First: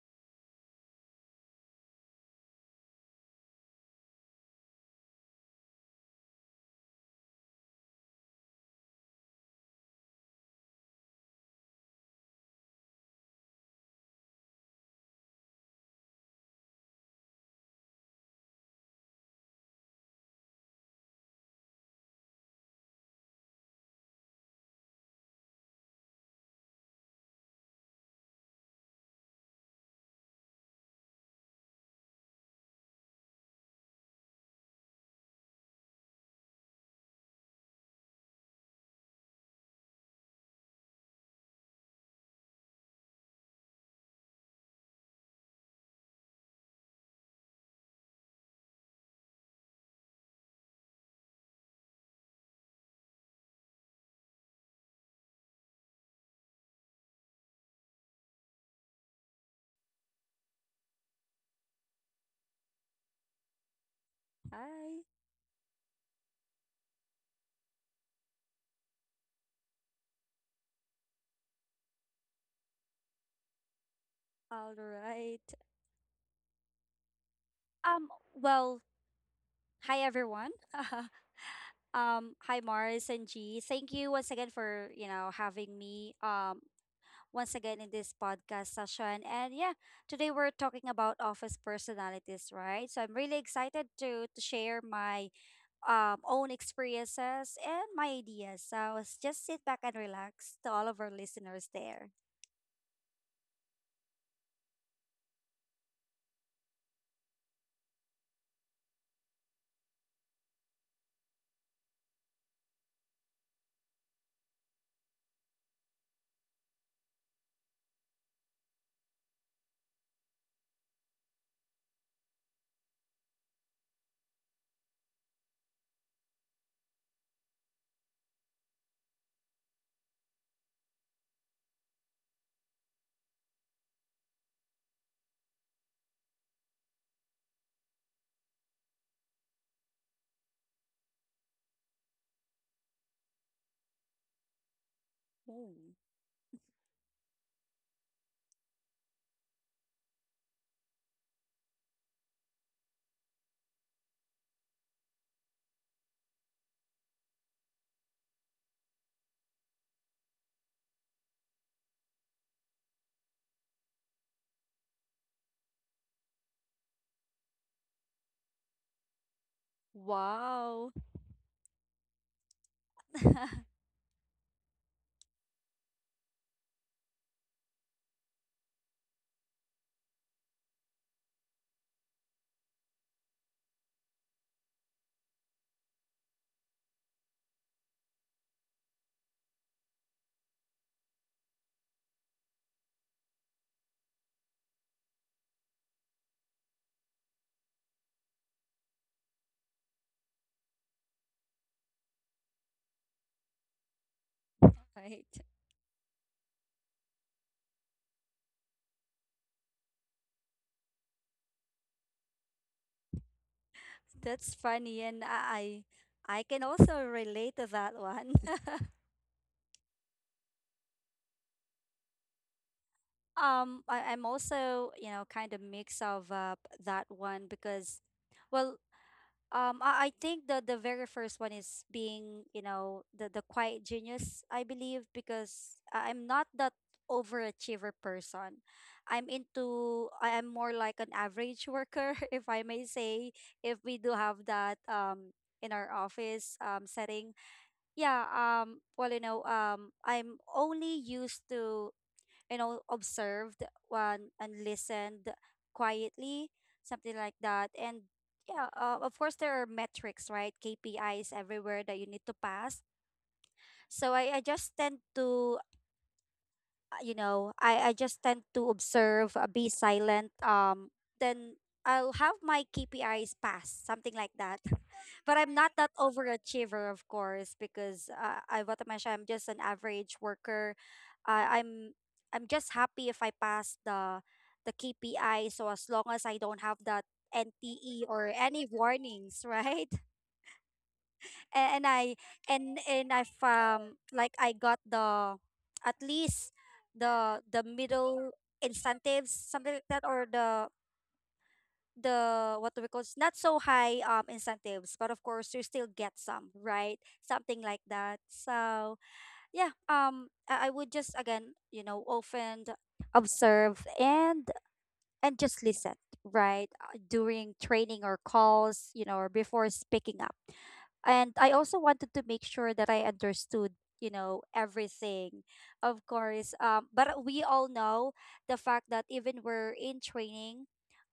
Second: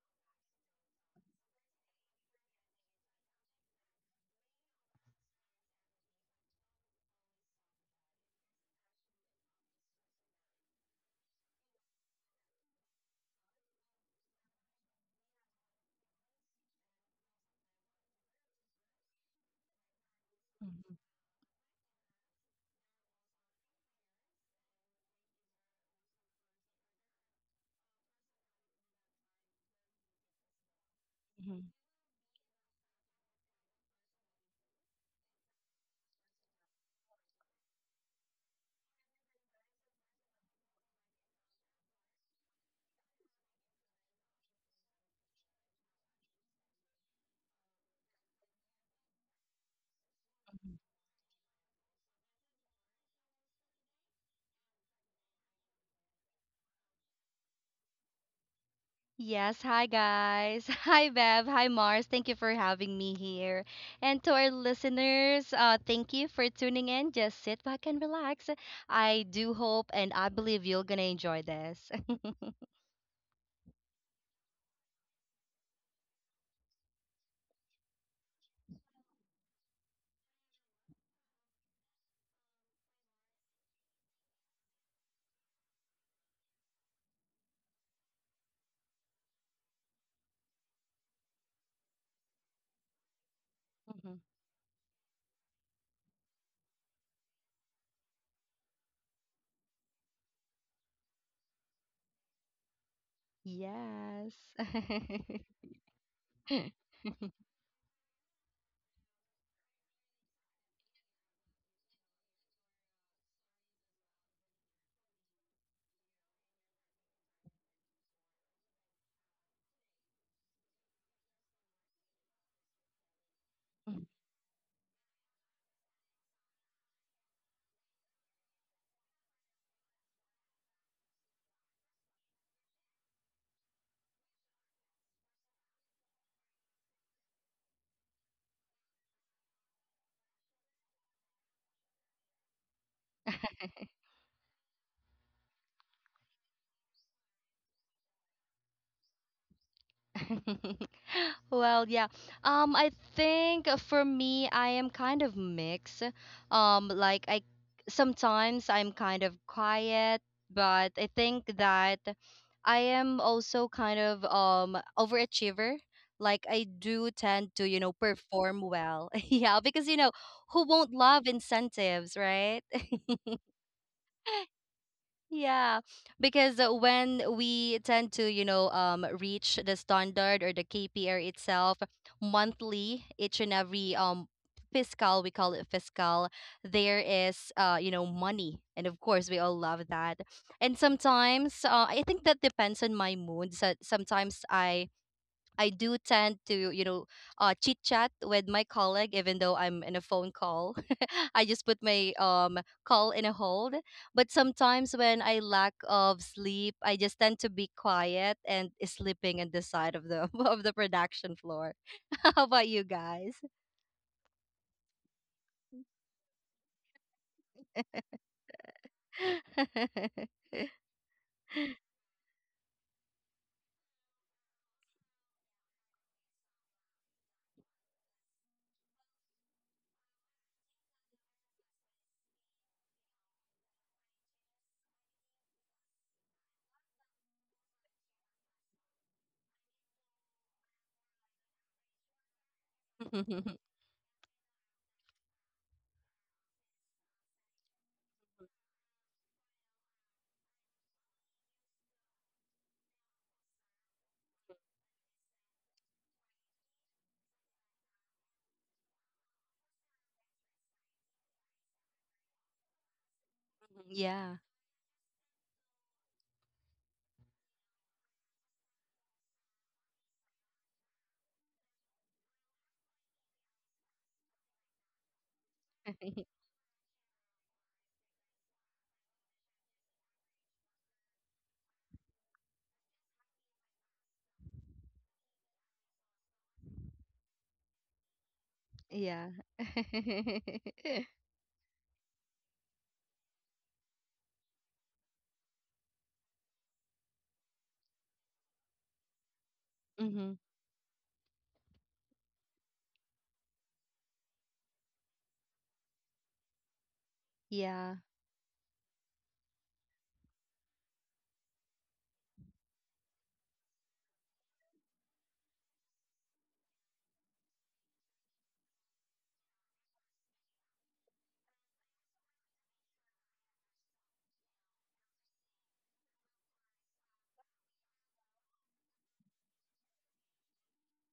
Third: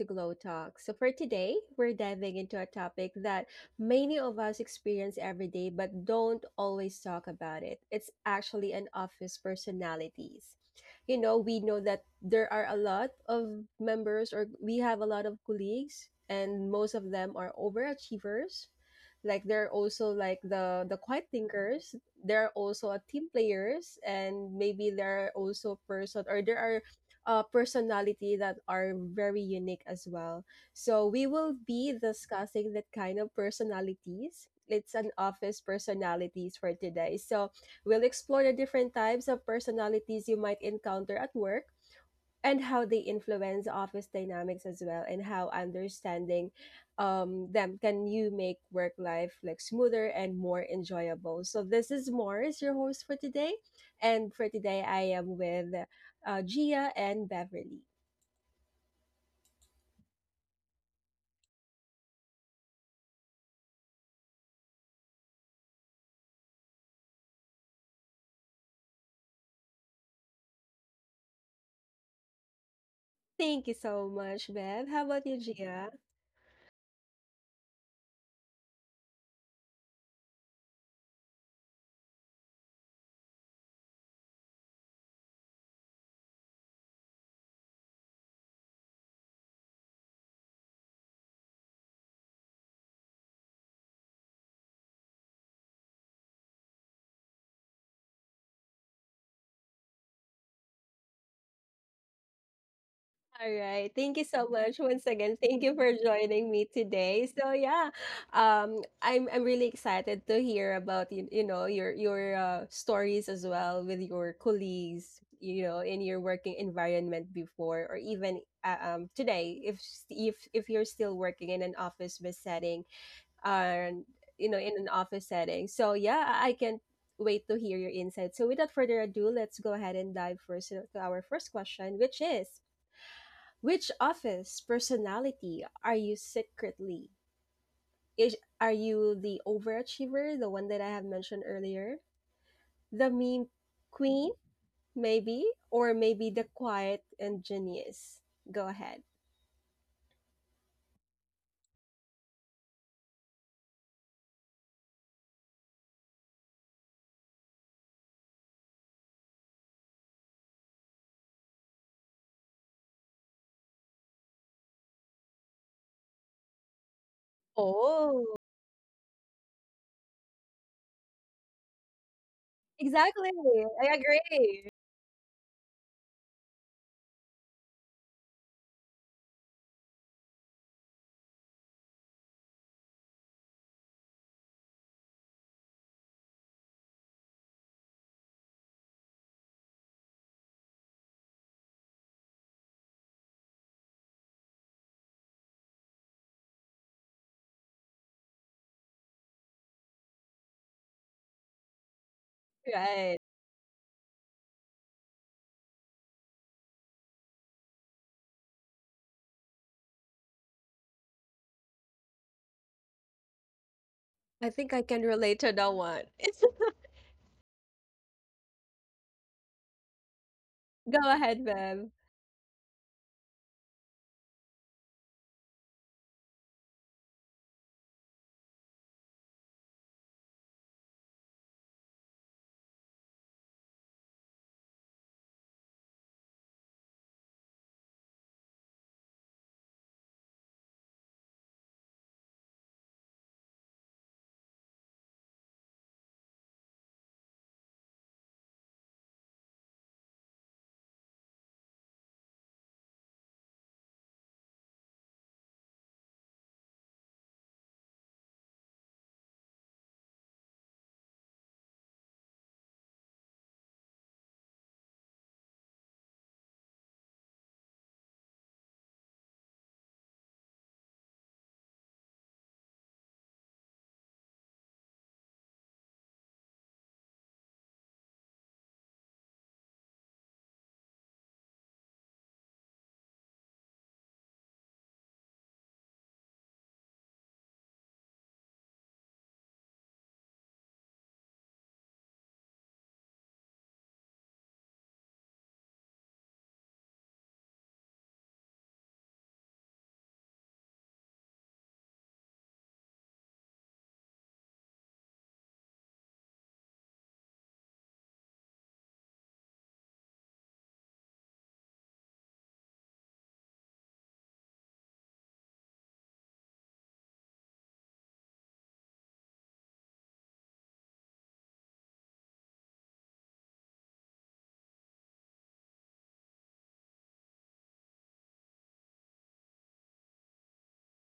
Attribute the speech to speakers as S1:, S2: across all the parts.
S1: to Glow Talk. So, for today, we're diving into a topic that many of us experience every day but don't always talk about it. It's actually an office personalities. You know, we know that there are a lot of members, or we have a lot of colleagues, and most of them are overachievers. Like they're also like the
S2: Mhm,
S1: the quiet thinkers. They're also a team players, and maybe they're also person or there are personality that are very unique as well. So we will
S2: mhm,
S1: be discussing that kind of personalities. It's an office personalities for today. So we'll explore the different types of personalities you might encounter at work and how they influence office dynamics as well and how understanding them can you make work life like smoother and more
S2: mhm.
S1: enjoyable. So this is Morris, your host for today, and for today I am with Gia and Beverly.
S2: Yes, hi guys. Hi Bev, hi Mars. Thank you for having me here. And to our
S3: Hi.
S2: listeners, thank you for tuning in. Just sit back and relax. I do hope and I believe you're gonna enjoy this.
S1: Thank you so much,
S3: All
S1: Bev. How about you,
S3: right.
S1: Gia?
S3: Um. Well. Hi, everyone. Hi, Mars and G. Thank you once again for having me. Once again in this podcast session, and yeah, today we're talking about office personalities, right? So I'm really excited
S2: Mhm,
S3: to share my own experiences and my ideas. So just sit back and relax to all of our listeners there.
S1: All right. Thank you
S2: yes.
S1: so much once again. Thank you for joining me today. So yeah, I'm really excited to hear about you, you know, your stories as well with your colleagues, you know, in your working environment before or even um, today if if if you're still working in an office based setting
S2: Mhm.
S1: and you know in an office setting. So yeah, I can't wait to hear your insights. So without further ado, let's go ahead and dive first to our first question, which is which office personality are you secretly? Are you the overachiever, the one that I have mentioned earlier? The meme queen, maybe?
S3: Mm.
S1: Or maybe the quiet and genius? Go ahead.
S2: Well, yeah. I think for me, I am kind of mixed. Like I Sometimes I'm kind of quiet, but I think that I am also kind of overachiever. Like I do tend to
S1: Oh,
S2: perform well. Yeah, because who
S3: Wow.
S2: won't love incentives, right?
S1: exactly. I agree.
S2: Yeah, because when we tend to, reach the standard or the KPR itself monthly, each and every fiscal, we call it fiscal, there is money. And of course, we all love that. And sometimes, I think that depends on my mood. So sometimes I do tend to, chit chat with my colleague, even though I'm in a phone call. I just put my call
S1: Right.
S2: in a hold. But sometimes
S3: Right.
S2: when I lack of sleep, I just tend to be quiet and sleeping in the side of the of the production floor. How about you guys?
S1: I
S3: That's
S1: think I
S3: funny,
S1: can
S3: and
S1: relate to that
S3: I
S1: one.
S3: I can also relate to that one.
S1: Go ahead, Bev.
S3: I'm also kind of mix of that one because, well, I think the very first one is being the quiet genius. I believe because I'm not that overachiever person. I am more like an average worker, if I may say. If we do have that in our office setting, yeah. I'm only used to, you know, observed one and listened quietly, something like that. And yeah, of course there are metrics, right? KPIs everywhere that you need to pass. So i,
S2: Yeah,
S3: I just tend to you know, I just tend to observe, be silent. Then I'll have my KPIs passed, something like that. But I'm not that overachiever, of course, because I, what am I? I'm just an average worker. I I'm I'm just happy if I pass the KPI. So as long as I don't have that NTE or any
S2: yeah.
S3: warnings, right? And I, and I've like, I got the at least the middle incentives, something like that, or
S2: Hmm,
S3: the, what do we call it, not so high incentives, but of course you still get some, right? Something like
S2: yeah.
S3: that. So yeah, I would just, again, you know, often observe and just listen, right? During training or calls, you know, or before speaking up. And I also wanted to make sure that I understood, you know, everything. Of course, but we all know the fact that even we're in training,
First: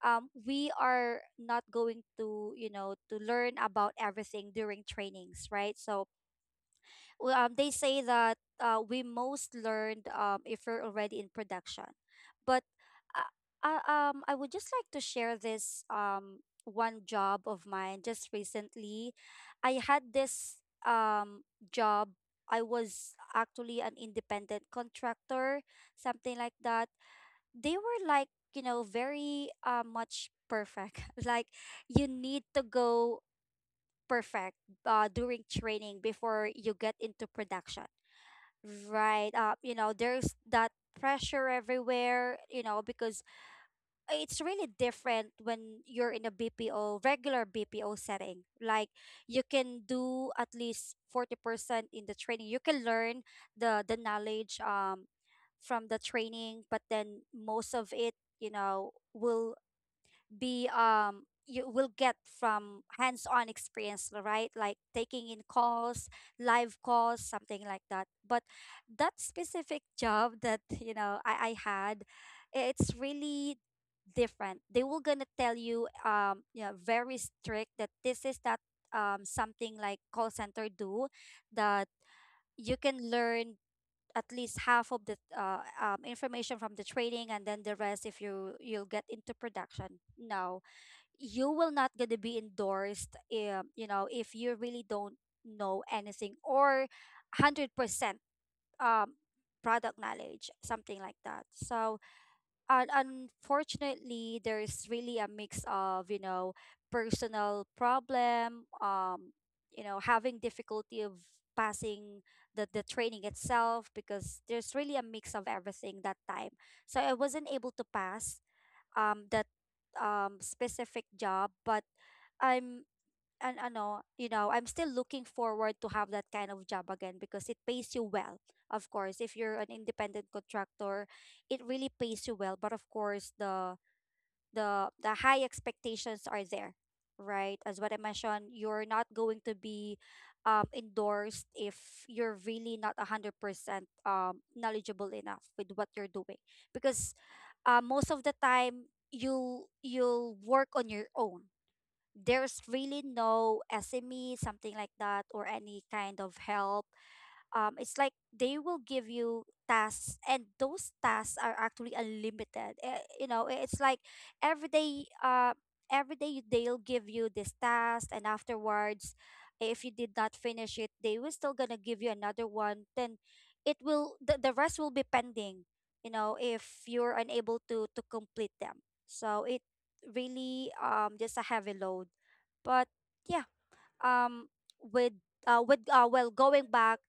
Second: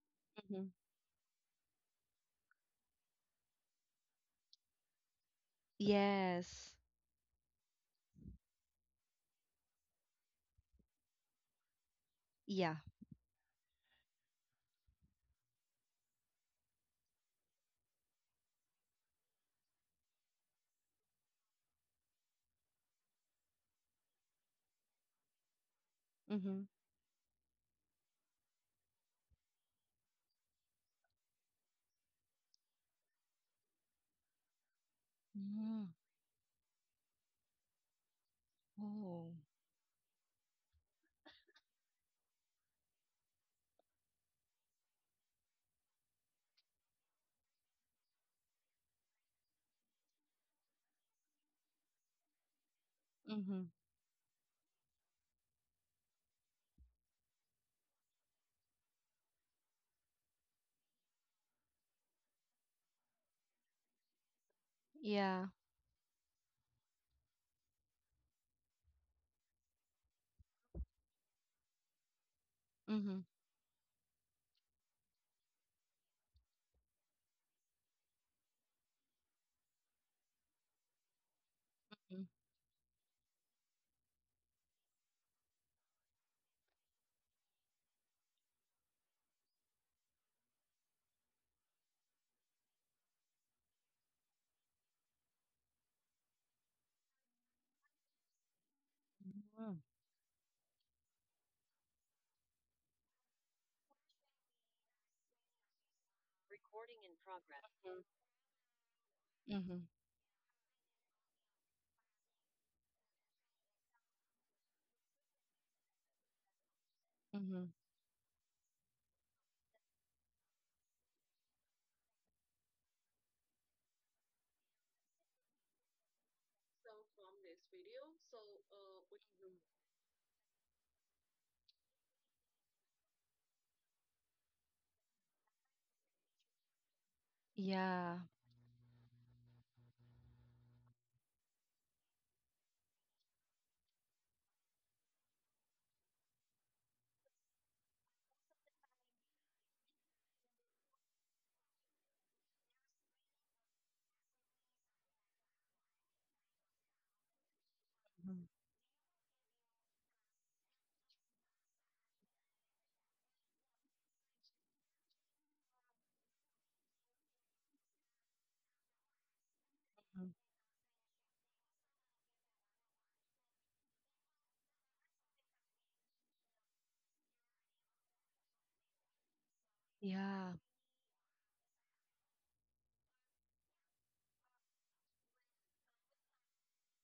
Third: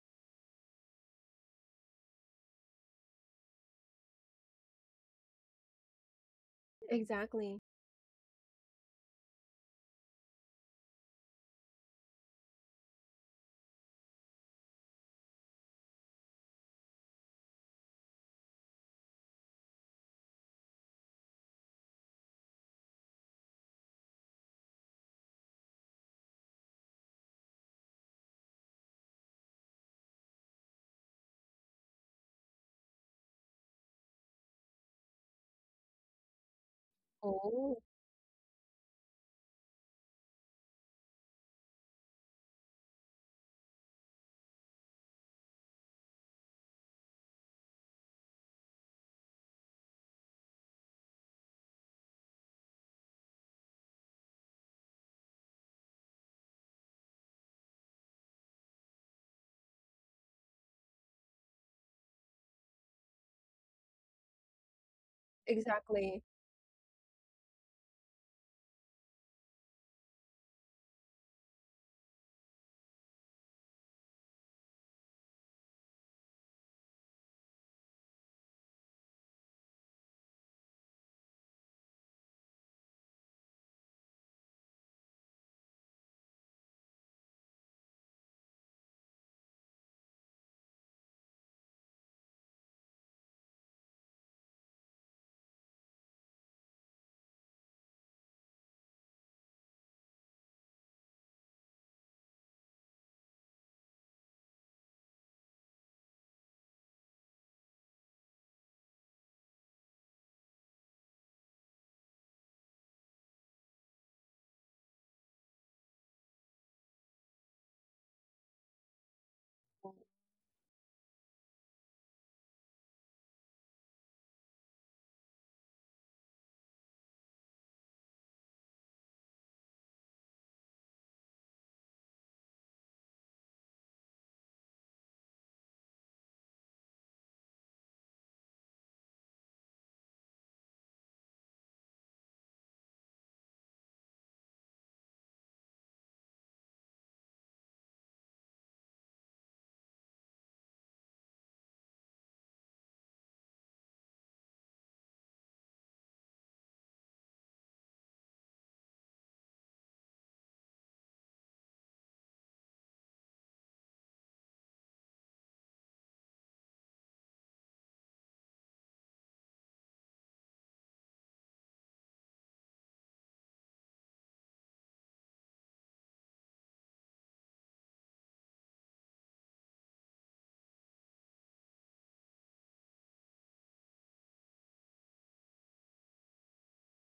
S2: Hmm,
S3: we are not going to, you know, to learn about everything during trainings, right? So
S2: yes,
S1: Exactly.
S3: they say that we most learned if we're already in production. But
S2: yeah.
S3: uh, I would just like to share this one job of mine just recently. I had this um, job. I was actually an independent contractor, something like
S2: Mm-hmm.
S3: that. They were like, you know, very much perfect. Like, you need to go perfect during
S2: Mm-hmm.
S3: training before you get into
S1: Oh,
S3: production.
S2: Oh.
S3: Right. You know, there's that pressure everywhere, you know, because it's really different when you're in a BPO, regular BPO setting. Like, you can do at least 40% in the training. You can learn the knowledge from the training, but then most of it, you know, will be you will get from hands-on experience, right, like taking in
S2: Yeah.
S3: calls,
S1: exactly.
S3: live calls, something like that. But that specific job that you know I had, it's
S2: Mm-hmm.
S3: really different. They were gonna tell you yeah, very strict that this is that something like call center do that, you can learn at least half of the information from the training, and then the rest if you you'll get into production, no, you will not gonna be endorsed, you know, if you really don't know anything or 100% um,
S2: Mhm.
S3: product knowledge, something like that. So unfortunately, there's really a mix of, you know, personal problem,
S2: Mm-hmm. Mm-hmm.
S3: you know, having difficulty of passing the training itself because there's really a mix of everything that time. So I wasn't able
S2: Mm-hmm.
S3: to pass that specific job. But I'm you know, I'm still looking forward to have that kind of job again because it pays you well. Of course, if you're an independent contractor, it really pays you well. But of course, the the high expectations are there, right? As what I
S2: Yeah.
S3: mentioned, you're not going to be endorsed if you're really not 100% knowledgeable enough with what you're doing, because most of the time you'll work on your own. There's really no SME, something like that, or any kind of help. It's like
S2: Mhm.
S3: they will give you tasks and those tasks are actually unlimited. Eh, you know, it's like every day they'll give you this task, and afterwards if you did
S2: Mhm.
S3: not finish it, they will still gonna give you another one, then it will the rest will be pending, you know, if you're unable to complete them. So it
S2: Yeah.
S3: really just a heavy load. But yeah, um with with well, going back,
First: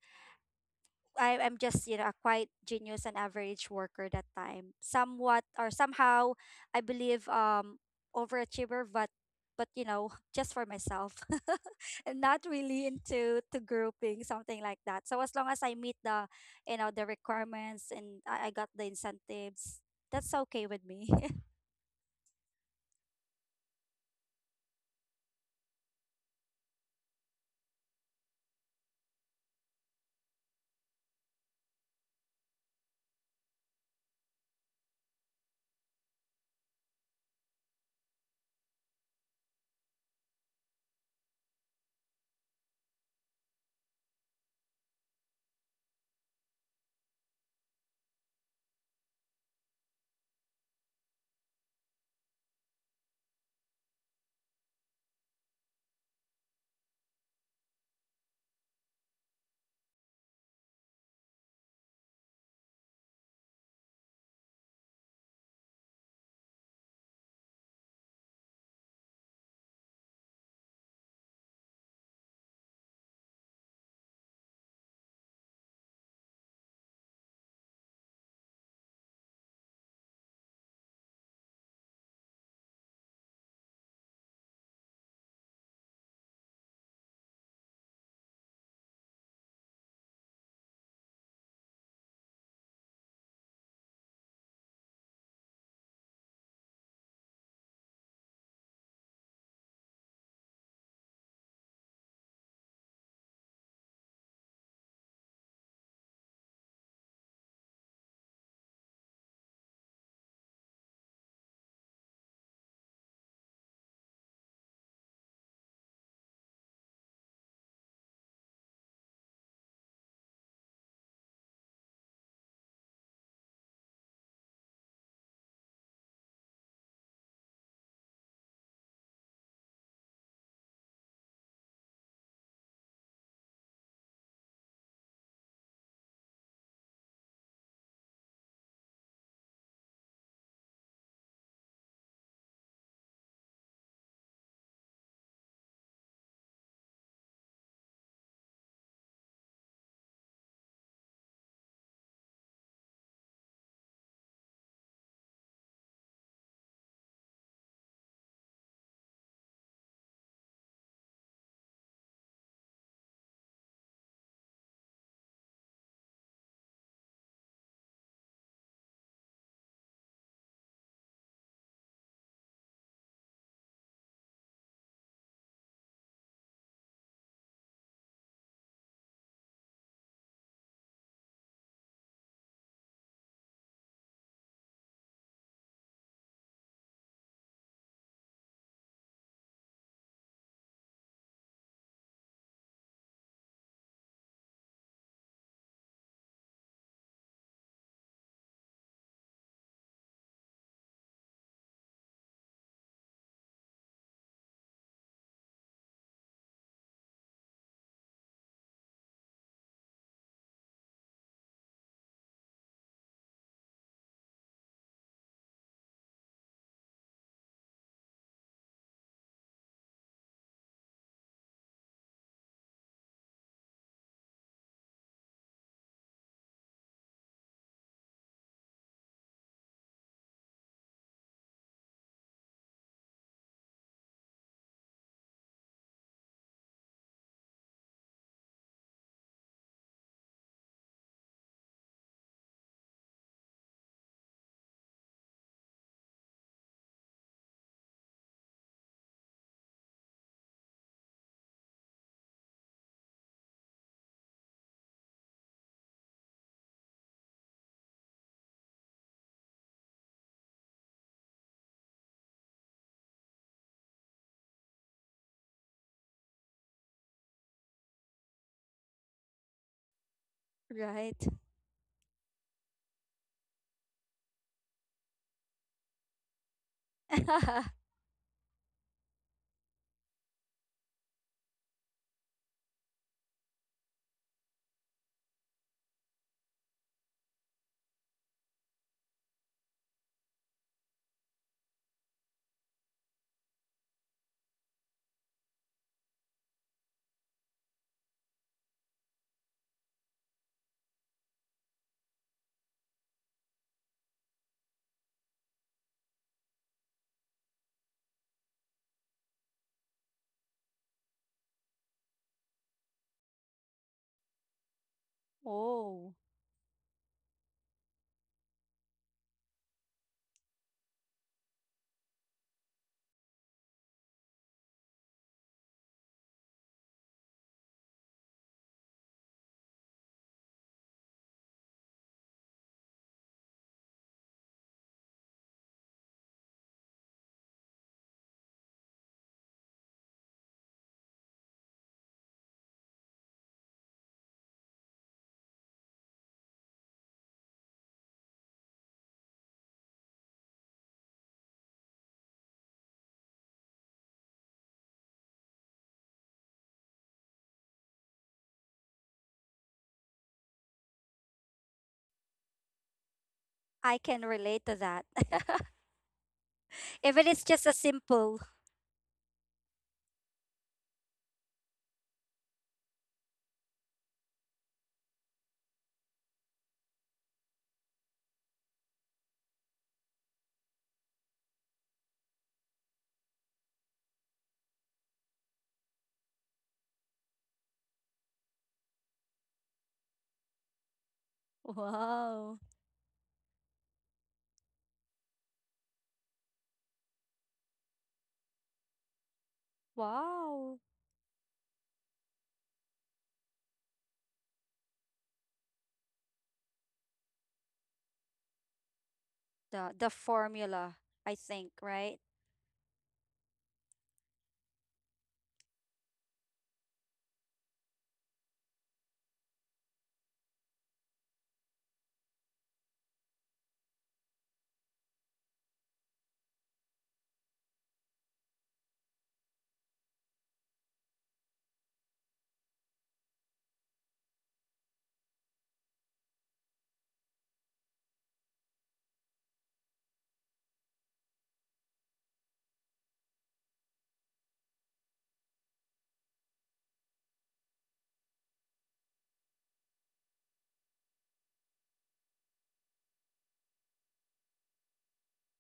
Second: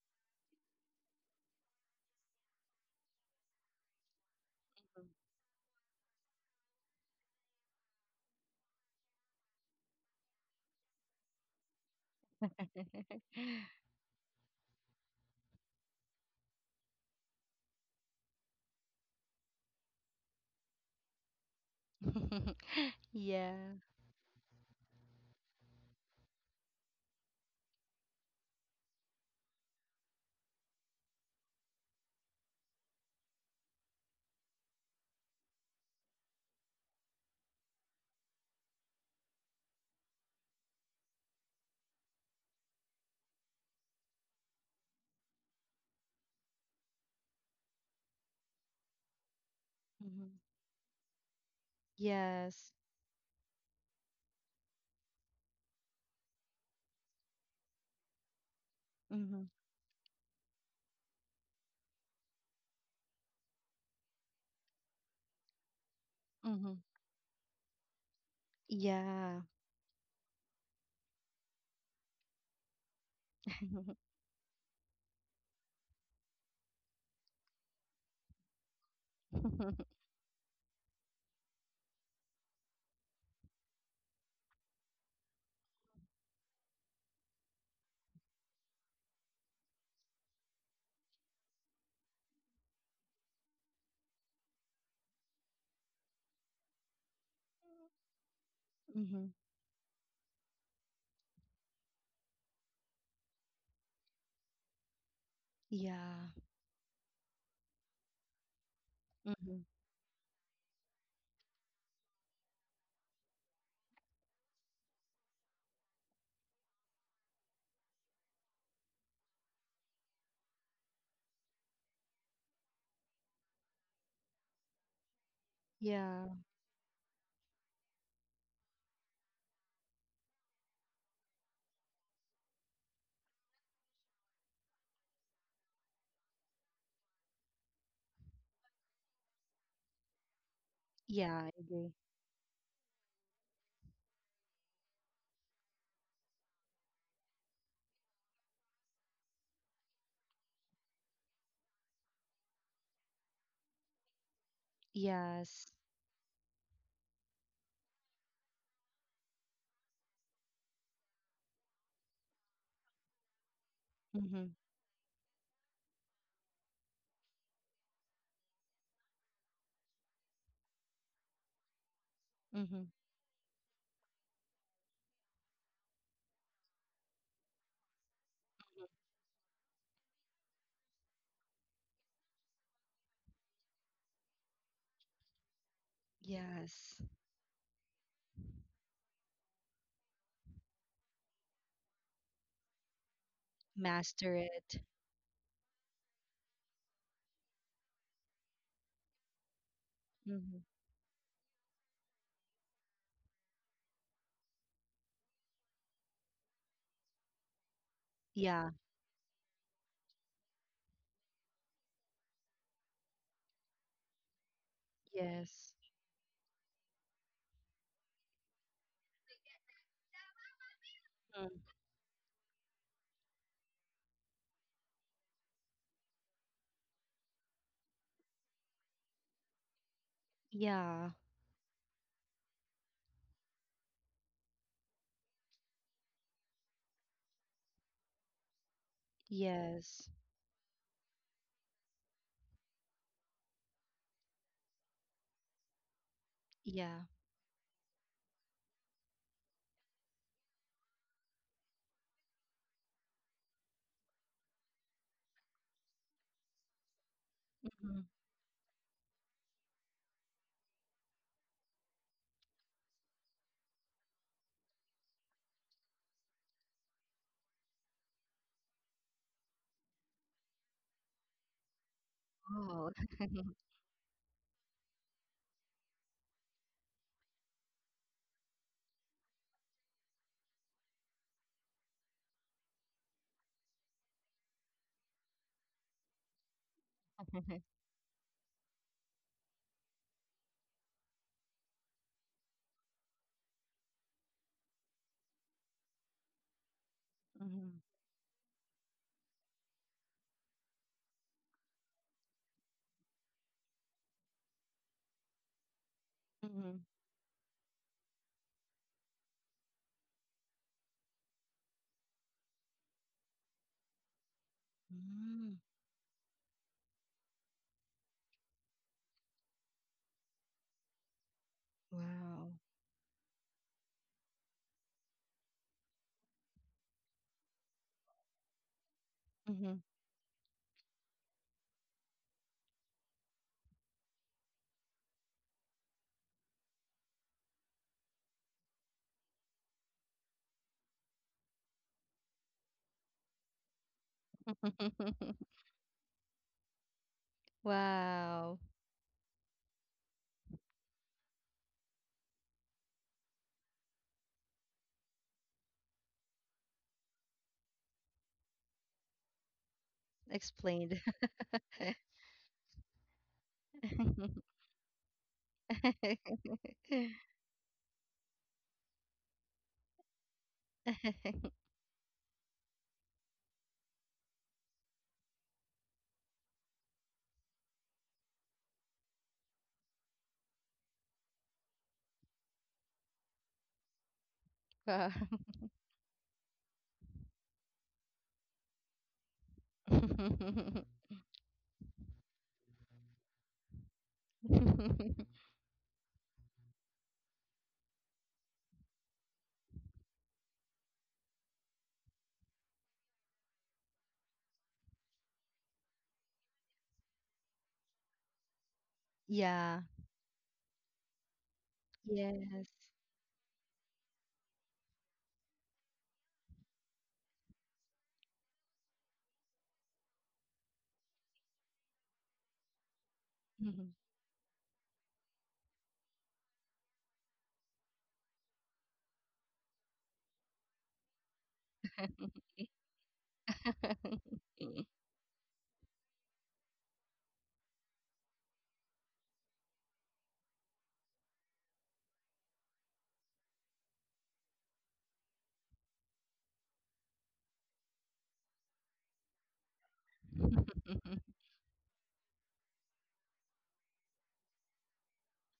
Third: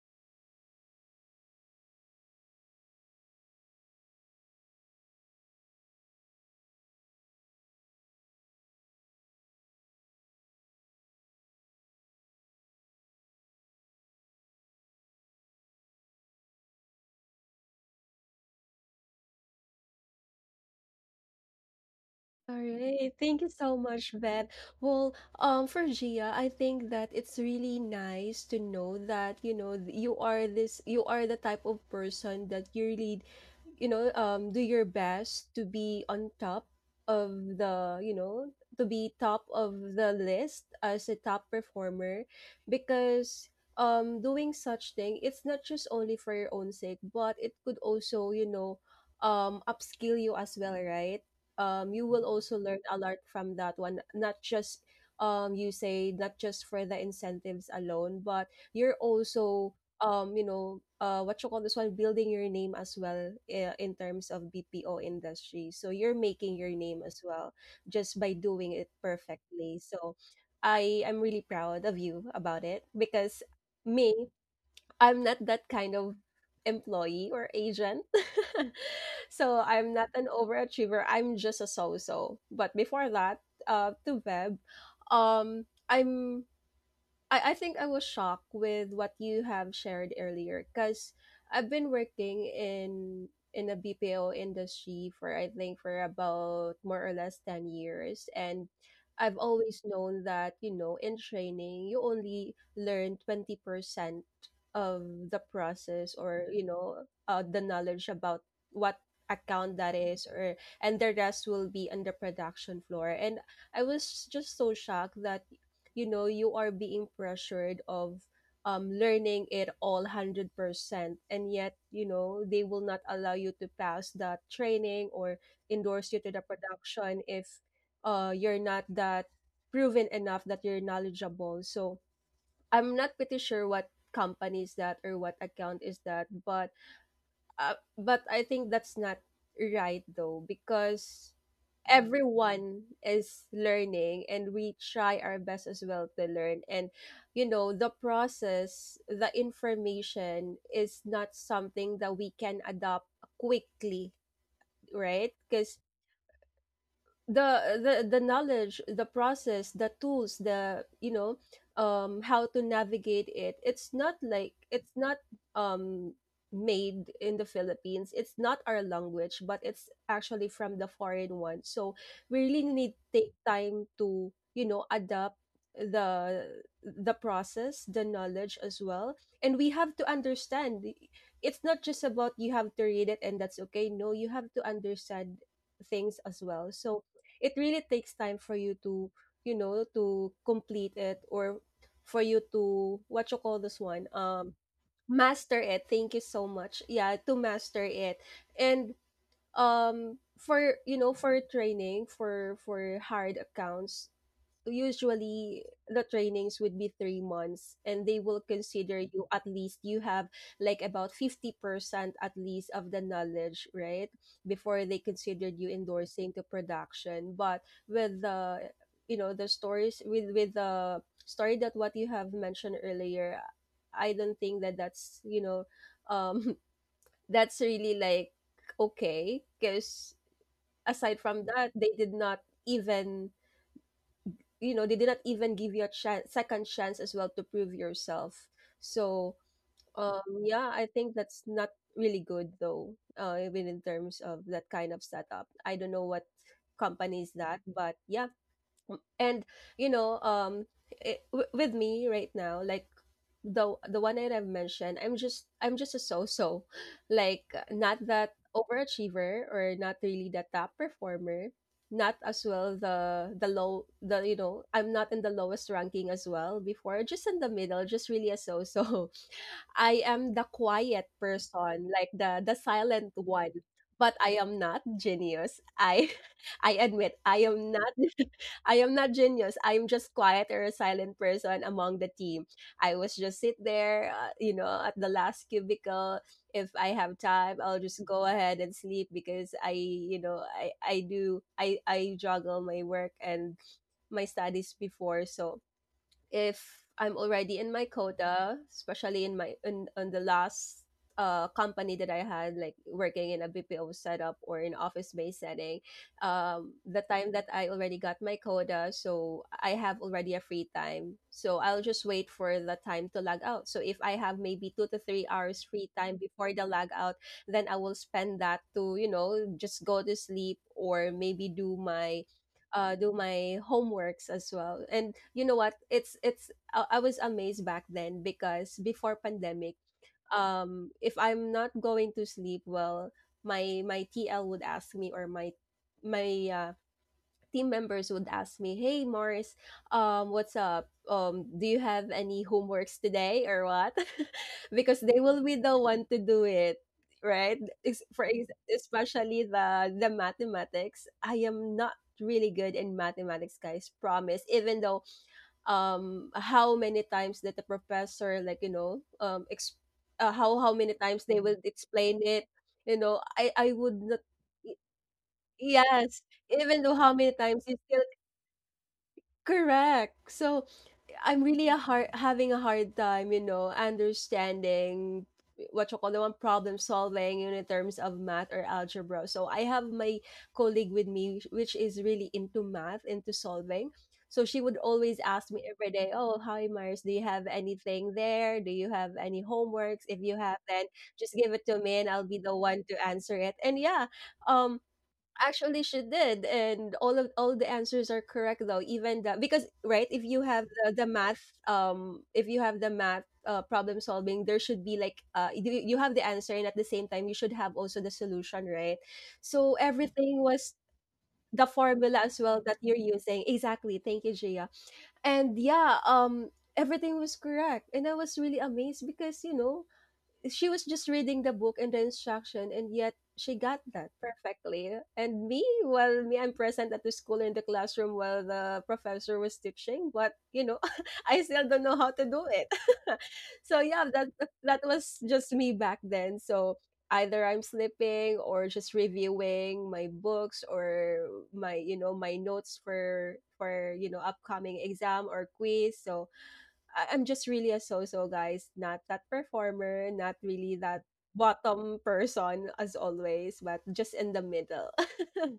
S3: I'm just, you know, a quiet genius and average worker that time. Somewhat or somehow I believe overachiever, but you know, just for myself. And not really into to grouping, something like that. So as long as I meet the you know the requirements, and I got the incentives, that's okay with me.
S1: All right. Thank you
S2: Yeah.
S1: so much, Beth. Well, for Gia, I think that it's really nice to know that, you know, you are this, you are the type of person that you really, you know, do your best to be on top of the, you know, to be top of the list as a top performer, because um, doing such thing, it's not just only for your own sake but it could also, you know, um, upskill you
S2: Mm-hmm.
S1: as well, right? Um, you will also
S2: Yes.
S1: learn a lot from that one. Not just you say, not just for the incentives alone, but you're
S2: Mm-hmm.
S1: also you know, what you call this one, building your name as well in terms of BPO industry. So you're making your
S2: Mm-hmm.
S1: name as well just by doing it
S2: Yeah.
S1: perfectly. So I am really proud of you about it, because me, I'm not that kind of employee or agent. So I'm not an overachiever. I'm just a so-so. But before that, to Web, um, I'm I think I was shocked with what you have shared earlier because I've been working in a BPO industry for I think for about more or less 10 years, and
S2: Mm-hmm.
S1: I've always known that, you know, in training you only learn 20% of the process,
S2: Yeah.
S1: or you know, the knowledge about what
S2: Mm-hmm.
S1: account that is or, and the rest will be on the production floor. And I was just so shocked that, you know, you are being pressured of learning it all 100%, and yet, you know, they will not allow you to pass that training or endorse you
S2: Yeah.
S1: to the production if you're not that proven enough that you're knowledgeable. So I'm not pretty sure what company is that or what account is that, but I think that's not right though, because
S2: Yeah, I agree.
S1: everyone is learning, and we try our best as well to learn, and you know, the process, the information is not something that we can adopt quickly, right?
S2: Yes.
S1: Because the knowledge, the process, the tools, the you know, um, how to navigate it, it's not
S2: Mm-hmm.
S1: like, it's not um, made in the Philippines. It's not our language, but it's actually from the foreign one. So we really need
S2: Mm-hmm.
S1: to take time to, you know, adapt the the process, the knowledge as well, and we have to understand it's not just about you have to read it and that's okay, no, you have to understand things as well. So
S2: Yes.
S1: it really takes time for you to, you know, to complete it, or for you to what you call this one,
S2: Master
S1: um,
S2: it.
S1: master it. Thank you so much. Yeah, to master it. And um,
S2: Mm-hmm.
S1: for you know, for training for hard accounts, usually the trainings would be 3 months, and they will
S2: Yeah.
S1: consider you at least you have like about 50% at least of the knowledge, right, before they considered you
S2: Yes.
S1: endorsing to production. But with the, you know, the stories with the
S2: Mm.
S1: story that what you have mentioned earlier, I don't think that that's, you know, um, that's really like okay, because
S2: Yeah.
S1: aside from that, they did not even, you know, they did not even give you a chance, second chance as well to prove yourself. So
S2: Yes.
S1: um, yeah, I think that's not really good though uh, even in terms of that kind of setup. I don't know what
S2: Yeah.
S1: company is that, but yeah. And you know, um, it, with me right now, like the one that I've mentioned, I'm just a so-so, like, not
S2: Mm-hmm.
S1: that overachiever or not really the top performer, not as well the you know, I'm not in the lowest ranking as well before, just in the middle, just really a so-so. I am the quiet
S3: Right.
S1: person, like the
S2: Wow.
S1: silent one. But I am not genius. I I admit I am not. I am not genius. I am just quiet or a silent person among the team. I was just sit there, you know, at the last cubicle. If I have time, I'll just go ahead and sleep because I, you know, I do I juggle my work and my studies before. So if I'm already in
S2: Mhm.
S1: my quota, especially in my in on the last company that I had, like working in a BPO setup or in office based setting,
S2: Mhm.
S1: the time that I already got my quota, so I have already a free time. So I'll just wait for the time to log out. So if I have maybe two to three
S2: Mm.
S1: hours free
S3: Oh.
S1: time before the log out, then I will spend that to, you know, just go to sleep or maybe do my
S2: Wow.
S1: do my homeworks as well. And you know what? It's I was amazed back then because before pandemic,
S2: Mhm.
S1: if I'm not going to sleep well, my TL would ask me, or my team members would ask me, "Hey, Mars, what's up? Do you have any homeworks today or what?" Because they will be the one to do it, right?
S2: Wow.
S1: Especially the mathematics, I am not really good in mathematics, guys, promise, even though um, how many times that the professor, like, you know, um, how many
S2: Explained.
S1: times they will explain it, you know, I
S3: I
S1: would not.
S3: can relate to that.
S1: Yes, even though how
S3: If
S1: many
S3: it's
S1: times,
S3: just a
S1: you still.
S3: simple
S1: Correct. So I'm really a hard having a hard time, you know, understanding what you call the one problem solving in terms of math or algebra. So I have my colleague with me, which is really into math, into solving. So she would
S2: Wow.
S1: always ask me every day, "Oh, hi, Mars, do you have anything there? Do you have any homeworks? If you have, then just give it to me, and I'll be
S3: wow.
S1: the one to answer it." And yeah, um, actually she did, and all of all the answers are correct though, even the, because right, if you have
S3: Wow.
S1: the math um, if you have the math problem solving, there should be like uh, you have the answer, and at the same time you should have also the solution, right? So
S2: Yeah.
S3: The
S1: everything was
S3: formula, I
S1: the
S3: think, right?
S1: formula as well
S2: Yes.
S1: that you're using. Exactly, thank you, Gia. And yeah, um, everything was correct, and I was really amazed because, you know, she was just reading the book and the instruction, and yet she got
S2: Mhm.
S1: that perfectly. And me, well, me, I'm present at the school in the classroom while the professor was teaching, but you know, I still don't know how to do it. So yeah, that that was just me back then. So either I'm sleeping or just reviewing my books or my, you know, my notes for, you know, upcoming exam or quiz. So I'm just really a so-so, guys, not that performer, not really that bottom person as always, but just in the middle.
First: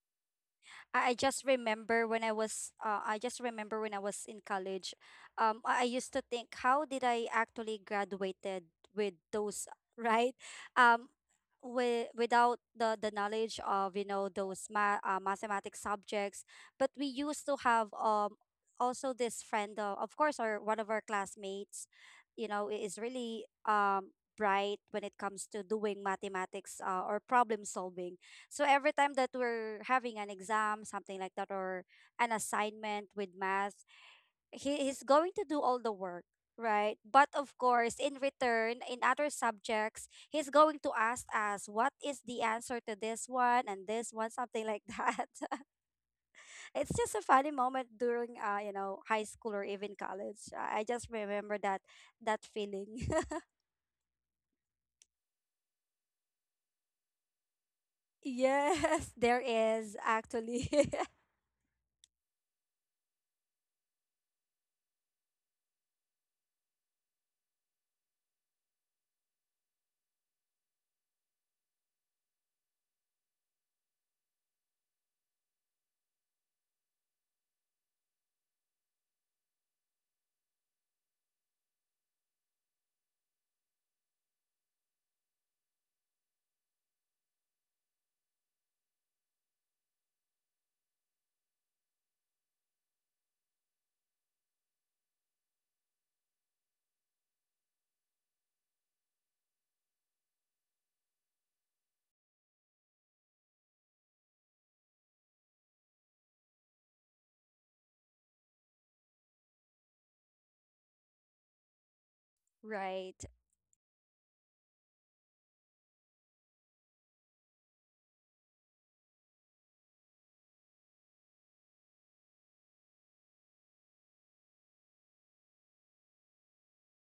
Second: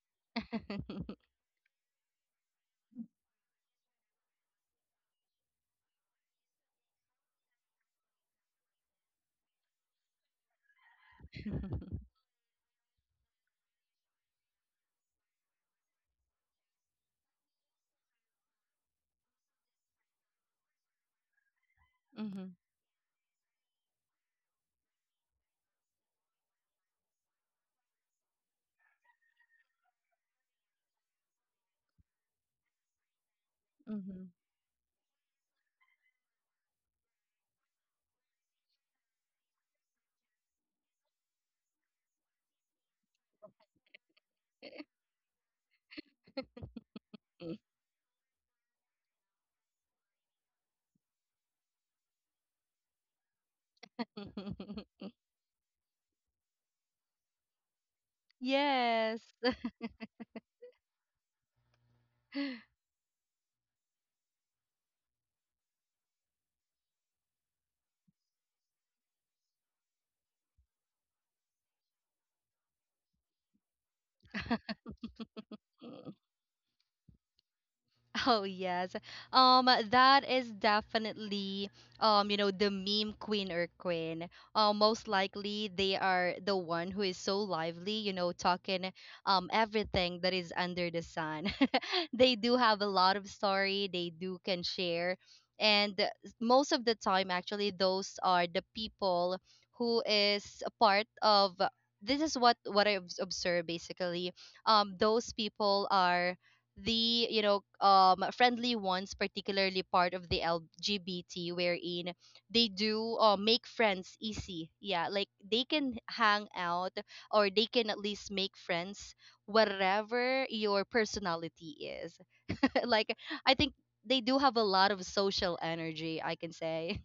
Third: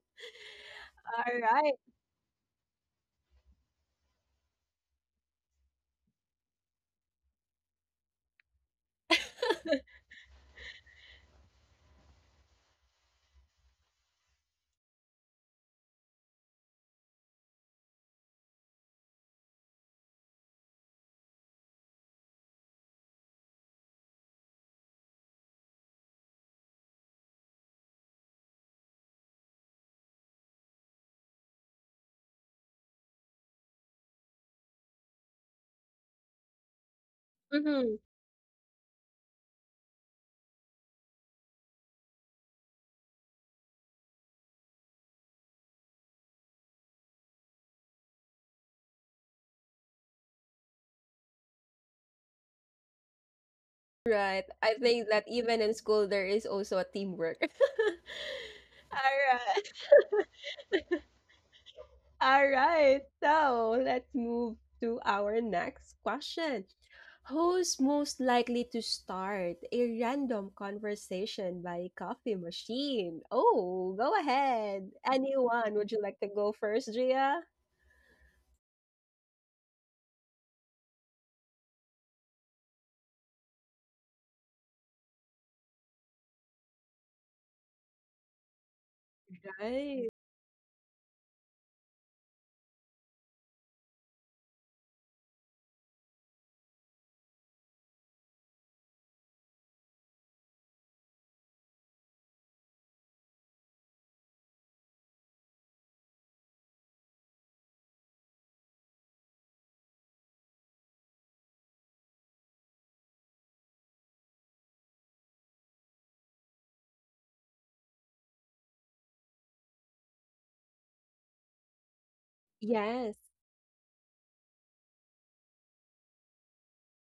S3: I
S1: All
S3: just
S1: right.
S3: remember when I was in college, I used to think how did I actually graduated with those, right, um,
S2: Mm.
S3: with without the the knowledge of, you know, those mathematics subjects, but we used to have also this friend, of course, or one of our classmates, you
S2: Mhm,
S3: know, is really bright when it comes to doing mathematics or problem solving. So every time that we're having an exam, something like that, or an assignment with math,
S2: mhm.
S3: he's going to do all the work, right? But of course,
S1: Mm-hmm.
S3: in return, in other subjects, he's going to ask us what is the answer to this one and this one, something like that. It's just a funny moment during, you know, high school or even college. I just remember that that feeling.
S1: Right. I think that even in school there is also a teamwork.
S3: Yes,
S1: All
S2: Yes.
S3: there
S1: right.
S3: is actually.
S1: All right, so let's move to our next question. Who's most likely to start a random conversation by coffee machine? Oh, go ahead. Anyone, would you like to go first, Gia?
S2: Oh yes. That is definitely the meme queen or queen. Most likely they are the one who is so lively, talking
S1: Right.
S2: everything that is under the sun. They do have a lot of story, they do can share, and most of the time actually those are the people who is a part of, this is what I've observed basically. Those people are the friendly ones, particularly part of the LGBT, wherein they do
S3: Right.
S2: make friends easy, yeah, like they can hang out or they can at least make friends whatever your personality is. Like
S1: Yes,
S2: I think they do have a lot of social energy, I can say.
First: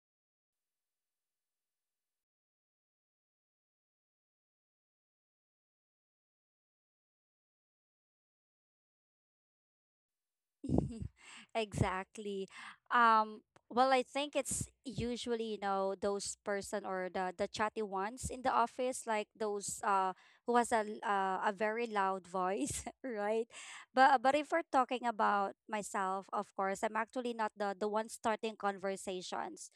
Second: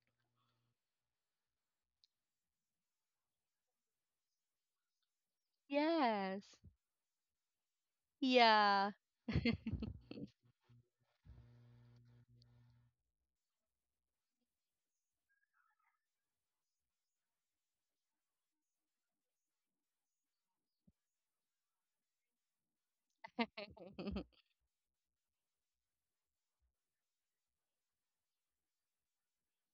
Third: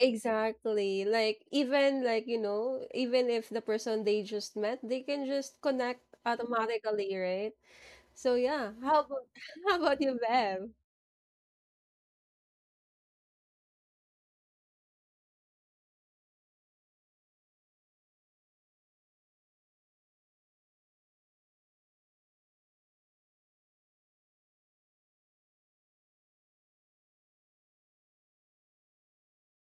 S1: exactly. Like even like, even if the person they just met, they can just connect
S2: Yes,
S1: automatically, right? So yeah,
S2: yeah.
S1: how about how about you, Bev?
S3: Exactly. Um, well, I think it's usually, you know, those person or the chatty ones in the office, like those who has a very loud voice, right? But if we're talking about myself, of course, I'm actually not the the one starting conversations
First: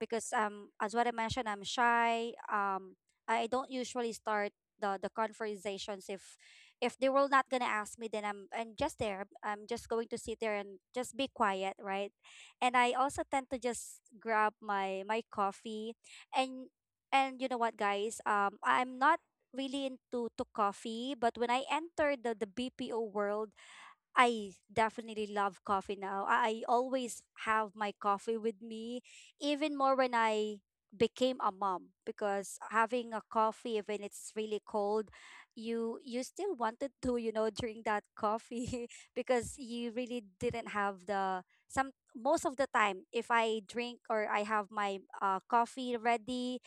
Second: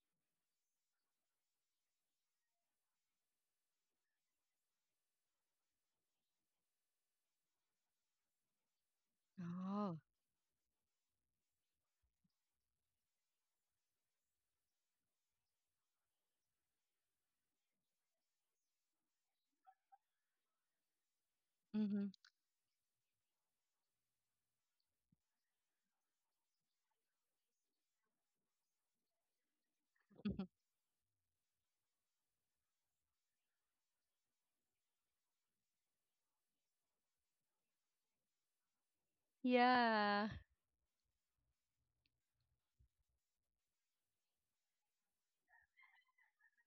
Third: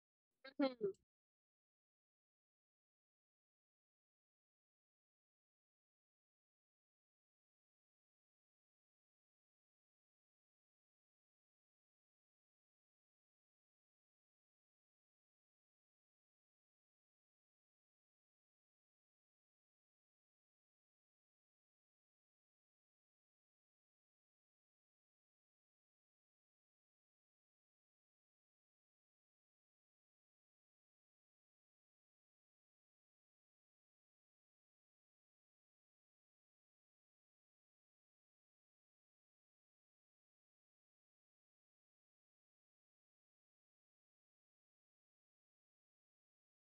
S3: because as what I mentioned, I'm shy. I don't usually start the conversations. If they will not gonna ask me, then I'm just there. I'm just
S2: Oh.
S3: going to sit there and just be quiet, right? And I also tend to just grab my my coffee, and and you know what guys, I'm not really into to coffee, but when I
S2: Mm-hmm.
S3: entered the BPO world, I definitely love coffee now. I always have my coffee with me, even more when
S2: Mm-hmm.
S3: I became a mom, because having a coffee when it's really cold, you still wanted to, you know, drink that coffee, because you really
S2: Yeah.
S3: didn't have the some. Most of the time, if I drink or I have my coffee ready,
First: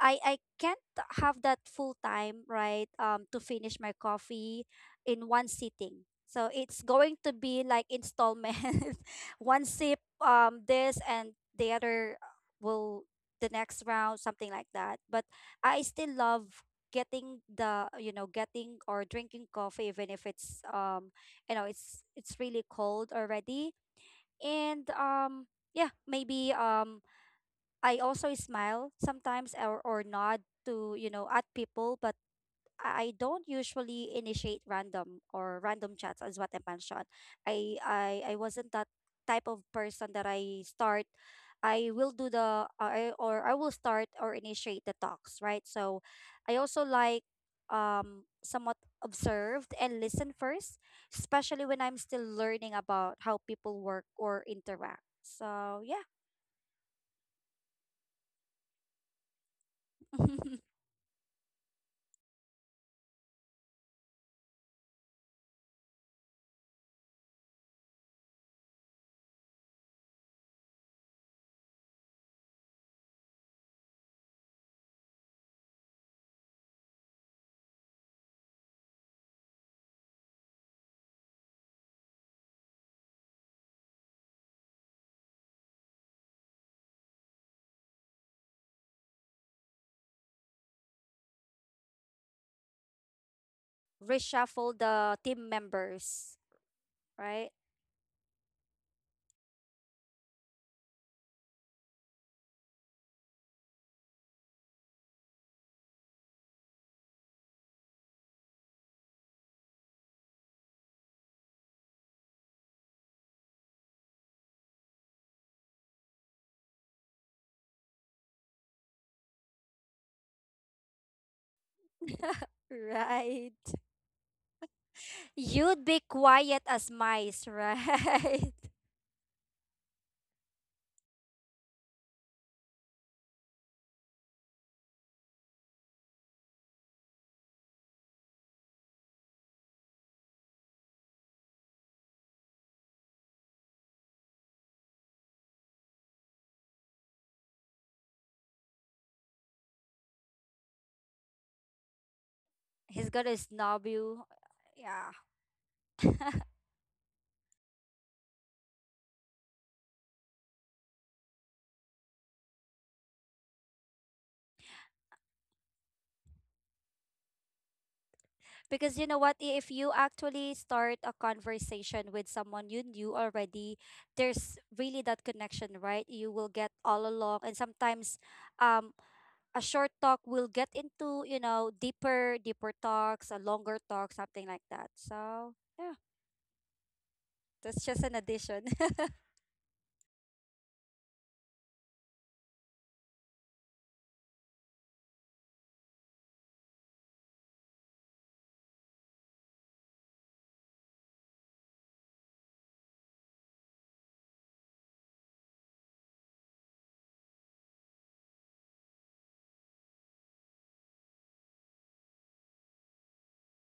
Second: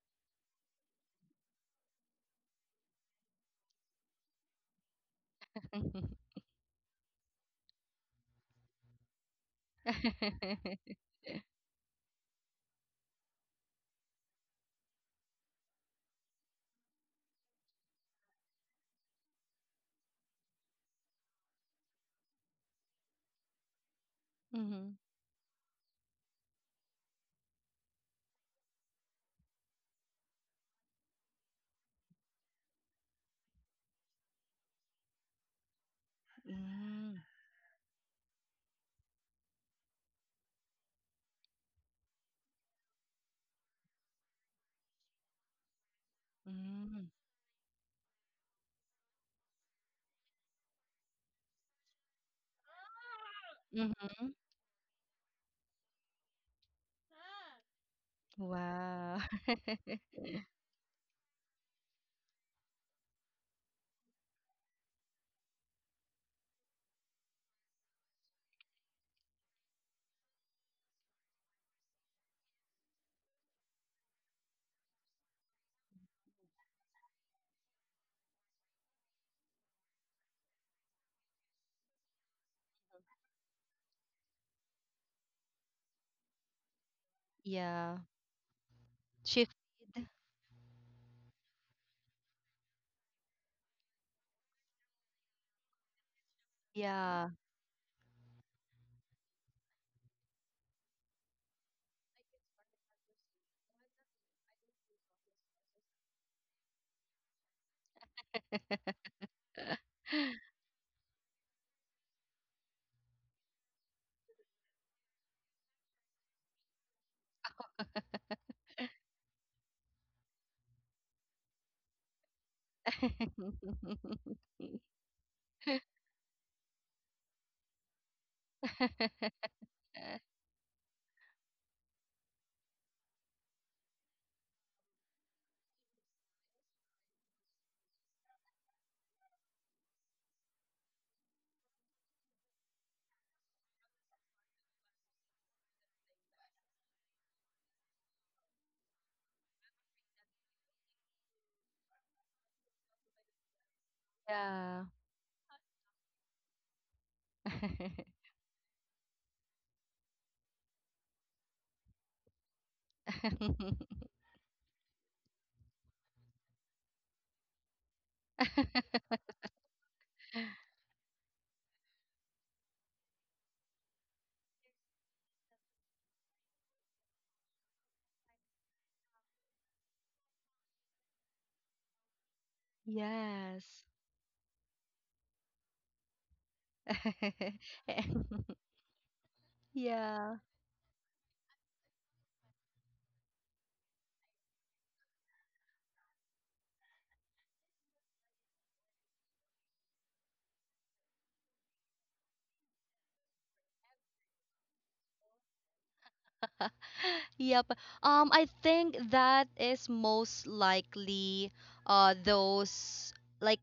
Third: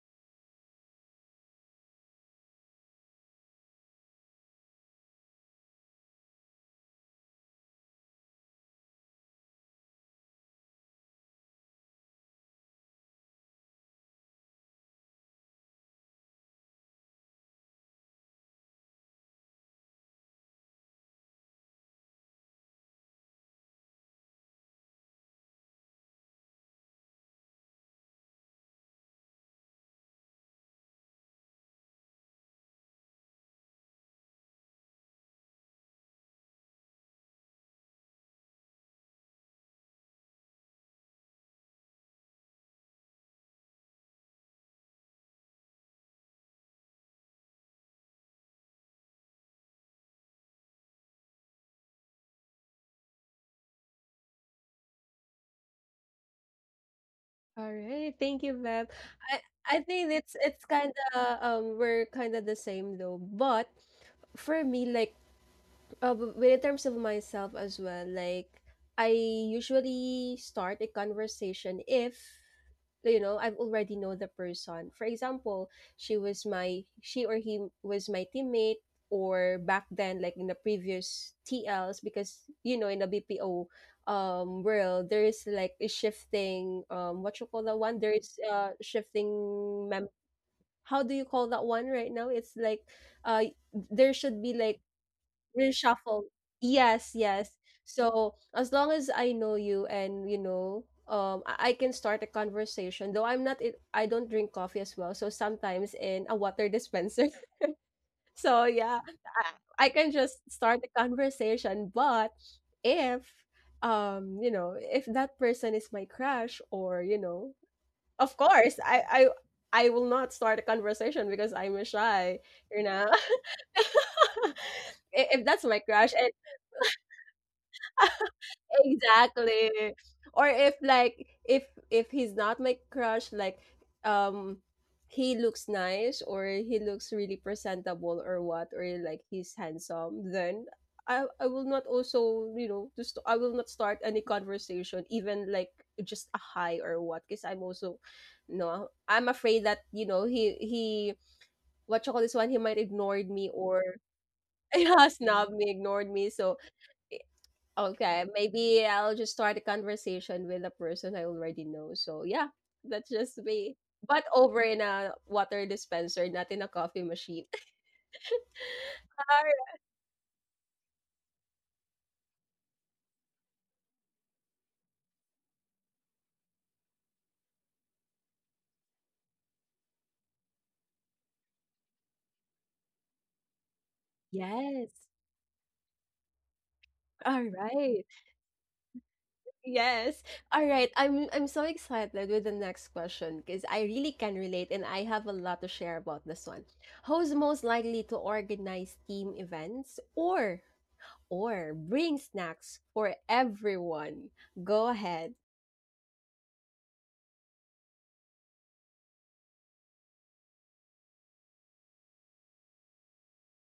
S3: I can't have that full time, right? To finish my coffee in one sitting. So it's going to be like installment, one sip, this and the other will the next round, something like that. But I still love getting the, you know, getting or drinking coffee even if it's you know, it's really cold already. And
S2: Mm-hmm.
S3: yeah, maybe I also smile sometimes, or nod to, you know, at people, but I don't usually initiate random or random chats, as what I mentioned.
S2: Mm,
S3: I wasn't that type of person that I will do the I will start or initiate the talks, right? So I also
S2: mm,
S3: like somewhat observed and listen first, especially when I'm still learning about how people work
S2: mm-hmm.
S3: or interact. So yeah.
S1: Alright, thank you, Bev.
S2: Wow.
S1: I I think it's kind of we're kind of the same though, but for me like when in terms of myself as well, like I usually start a conversation if I've already know the person, for example, she was my she or he was my teammate, or back then like in the previous tls, because you know in the BPO world there is like a shifting what you call that
S2: Yeah.
S1: one, there is
S2: Shift.
S1: shifting how do you call that one right now? It's like uh there should be
S3: Reshuffle
S1: like
S3: the team
S1: reshuffle.
S3: members,
S1: Yes,
S2: Yeah.
S3: right?
S1: yes. So as long as I know you and, you know, I can start a conversation. Though I'm not, I don't drink coffee as well. So sometimes in a water dispenser. So yeah, I can just start a conversation. But if, you know, if that person is my crush or you know, of course, I. I will not start a conversation because I'm shy, you know.
S3: Right.
S1: I- if that's my
S3: You'd be
S1: crush, and.
S3: quiet as mice, right?
S1: Exactly. Or if like if if he's not my crush, like um he looks nice or he looks really presentable or what, or like he's handsome, then I will not also, you know, just I will not start any conversation even like just a hi or what, because I'm also no, I'm afraid that, you know, he what you call this one, he might
S3: He's
S1: ignored
S3: gonna
S1: me or
S3: snob you.
S2: Yeah.
S1: yeah,
S3: Yeah.
S1: snob me, ignored me. So okay, maybe I'll just start a conversation with a person I already know. So yeah, that's just me. But over in a water dispenser, not in a coffee machine.
S3: Because you know what? If
S1: All
S3: you actually start a conversation with someone you knew already, there's really that connection, right? You will get all along. And sometimes um, a short talk will get into, you know, deeper, deeper talks, a longer
S2: Yes.
S3: talk, something like that.
S1: yes.
S3: So, yeah,
S1: All
S3: that's just
S1: right.
S3: an addition.
S1: Yes.
S2: Yeah.
S1: All right. I'm so excited with the next question because I really can relate and I have a lot to share about this one. Who's most likely to organize team events or bring snacks for everyone? Go ahead.
S2: Yep. I think that is most likely those like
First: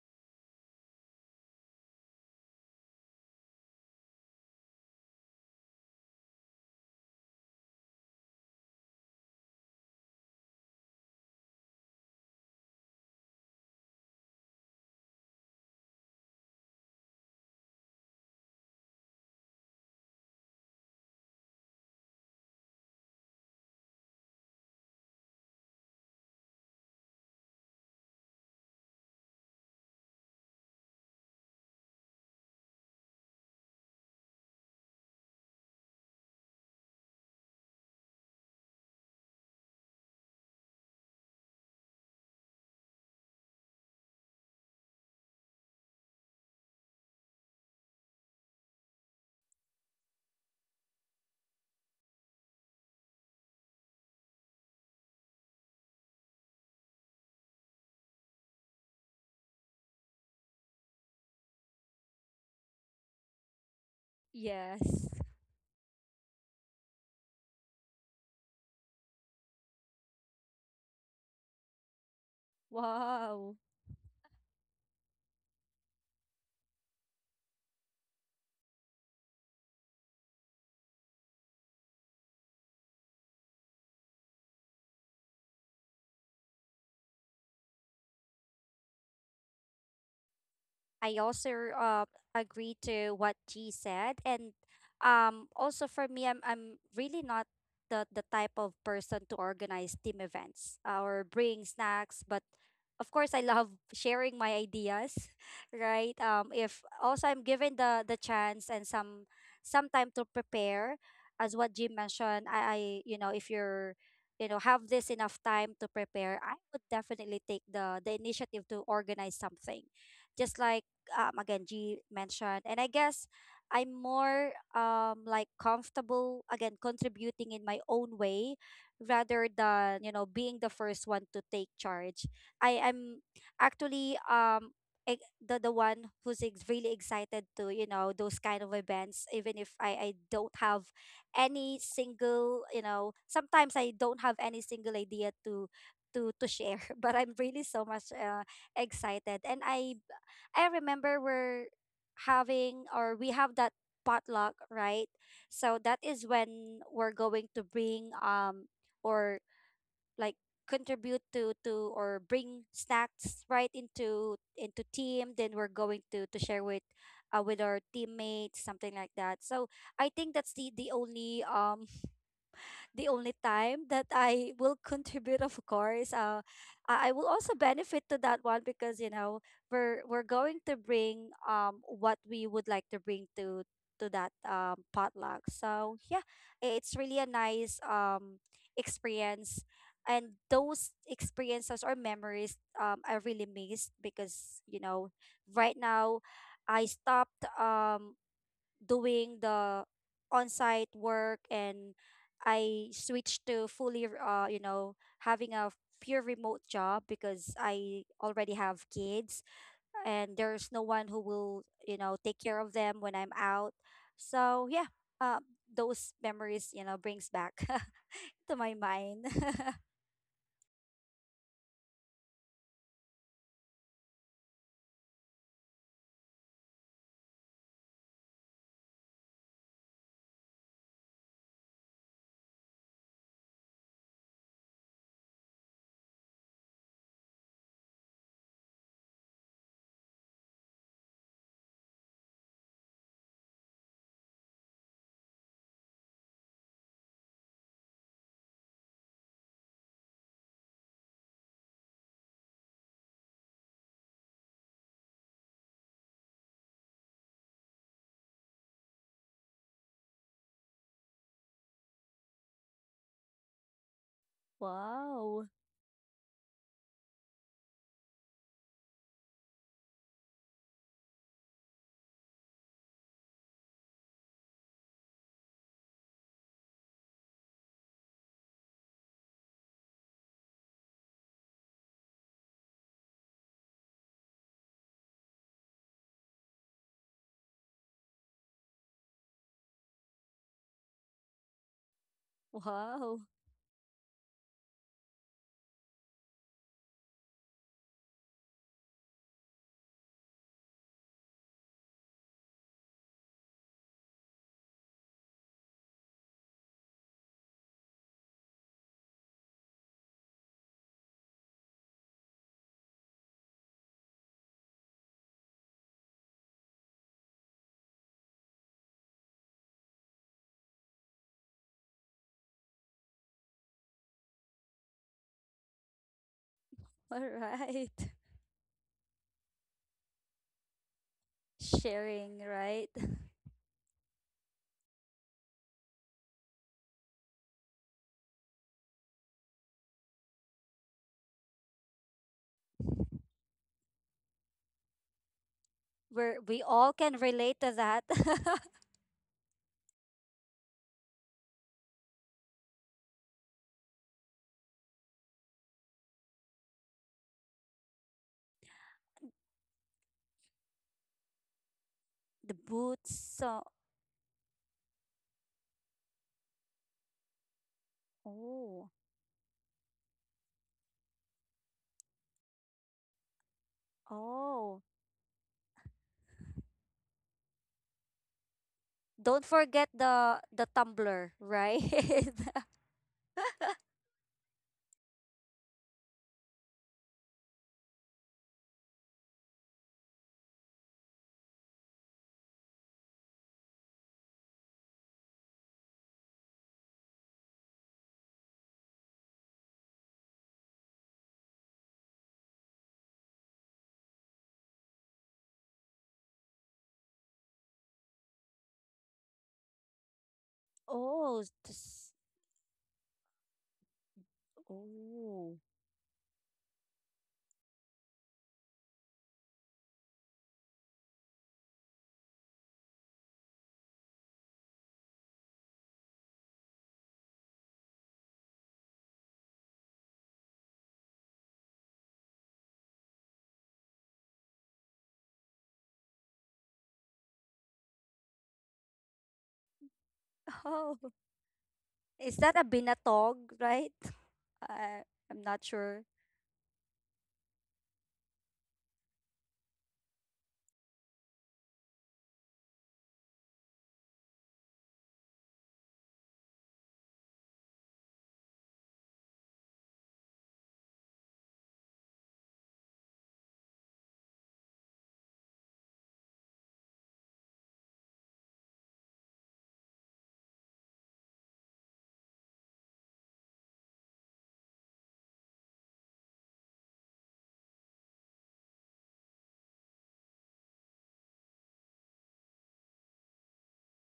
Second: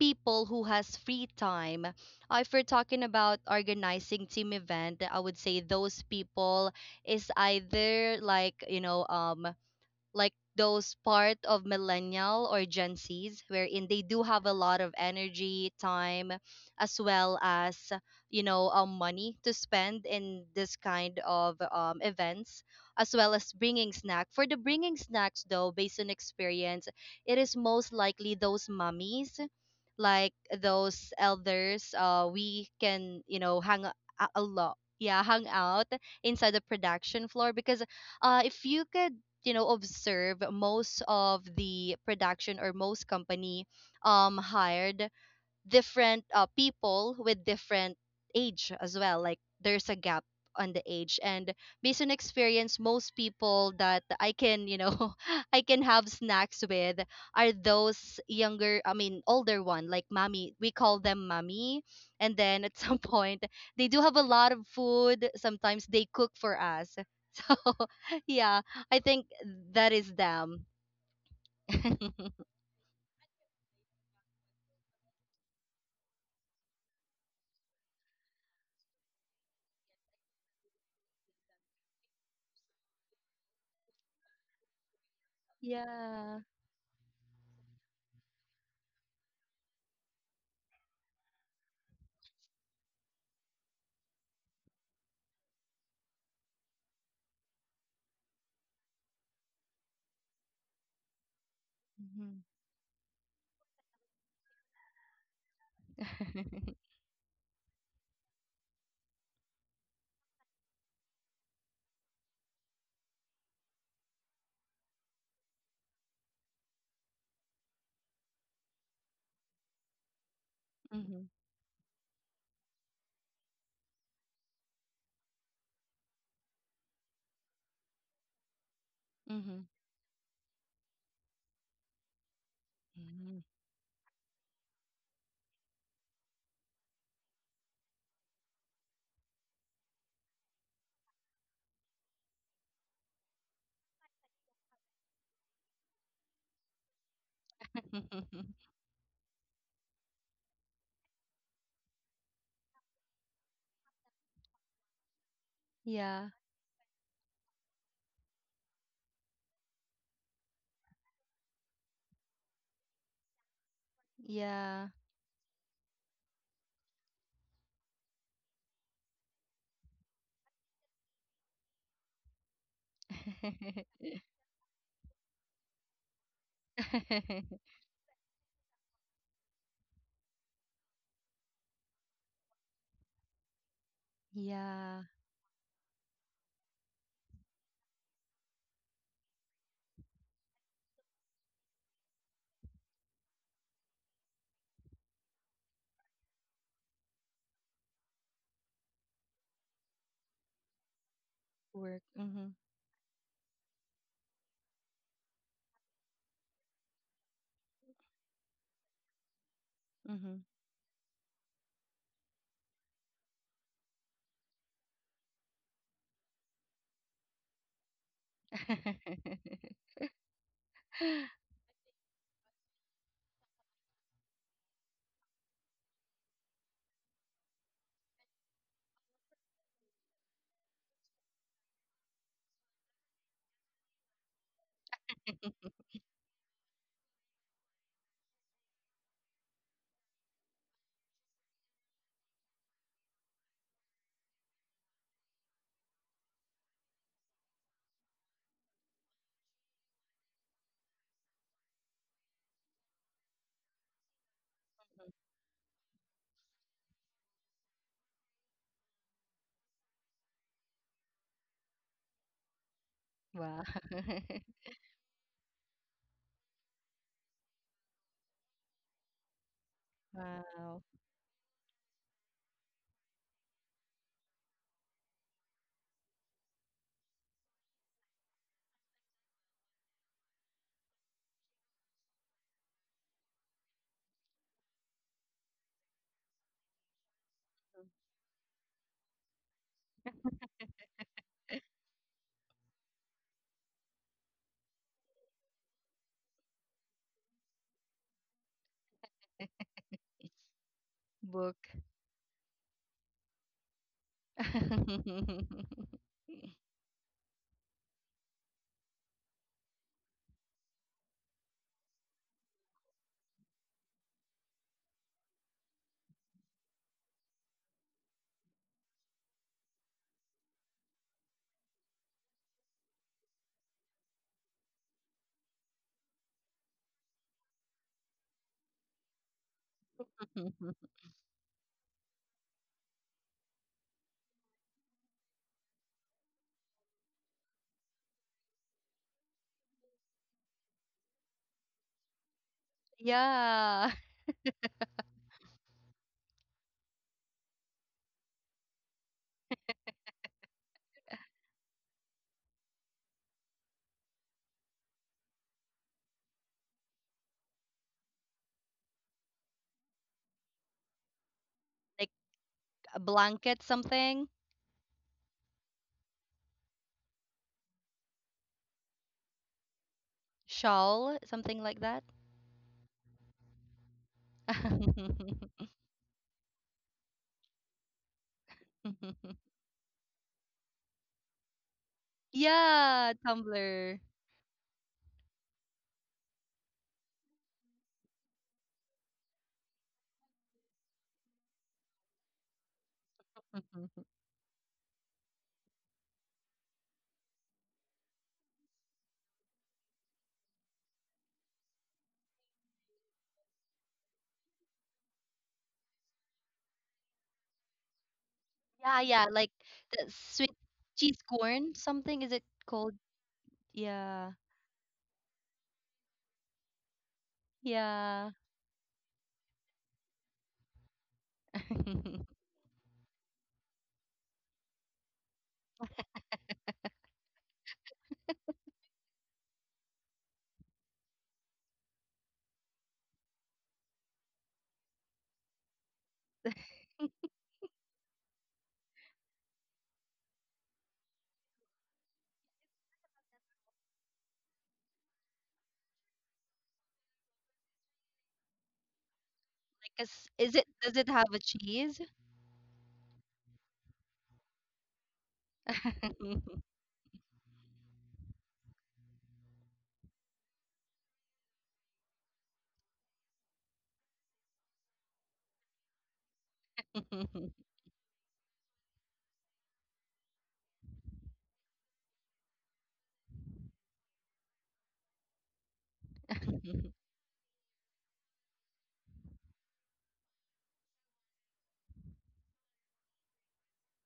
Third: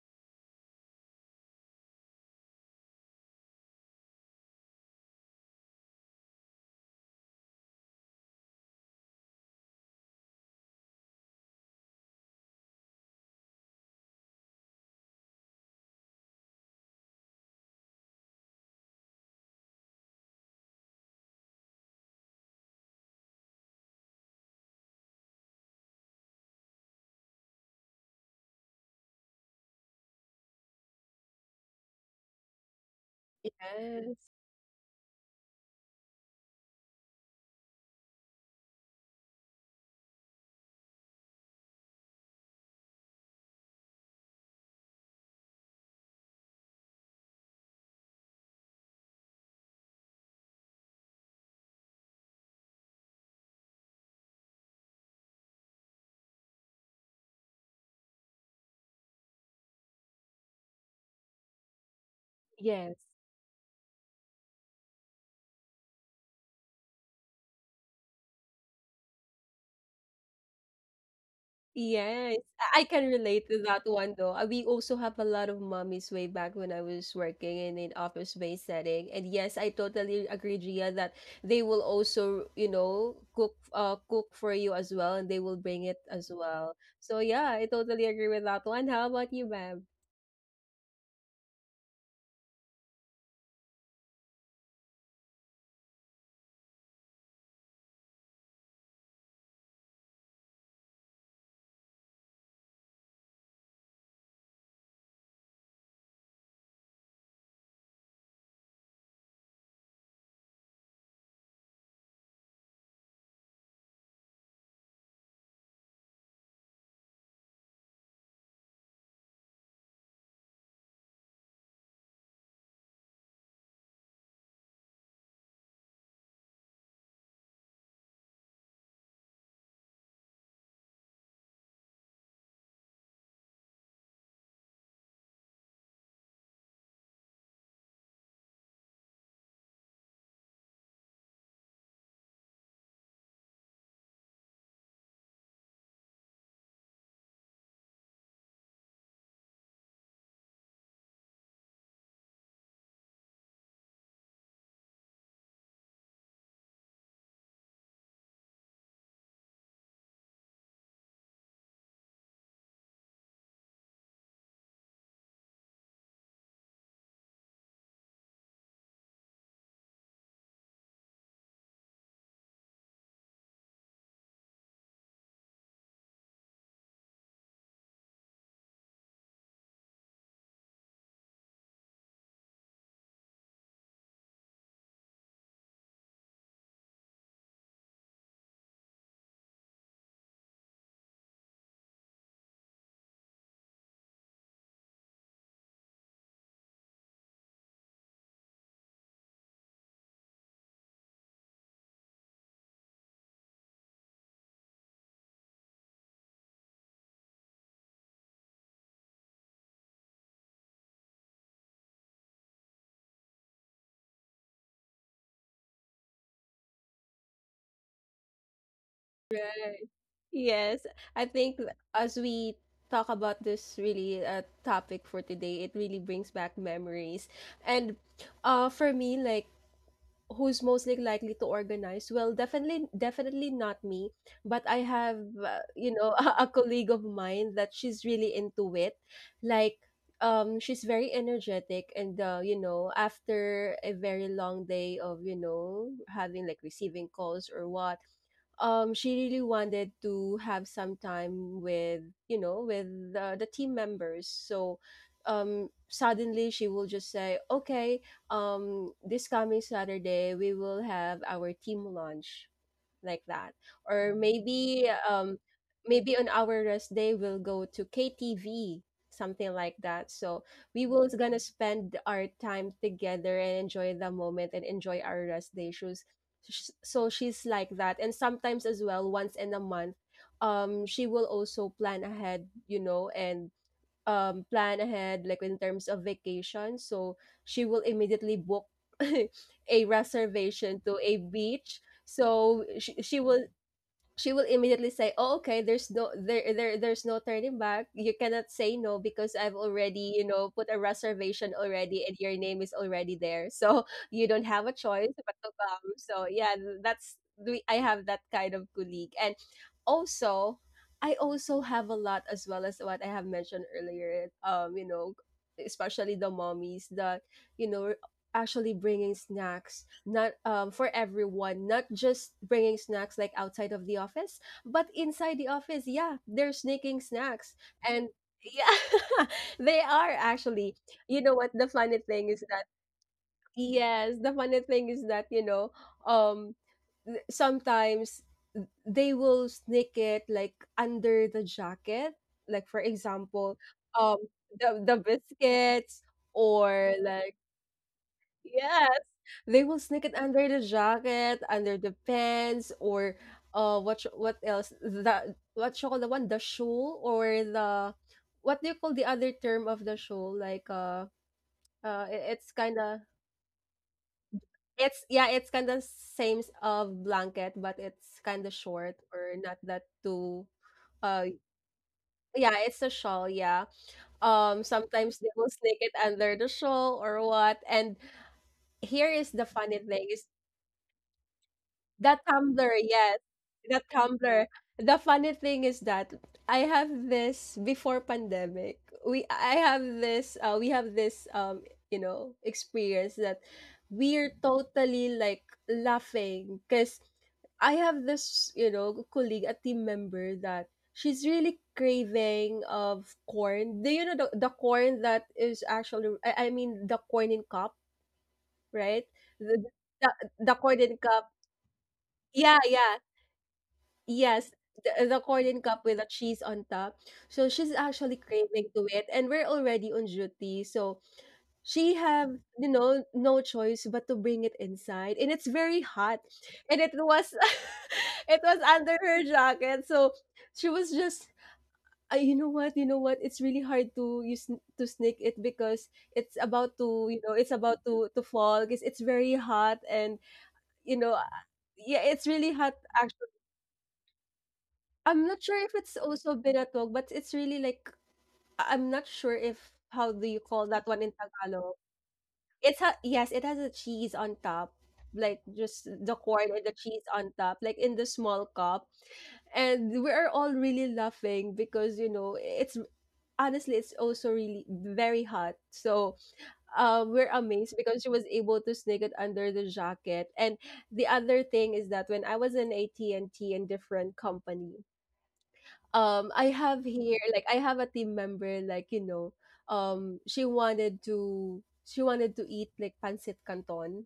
S2: people who has free time. If we're talking about organizing team event, I would say those people is either like those part of millennial or Gen Zs, wherein they do have a lot of energy, time, as well as money to spend in this kind of events, as well as bringing snack. For the bringing snacks, though, based on experience, it is most likely those mummies, like those elders. We can, hang a lot, yeah, hang out inside the production floor because if you could, observe most of the production or most company hired different people with different age as well, like there's a gap on the age. And based on experience, most people that I can, I can have snacks with, are those younger, I mean older one, like mommy, we call them mommy. And then at
S1: Yes.
S2: some point they do have a lot of
S3: Yes.
S2: food, sometimes they cook for us. So yeah, I think that is them.
S1: Yes, I can relate to
S3: Wow.
S1: that one though. We also have a lot of mommies way back when I was working in an office-based setting. And yes, I totally agree, Gia, that they will also, you know, cook cook for you as well, and they will bring it as
S2: Yeah.
S1: well. So yeah, I totally agree with that one. How about you, ma'am?
S3: I also uh, agree to what G said, and also for me, I'm really not the the type of person to organize team events or bring snacks,
S2: Hmm.
S3: but of course, I love sharing my ideas, right? If also I'm given the chance and some time to prepare, as what Jim mentioned, I if you're you know have this enough time to prepare, I would definitely take the initiative to organize something just like
S2: Hmm.
S3: again G mentioned. And I guess I'm more like comfortable again contributing in my own way rather
S2: Hmm.
S3: than, you know, being the first one to take charge. I am
S2: Mhm.
S3: actually the one who's really excited to, you know, those kind of events, even if I don't have any single, you know, sometimes I don't have any single idea to to share, but I'm really so much excited. And I remember we're having, or we have that potluck, right? So that
S2: Yeah.
S3: is when we're going to bring or like contribute to or bring snacks right into
S2: Yeah.
S3: team, then we're going to share with our teammates, something like that. So I think that's the only the only time that I will contribute, of course. I will also benefit to that one because, you know, we're going to bring what we would like to bring to that
S2: Yeah.
S3: potluck. So yeah, it's really a nice experience. And those experiences or memories, I really missed because, you know, right now I stopped doing the on-site work. And
S2: Work. Mm-hmm.
S3: I switched to fully you know, having a pure remote job because I already have kids
S2: Mm-hmm.
S3: and there's no one who will, you know, take care of them when I'm out. So yeah, uh, those memories, you know, brings back to my mind.
S1: Right. Yes, I think as we talk about this really topic for today, it really brings back memories. And for me, like who's most like likely to organize? Well, definitely, definitely not me. But I have, you know, a colleague of mine that she's really into it. Like, she's very energetic, and you know, after a very long day of you know having like receiving calls or what, she really wanted to have some time with you know with the team members. So suddenly she will just say okay, this coming Saturday we will have our team lunch, like that.
S2: Wow.
S1: Or maybe
S3: Wow.
S1: maybe on our rest day we'll go to KTV, something like that. So
S2: Wow.
S1: we will gonna spend our time together and enjoy the moment and enjoy our rest day. Shoes. So she's like that. And sometimes as well, once in a month, she will also plan ahead, you know, and plan ahead like in terms of vacation. So she will immediately book a reservation to a beach, so
S3: Wow.
S1: she will immediately say, "Oh, okay. There's no there's no turning back. You cannot say no because I've already you know put a reservation
S2: Book.
S1: already, and your name is already there. So you don't have a choice but to come. So yeah, that's we. I have that kind of colleague, and also I also have a lot as well as what I have mentioned earlier. You know, especially the mommies that you know actually bringing snacks not for everyone, not just bringing snacks like outside of the office but inside the office, yeah, they're sneaking
S3: All
S1: snacks.
S3: right.
S1: And yeah, they are actually you know what the funny thing is
S3: Sharing,
S1: that
S3: right?
S1: yes the funny thing is that you know um sometimes they will sneak it like under the jacket, like for example
S2: Yeah.
S1: um the biscuits
S3: Where we
S1: or
S3: all can
S1: like
S3: relate to that.
S1: yes, they will sneak it under the jacket, under the pants, or what what else? The what you call the one, the shoe or the what do you call the other term of the shoe? Like
S2: Like
S1: it's
S3: The
S1: kind
S2: a
S1: of
S3: boots
S2: blanket,
S3: so.
S2: something,
S1: it's yeah, it's kind of same of blanket, but it's kind of
S3: Oh.
S1: short or not that too.
S2: shawl,
S1: Uh,
S2: something like that.
S1: yeah, it's a shawl. Yeah.
S3: Oh.
S1: Sometimes they will sneak it under the shawl or what. And here is the
S3: Don't
S1: funny
S3: forget
S1: thing.
S3: the tumbler, right?
S1: That tumbler,
S2: Yeah,
S1: yes. That
S2: Tumblr.
S1: tumbler. The funny thing is that I have this before pandemic. We I have this we have this you know experience that we're totally like laughing because I have this, you know, colleague, a team member that she's really craving of corn. Do you know the corn that is actually, I mean, the corn in cup,
S2: Yeah,
S1: right?
S2: yeah, like
S1: The,
S2: the
S1: the,
S2: sweet
S1: the corn in
S2: cheese
S1: cup.
S3: Oh.
S2: corn, something is it
S1: Yeah,
S2: called?
S1: yeah.
S2: Yeah,
S1: Yes, the
S3: Oh.
S1: corn cup with the cheese on top. So she's actually
S2: yeah.
S1: craving to it, and we're already on duty, so she have you know no choice but to bring it inside, and it's very hot, and it was it was under her jacket, so she was just. You know what? You know what? It's really hard to use to sneak it because it's about to, you know, it's about to fall because it's very hot, and you
S3: Oh.
S1: know, yeah, it's
S3: Is
S1: really
S3: that a
S1: hot.
S3: binatog, right? I
S1: I'm not
S3: I'm
S1: sure
S3: not
S1: if it's
S3: sure.
S1: also binatog, but it's really like I'm not sure if
S2: Like, a
S1: how do
S2: s
S1: you
S2: is
S1: call
S2: it,
S1: that
S2: does
S1: one
S2: it
S1: in
S2: have a
S1: Tagalog.
S2: cheese?
S1: It's ha yes, it has a cheese on top, like just the corn and the cheese on top, like in the small cup. And we are all really laughing because you know it's honestly it's also really very hot. So we're amazed because she was able to sneak it under the jacket. And the other thing is that when I was in AT&T in different company, I have here like I have a team member like you know she wanted to eat like pancit canton.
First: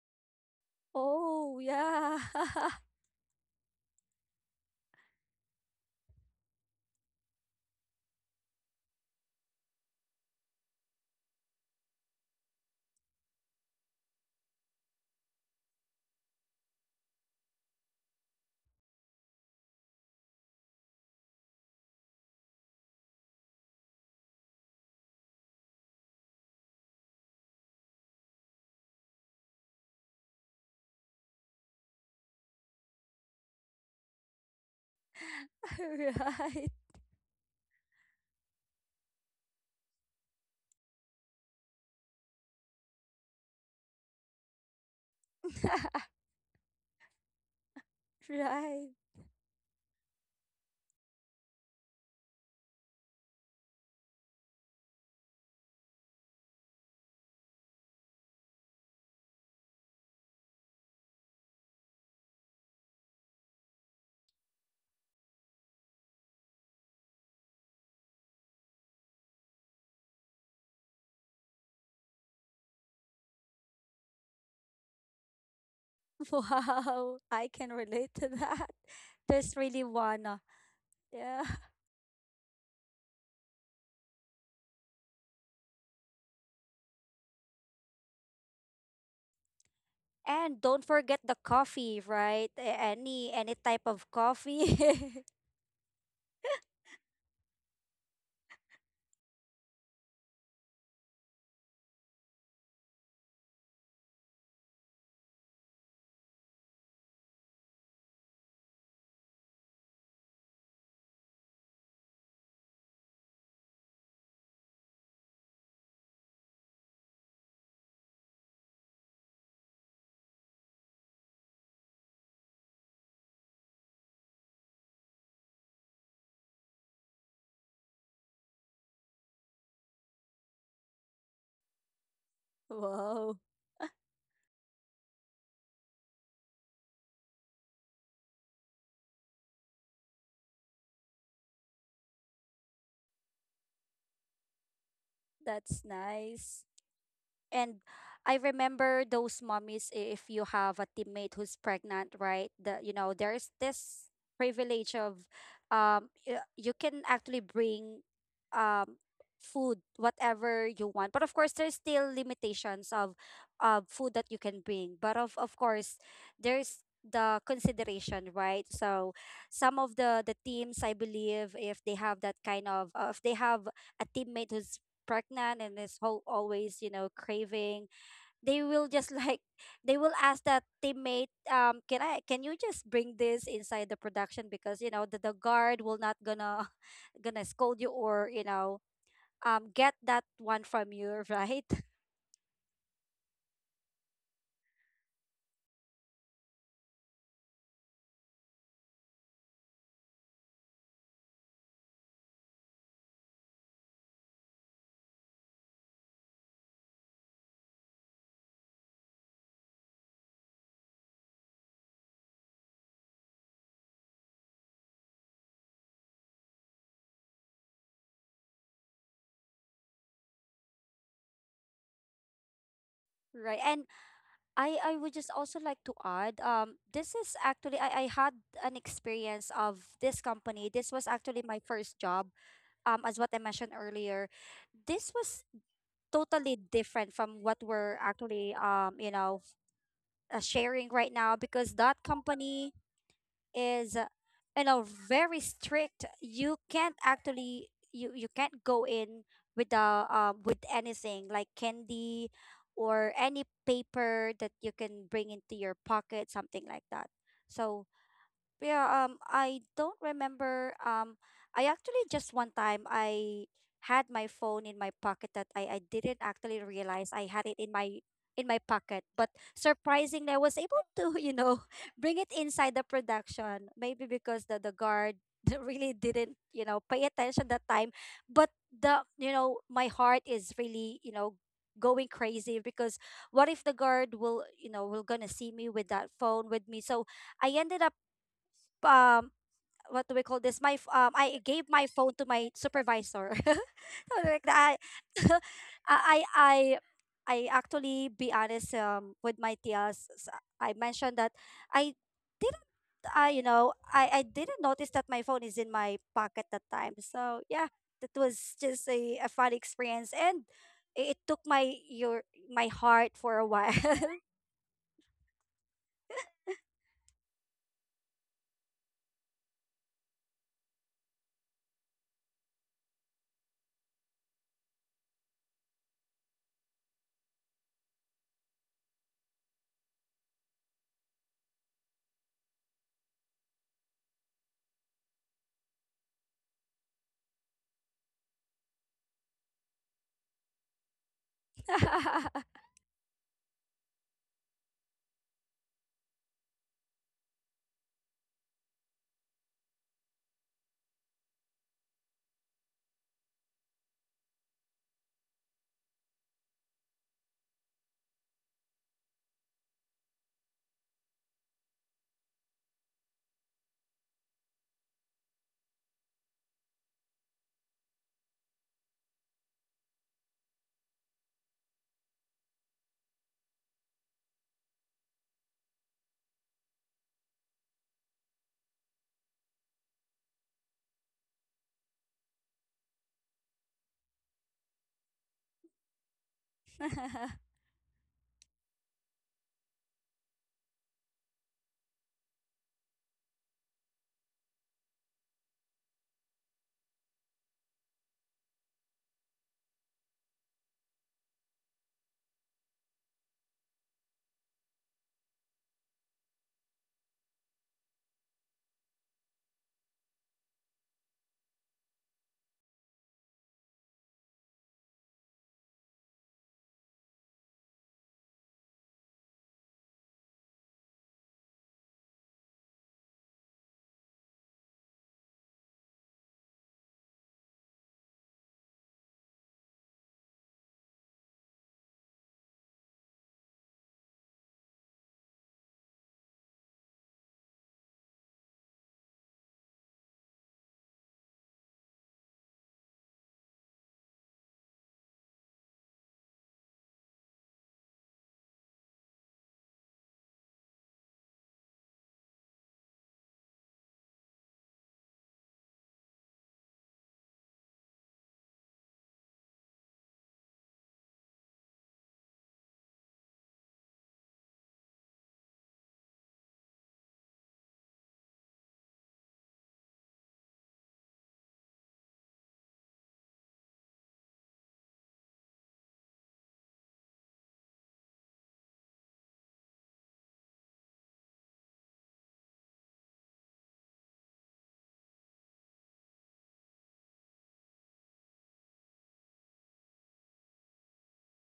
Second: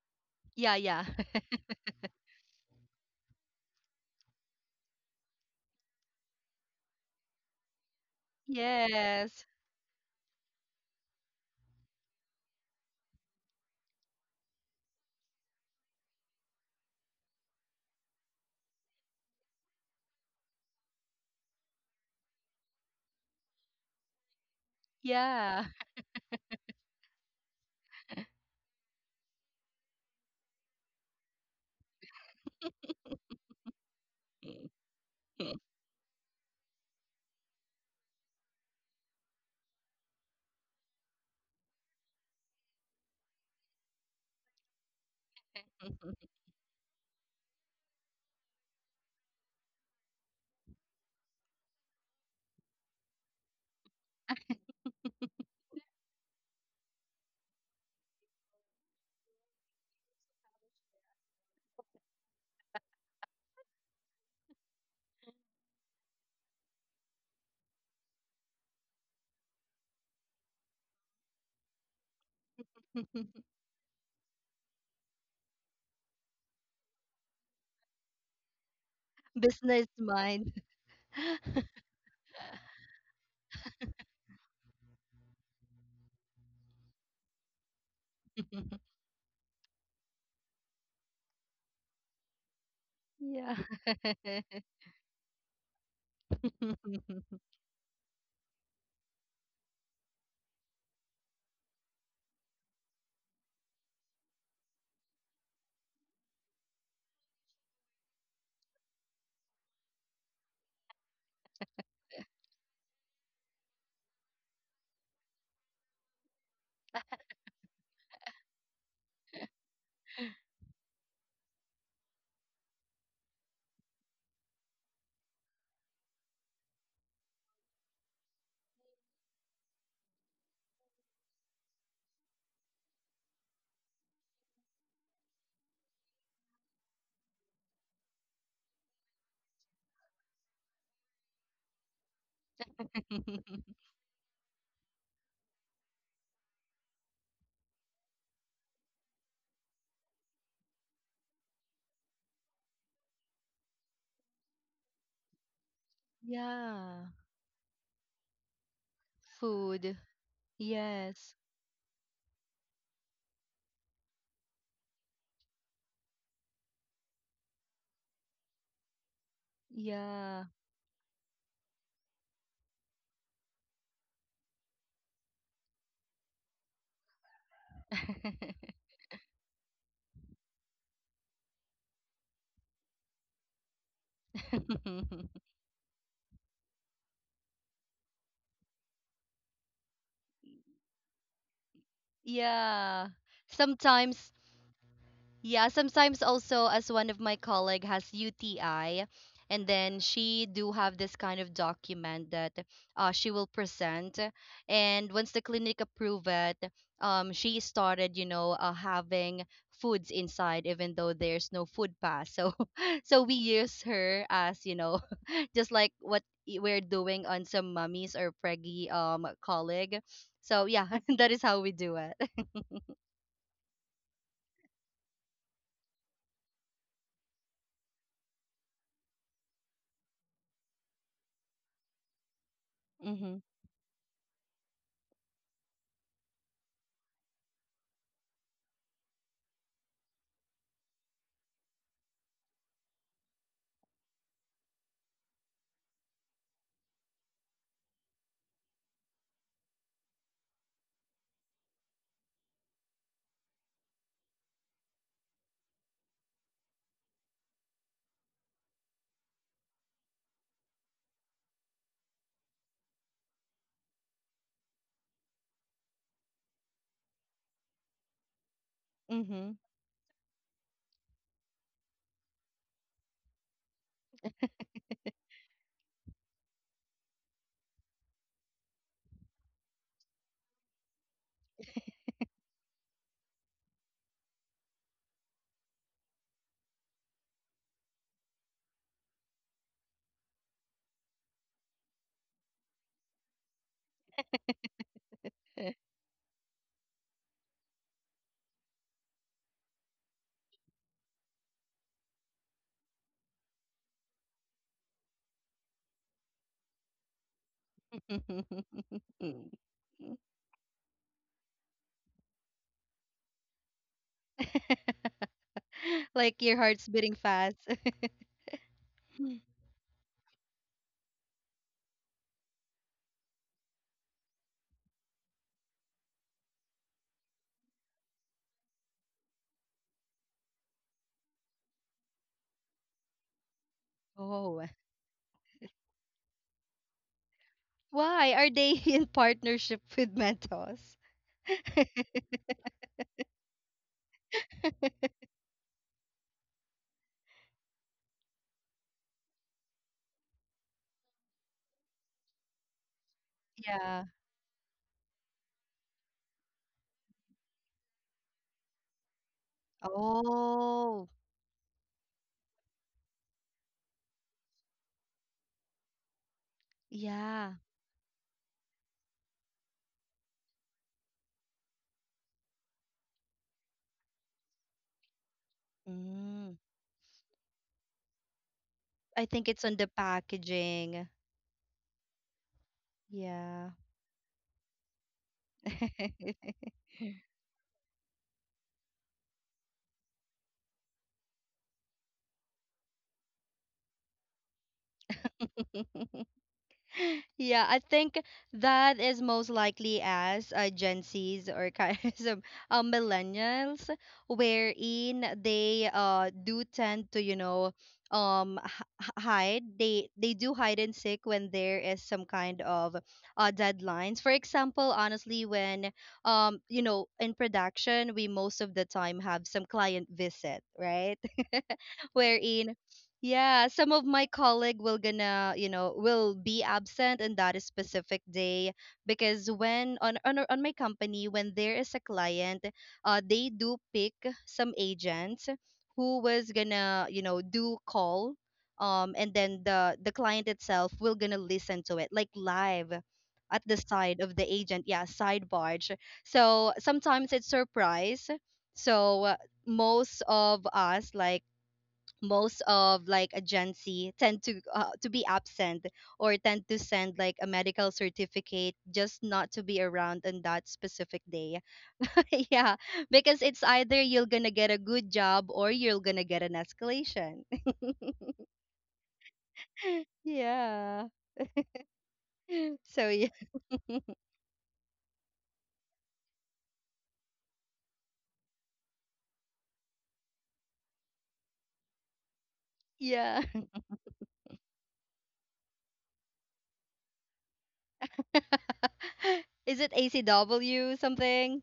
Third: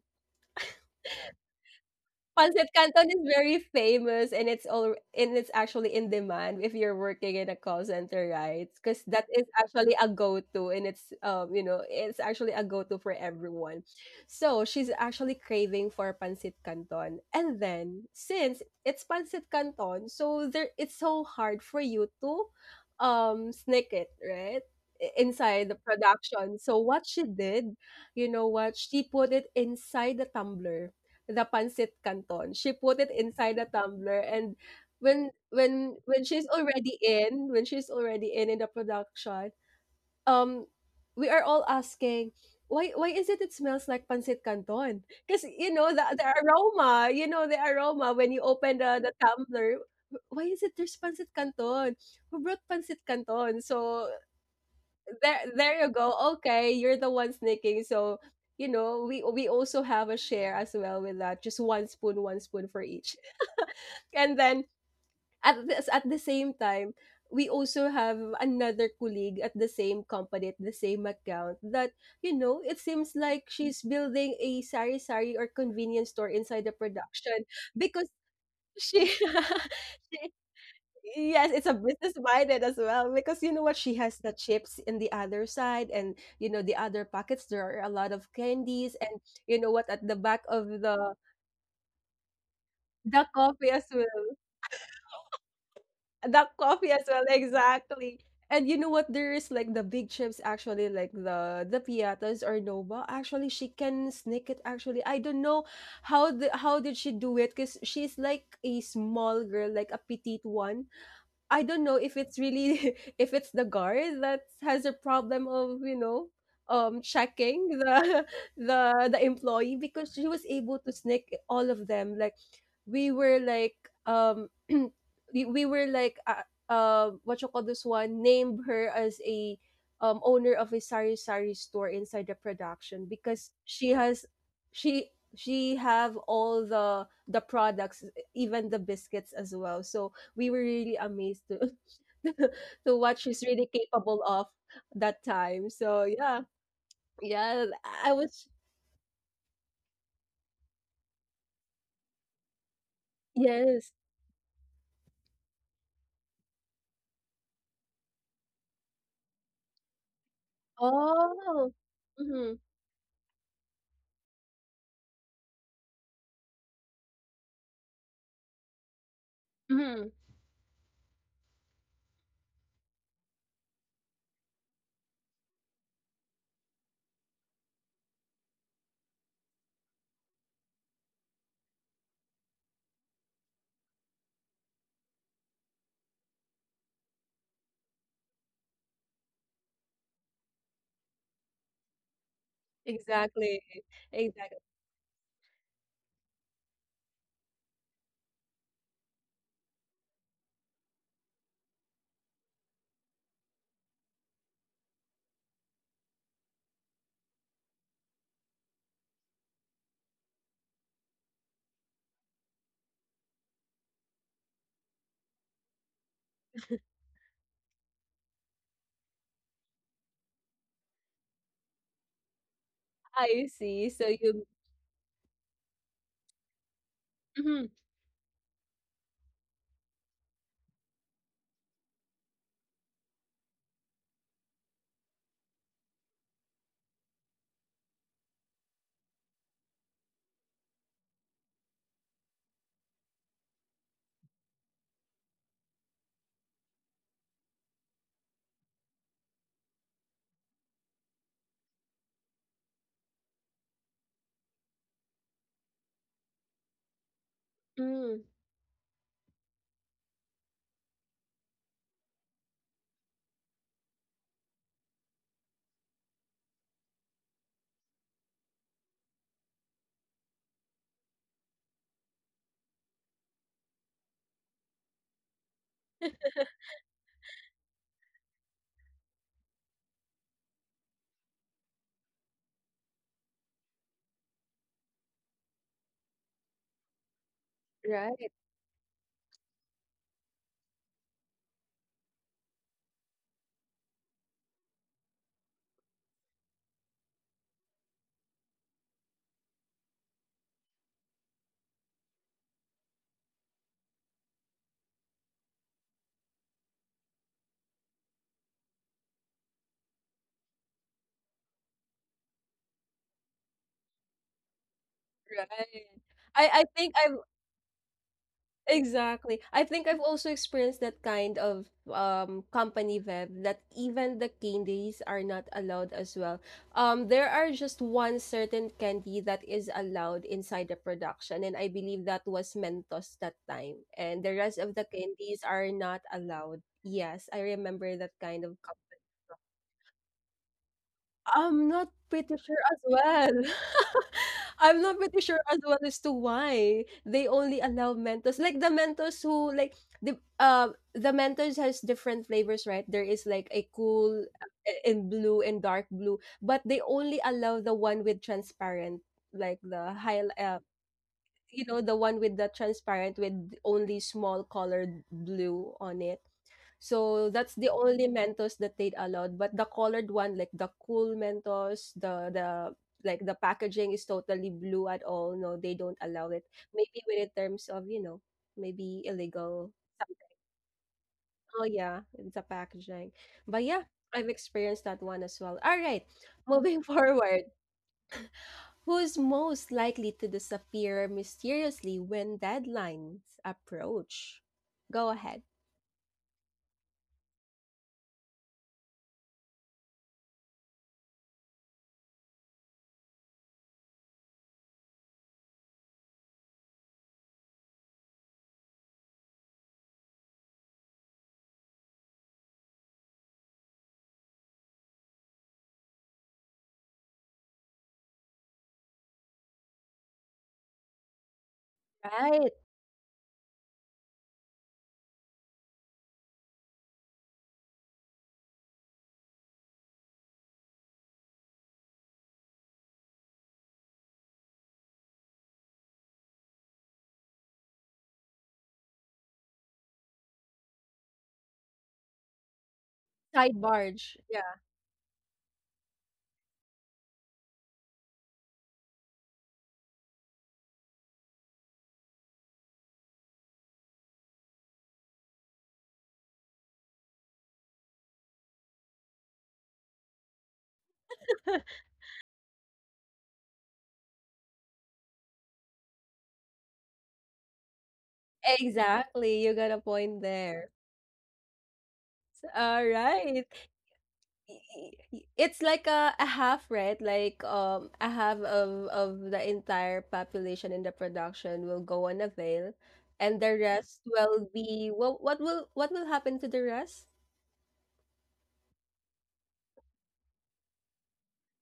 S2: Yeah, yeah.
S3: Oh, yeah.
S1: Pancit Canton is very famous, and it's all and it's actually in demand if you're working in a call center, right? Because that is
S2: Yes.
S1: actually a go-to, and it's you know it's actually a go-to for everyone. So she's actually craving for pancit canton, and then since it's pancit canton, so there it's so hard for you to sneak it right
S2: Yeah.
S1: inside the production. So what she did, you know what, she put it inside the tumbler, the pancit canton. She put it inside a tumbler, and when when when she's
S3: Right.
S1: already in, when she's already in the production, um we are all asking why is it it smells like pancit canton? Because you know the aroma, you know the aroma when you open
S3: Right.
S1: the tumbler. Why is it there's pancit canton? Who brought pancit canton? So there there you go. Okay, you're the one sneaking. So, you know, we also have a share as well with that. Just one spoon for each. And then at this at the same time, we also have another colleague at the same company, at the same account that, you know, it seems like she's building a sari sari or convenience store inside the
S3: Wow.
S1: production
S3: I can
S1: because
S3: relate to that. There's really
S2: Business
S3: one.
S1: she
S2: mind.
S3: Yeah.
S1: yes, it's a business minded as well because you know what she has the chips in the other side, and you know the other pockets there are a lot of candies, and you know what at the back
S3: And
S1: of
S3: don't forget the coffee, right?
S1: the
S2: Yeah.
S3: Any
S1: coffee as
S3: type of
S1: well.
S3: coffee.
S1: The coffee as well exactly. And you know what there is like the big chips actually like the piatas or nova actually she can sneak it actually. I don't know how did she do it cuz she's like a small girl, like a petite one. I don't know if it's really if it's the guard that has a problem of checking the the employee, because she was able to sneak all of them. Like we were like um we were like what you call this one, named her as a owner of a sari sari store inside the production
S3: Wow.
S1: because she has she have all the products, even the biscuits as well. So we were really amazed to to what she's really capable of that time.
S3: That's
S1: So yeah,
S3: nice.
S1: yeah,
S3: And
S1: I
S3: I
S1: was
S3: remember those mommies, if you have a teammate who's pregnant, right? The, you know, there's
S1: yes.
S3: this privilege of you can
S2: Yeah.
S3: actually bring um food,
S2: Food.
S3: whatever you want. But of
S2: Yes.
S3: course
S1: Oh,
S3: there's still
S1: mm-hmm,
S3: limitations of food that you can bring. But of course there's the consideration, right? So some of
S1: mm-hmm.
S3: the
S2: Yeah.
S3: teams, I believe, if they have that kind of, if they have a teammate who's pregnant and is whole always, you know, craving, they will just like they will ask that teammate, can I can you just bring this inside the production, because you know the guard will not gonna gonna scold you, or you know, get that one from you, right?
S2: Yeah.
S1: Exactly,
S2: Sometimes,
S1: exactly.
S2: also as one of my colleague has UTI, and then she do have this kind of document that she will present, and once the clinic approve it, she started, you know, having foods inside even though there's no food pass. So so we use her as, you know, just like what we're doing on some mummies or preggy colleague. So yeah, that is how we do it.
S1: I
S3: Right. And
S1: see. So you,
S3: I would just also like to add, this is
S1: mm-hmm,
S3: actually I had an experience of this company. This was actually my first job, as what I
S2: Mhm.
S3: mentioned earlier. This was totally different from what we're actually you know, sharing right now, because that company is, you know, very strict. You can't actually, you can't go in with the with anything like candy or any paper that you can bring into your pocket, something like that. So
S1: mm,
S3: yeah, I don't remember. I actually just one time I had my phone in my pocket that I didn't actually realize I had it in my pocket. But
S2: Mhm.
S3: surprisingly, I was able to, you know, bring it inside the production. Maybe because the guard really didn't, you know, pay attention that time. But the, you know, my heart is really, you know, going crazy because what if the guard will, you know, will gonna see me with that phone with me? So I ended up
S1: right,
S3: um what do we call this? My I gave my phone to my supervisor. So like that. I I actually, be honest, with my tias. I mentioned that I didn't I you know, I didn't notice that my phone is in my pocket that time. So yeah, that was just a fun experience, and it took my your my heart for a while.
S1: right.
S2: Like
S1: I
S2: your
S1: I
S2: heart's
S1: think
S2: beating
S1: I've
S2: fast.
S1: exactly. I think I've also experienced that kind of company vibe, that even the candies are not allowed as well. There are just one certain candy that is allowed inside the production, and I believe that was Mentos that time, and the rest
S2: Oh.
S1: of the candies are not allowed. Yes, I remember that
S2: Why
S1: kind
S2: are
S1: of
S2: they in partnership with Mentos?
S1: I'm not pretty sure as well. I'm not pretty sure as well as to why they only allow Mentos. Like the Mentos, who like the uh the Mentos has different flavors, right? There is like a
S2: Yeah.
S1: cool in blue and dark blue, but they only allow the one with transparent, like the high
S2: Oh,
S1: you know, the one with the transparent with only small colored blue on it. So
S2: yeah.
S1: that's the only Mentos that they'd allowed, but the colored one, like the cool Mentos, the like the packaging is totally blue at all. No, they don't allow it.
S2: Mm.
S1: Maybe with, in terms of, you know, maybe
S2: I think it's
S1: illegal.
S2: on the packaging.
S1: Oh yeah, the packaging. But
S2: Yeah.
S1: yeah, I've experienced that one as well. All right, moving forward. Who's most likely to disappear mysteriously when deadlines approach? Go ahead.
S2: Yeah, I think that is most likely as Gen Zs or kind of some, millennials, wherein they do tend to, hide. They do hide and seek when there is some kind of deadlines. For example, honestly, when, in production, we most of the time have some client visit, right?
S1: Right.
S2: Wherein yeah, some of my colleague will gonna, will be absent in that specific day, because when on my company when there is a client, they do pick some agents who was gonna, do call and then the client itself will gonna listen to it like live
S1: Side
S2: at the
S1: barge.
S2: side of
S1: Yeah.
S2: the agent. Yeah, side barge. So sometimes it's surprise. So most of us, like most of, like a Gen Z, tend to be absent or tend to send like a medical certificate just not to be around on that specific day. Yeah, because it's either you're gonna get a good job or you're gonna get an escalation.
S1: Exactly, you got a point there.
S2: Yeah. So
S1: Alright.
S2: yeah,
S1: Y y it's like a half, right? Like, a half of the entire population in the production will go on a veil, and
S2: yeah.
S1: the rest will be what will happen to the rest?
S2: Is it ACW something?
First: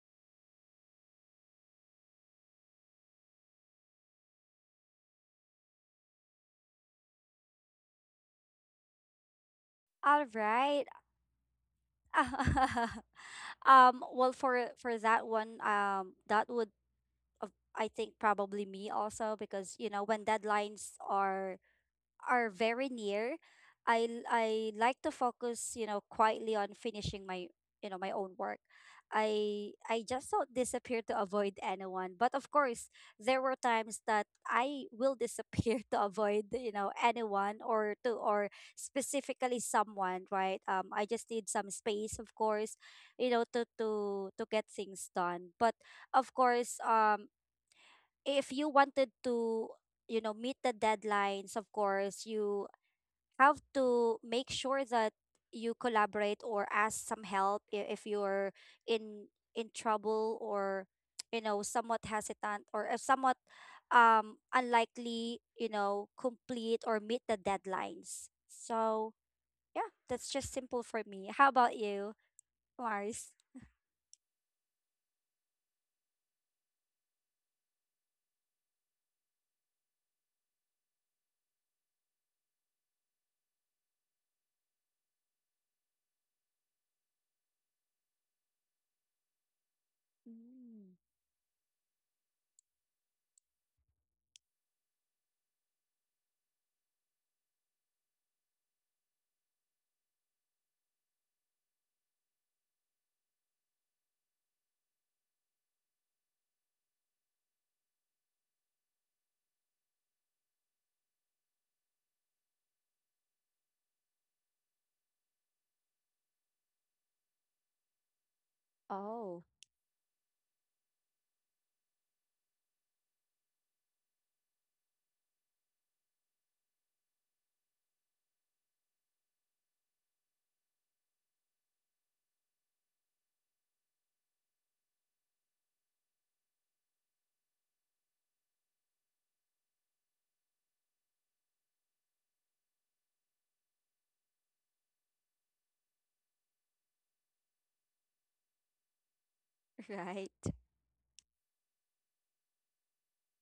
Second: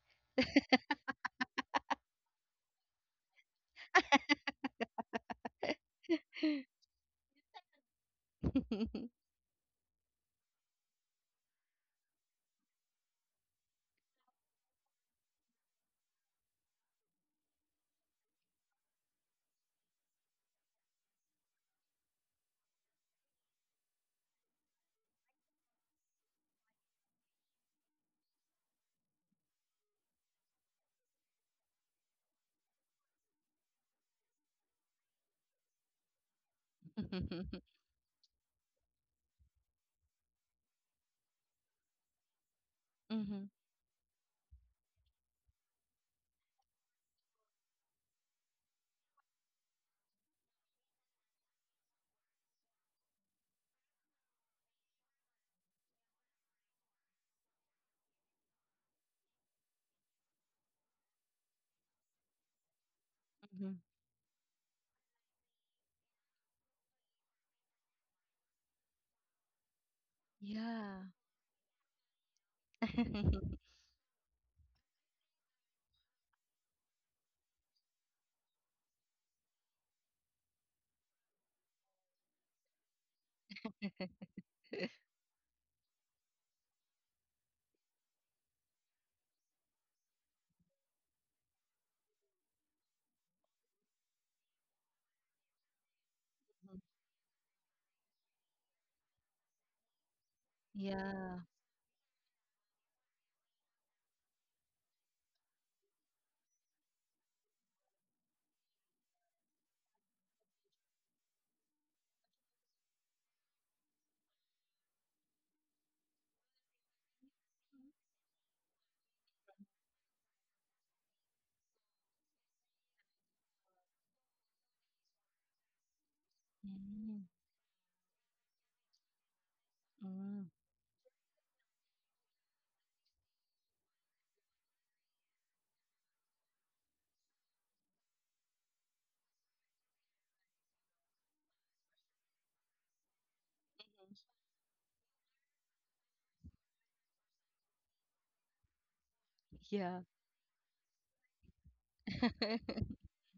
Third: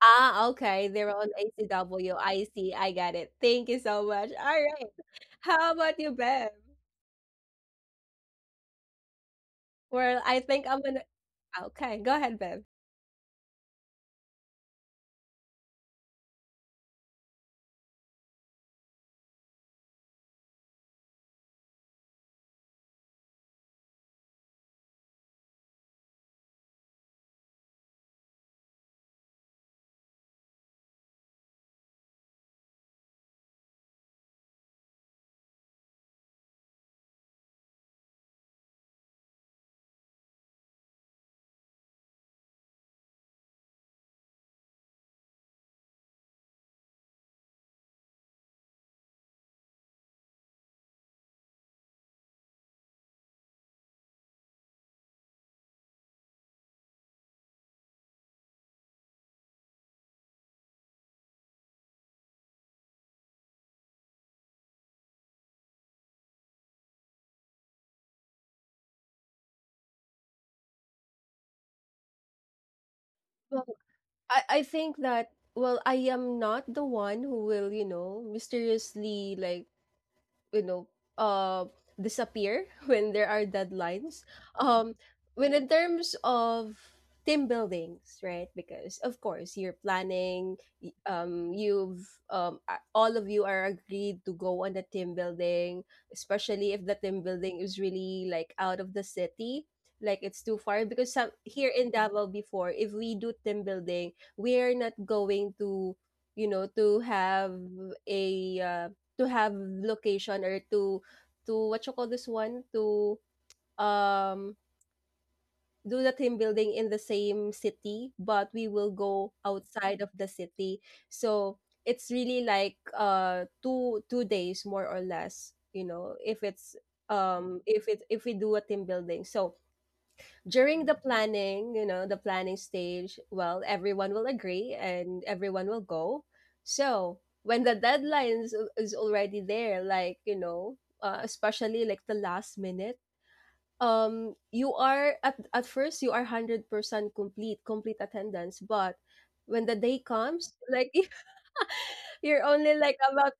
S1: Ah, okay, they're on ACW. I see, I got it. Thank you so much. All right. How about you, Bev? Well,
S3: All
S1: I think I'm
S3: right.
S1: gonna okay, go ahead, Bev.
S3: Well, for that one, that would I think probably me also, because you know, when deadlines are very near, I like to focus, you know, quietly on finishing my, you know, my own work. I just don't disappear to avoid anyone. But of course, there were times that I will disappear to avoid, you know,
S2: Hmm.
S3: anyone, or to, or specifically someone, right? I just need some space, of course, you
S2: Hmm.
S3: know, to to get things done. But of course, if you wanted to, you know, meet the deadlines, of course you have to make sure that you collaborate or ask some help, if you're in trouble, or you know, somewhat hesitant, or if somewhat unlikely, you know, complete or meet the deadlines. So yeah, that's just simple for
S2: Yeah.
S3: me. How about you, Mars?
S1: I think that, well, I am not the one who will, you know, mysteriously like, you know, uh disappear when there are deadlines, um when in terms of team buildings, right? Because of course you're planning,
S3: Mm.
S1: you've all of you are agreed to go on the team building, especially if
S2: Mhm.
S1: the team building is really like out of the city, like it's too far. Because some
S2: Yeah.
S1: here in Davao before, if we do team building, we are not going to, you know, to have a to have location, or to what you call this one, to um do the team building in the same city, but we will go
S3: Oh.
S1: outside of the city. So it's really like 2 2 days more or less, you know, if it's
S2: Mm,
S1: if it if we do a team building. So
S2: mm,
S1: during the planning, you know, the planning stage, well, everyone will agree and everyone will go. So when the deadline is already there, like, you know, especially like the last minute, you are at first you are 100% complete, complete attendance. But when the day
S2: yeah.
S3: Right.
S1: comes, like, you're only like about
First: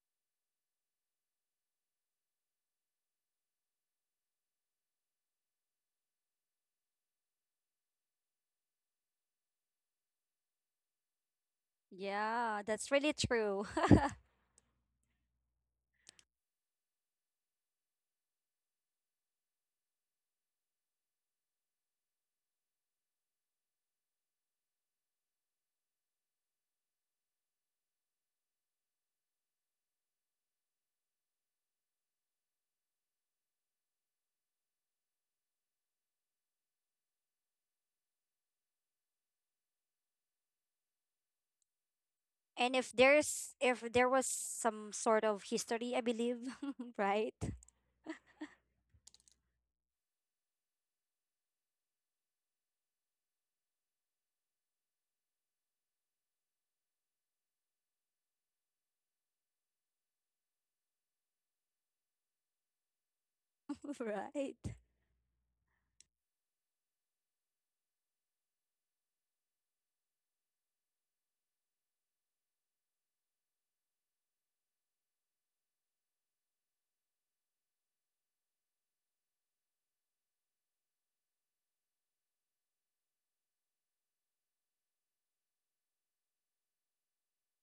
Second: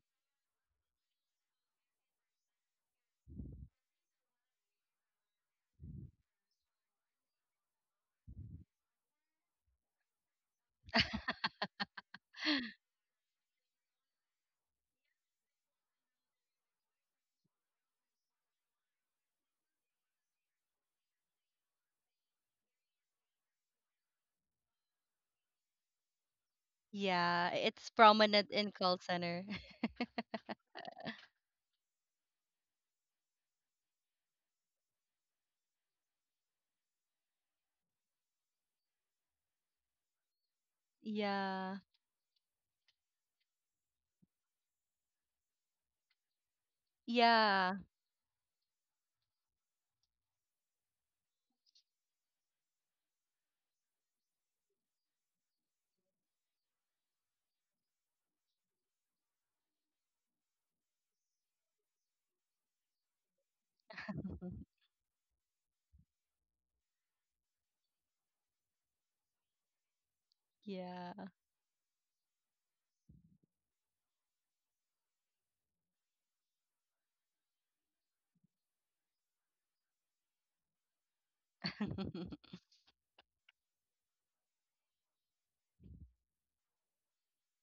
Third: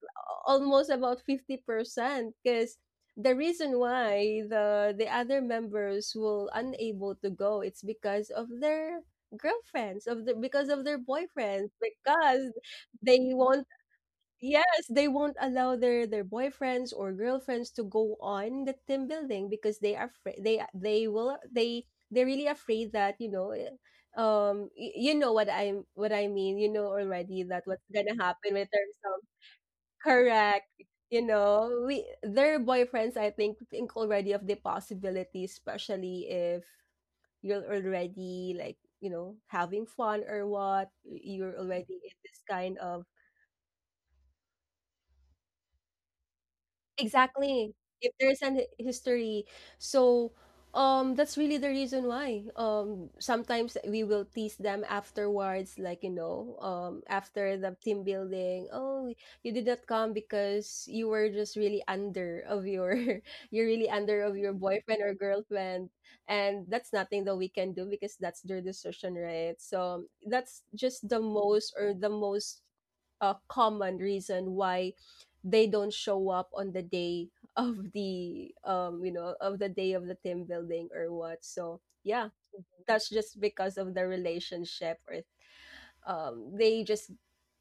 S1: almost about 50%, because the reason why the other members will unable to go, it's because of their girlfriends, of the because of their boyfriends, because
S3: Yeah, that's really
S1: they
S3: true.
S1: want yes, they won't allow their boyfriends or girlfriends to go on the team building because they are afraid they will they they're really afraid that you know eh, you know what I'm what I mean, you know already
S2: Yeah,
S1: that what's
S2: it's
S1: gonna
S2: prominent
S1: happen in
S2: in call
S1: terms of
S2: center.
S1: correct, you know we their boyfriends I think already of the possibility, especially if you're already like, you know, having fun or what, you're
S2: Yeah.
S1: already in this kind
S3: And if
S1: of
S3: there's, if there was some sort of history, I believe. Right.
S1: exactly.
S2: Yeah.
S1: If there's an hi- history. So, that's really the reason why. Sometimes we will tease them afterwards, like, you know, after the team building, oh, you did not come because you were just really under of your, you're really under of your
S3: Right.
S1: boyfriend or girlfriend. And that's nothing that we can do because that's their decision, right? So that's just the
S2: Yeah.
S1: most, or the most a common reason why they don't show up on the day of the you know of the day of the team building or what. So yeah, that's just because of the relationship, or they just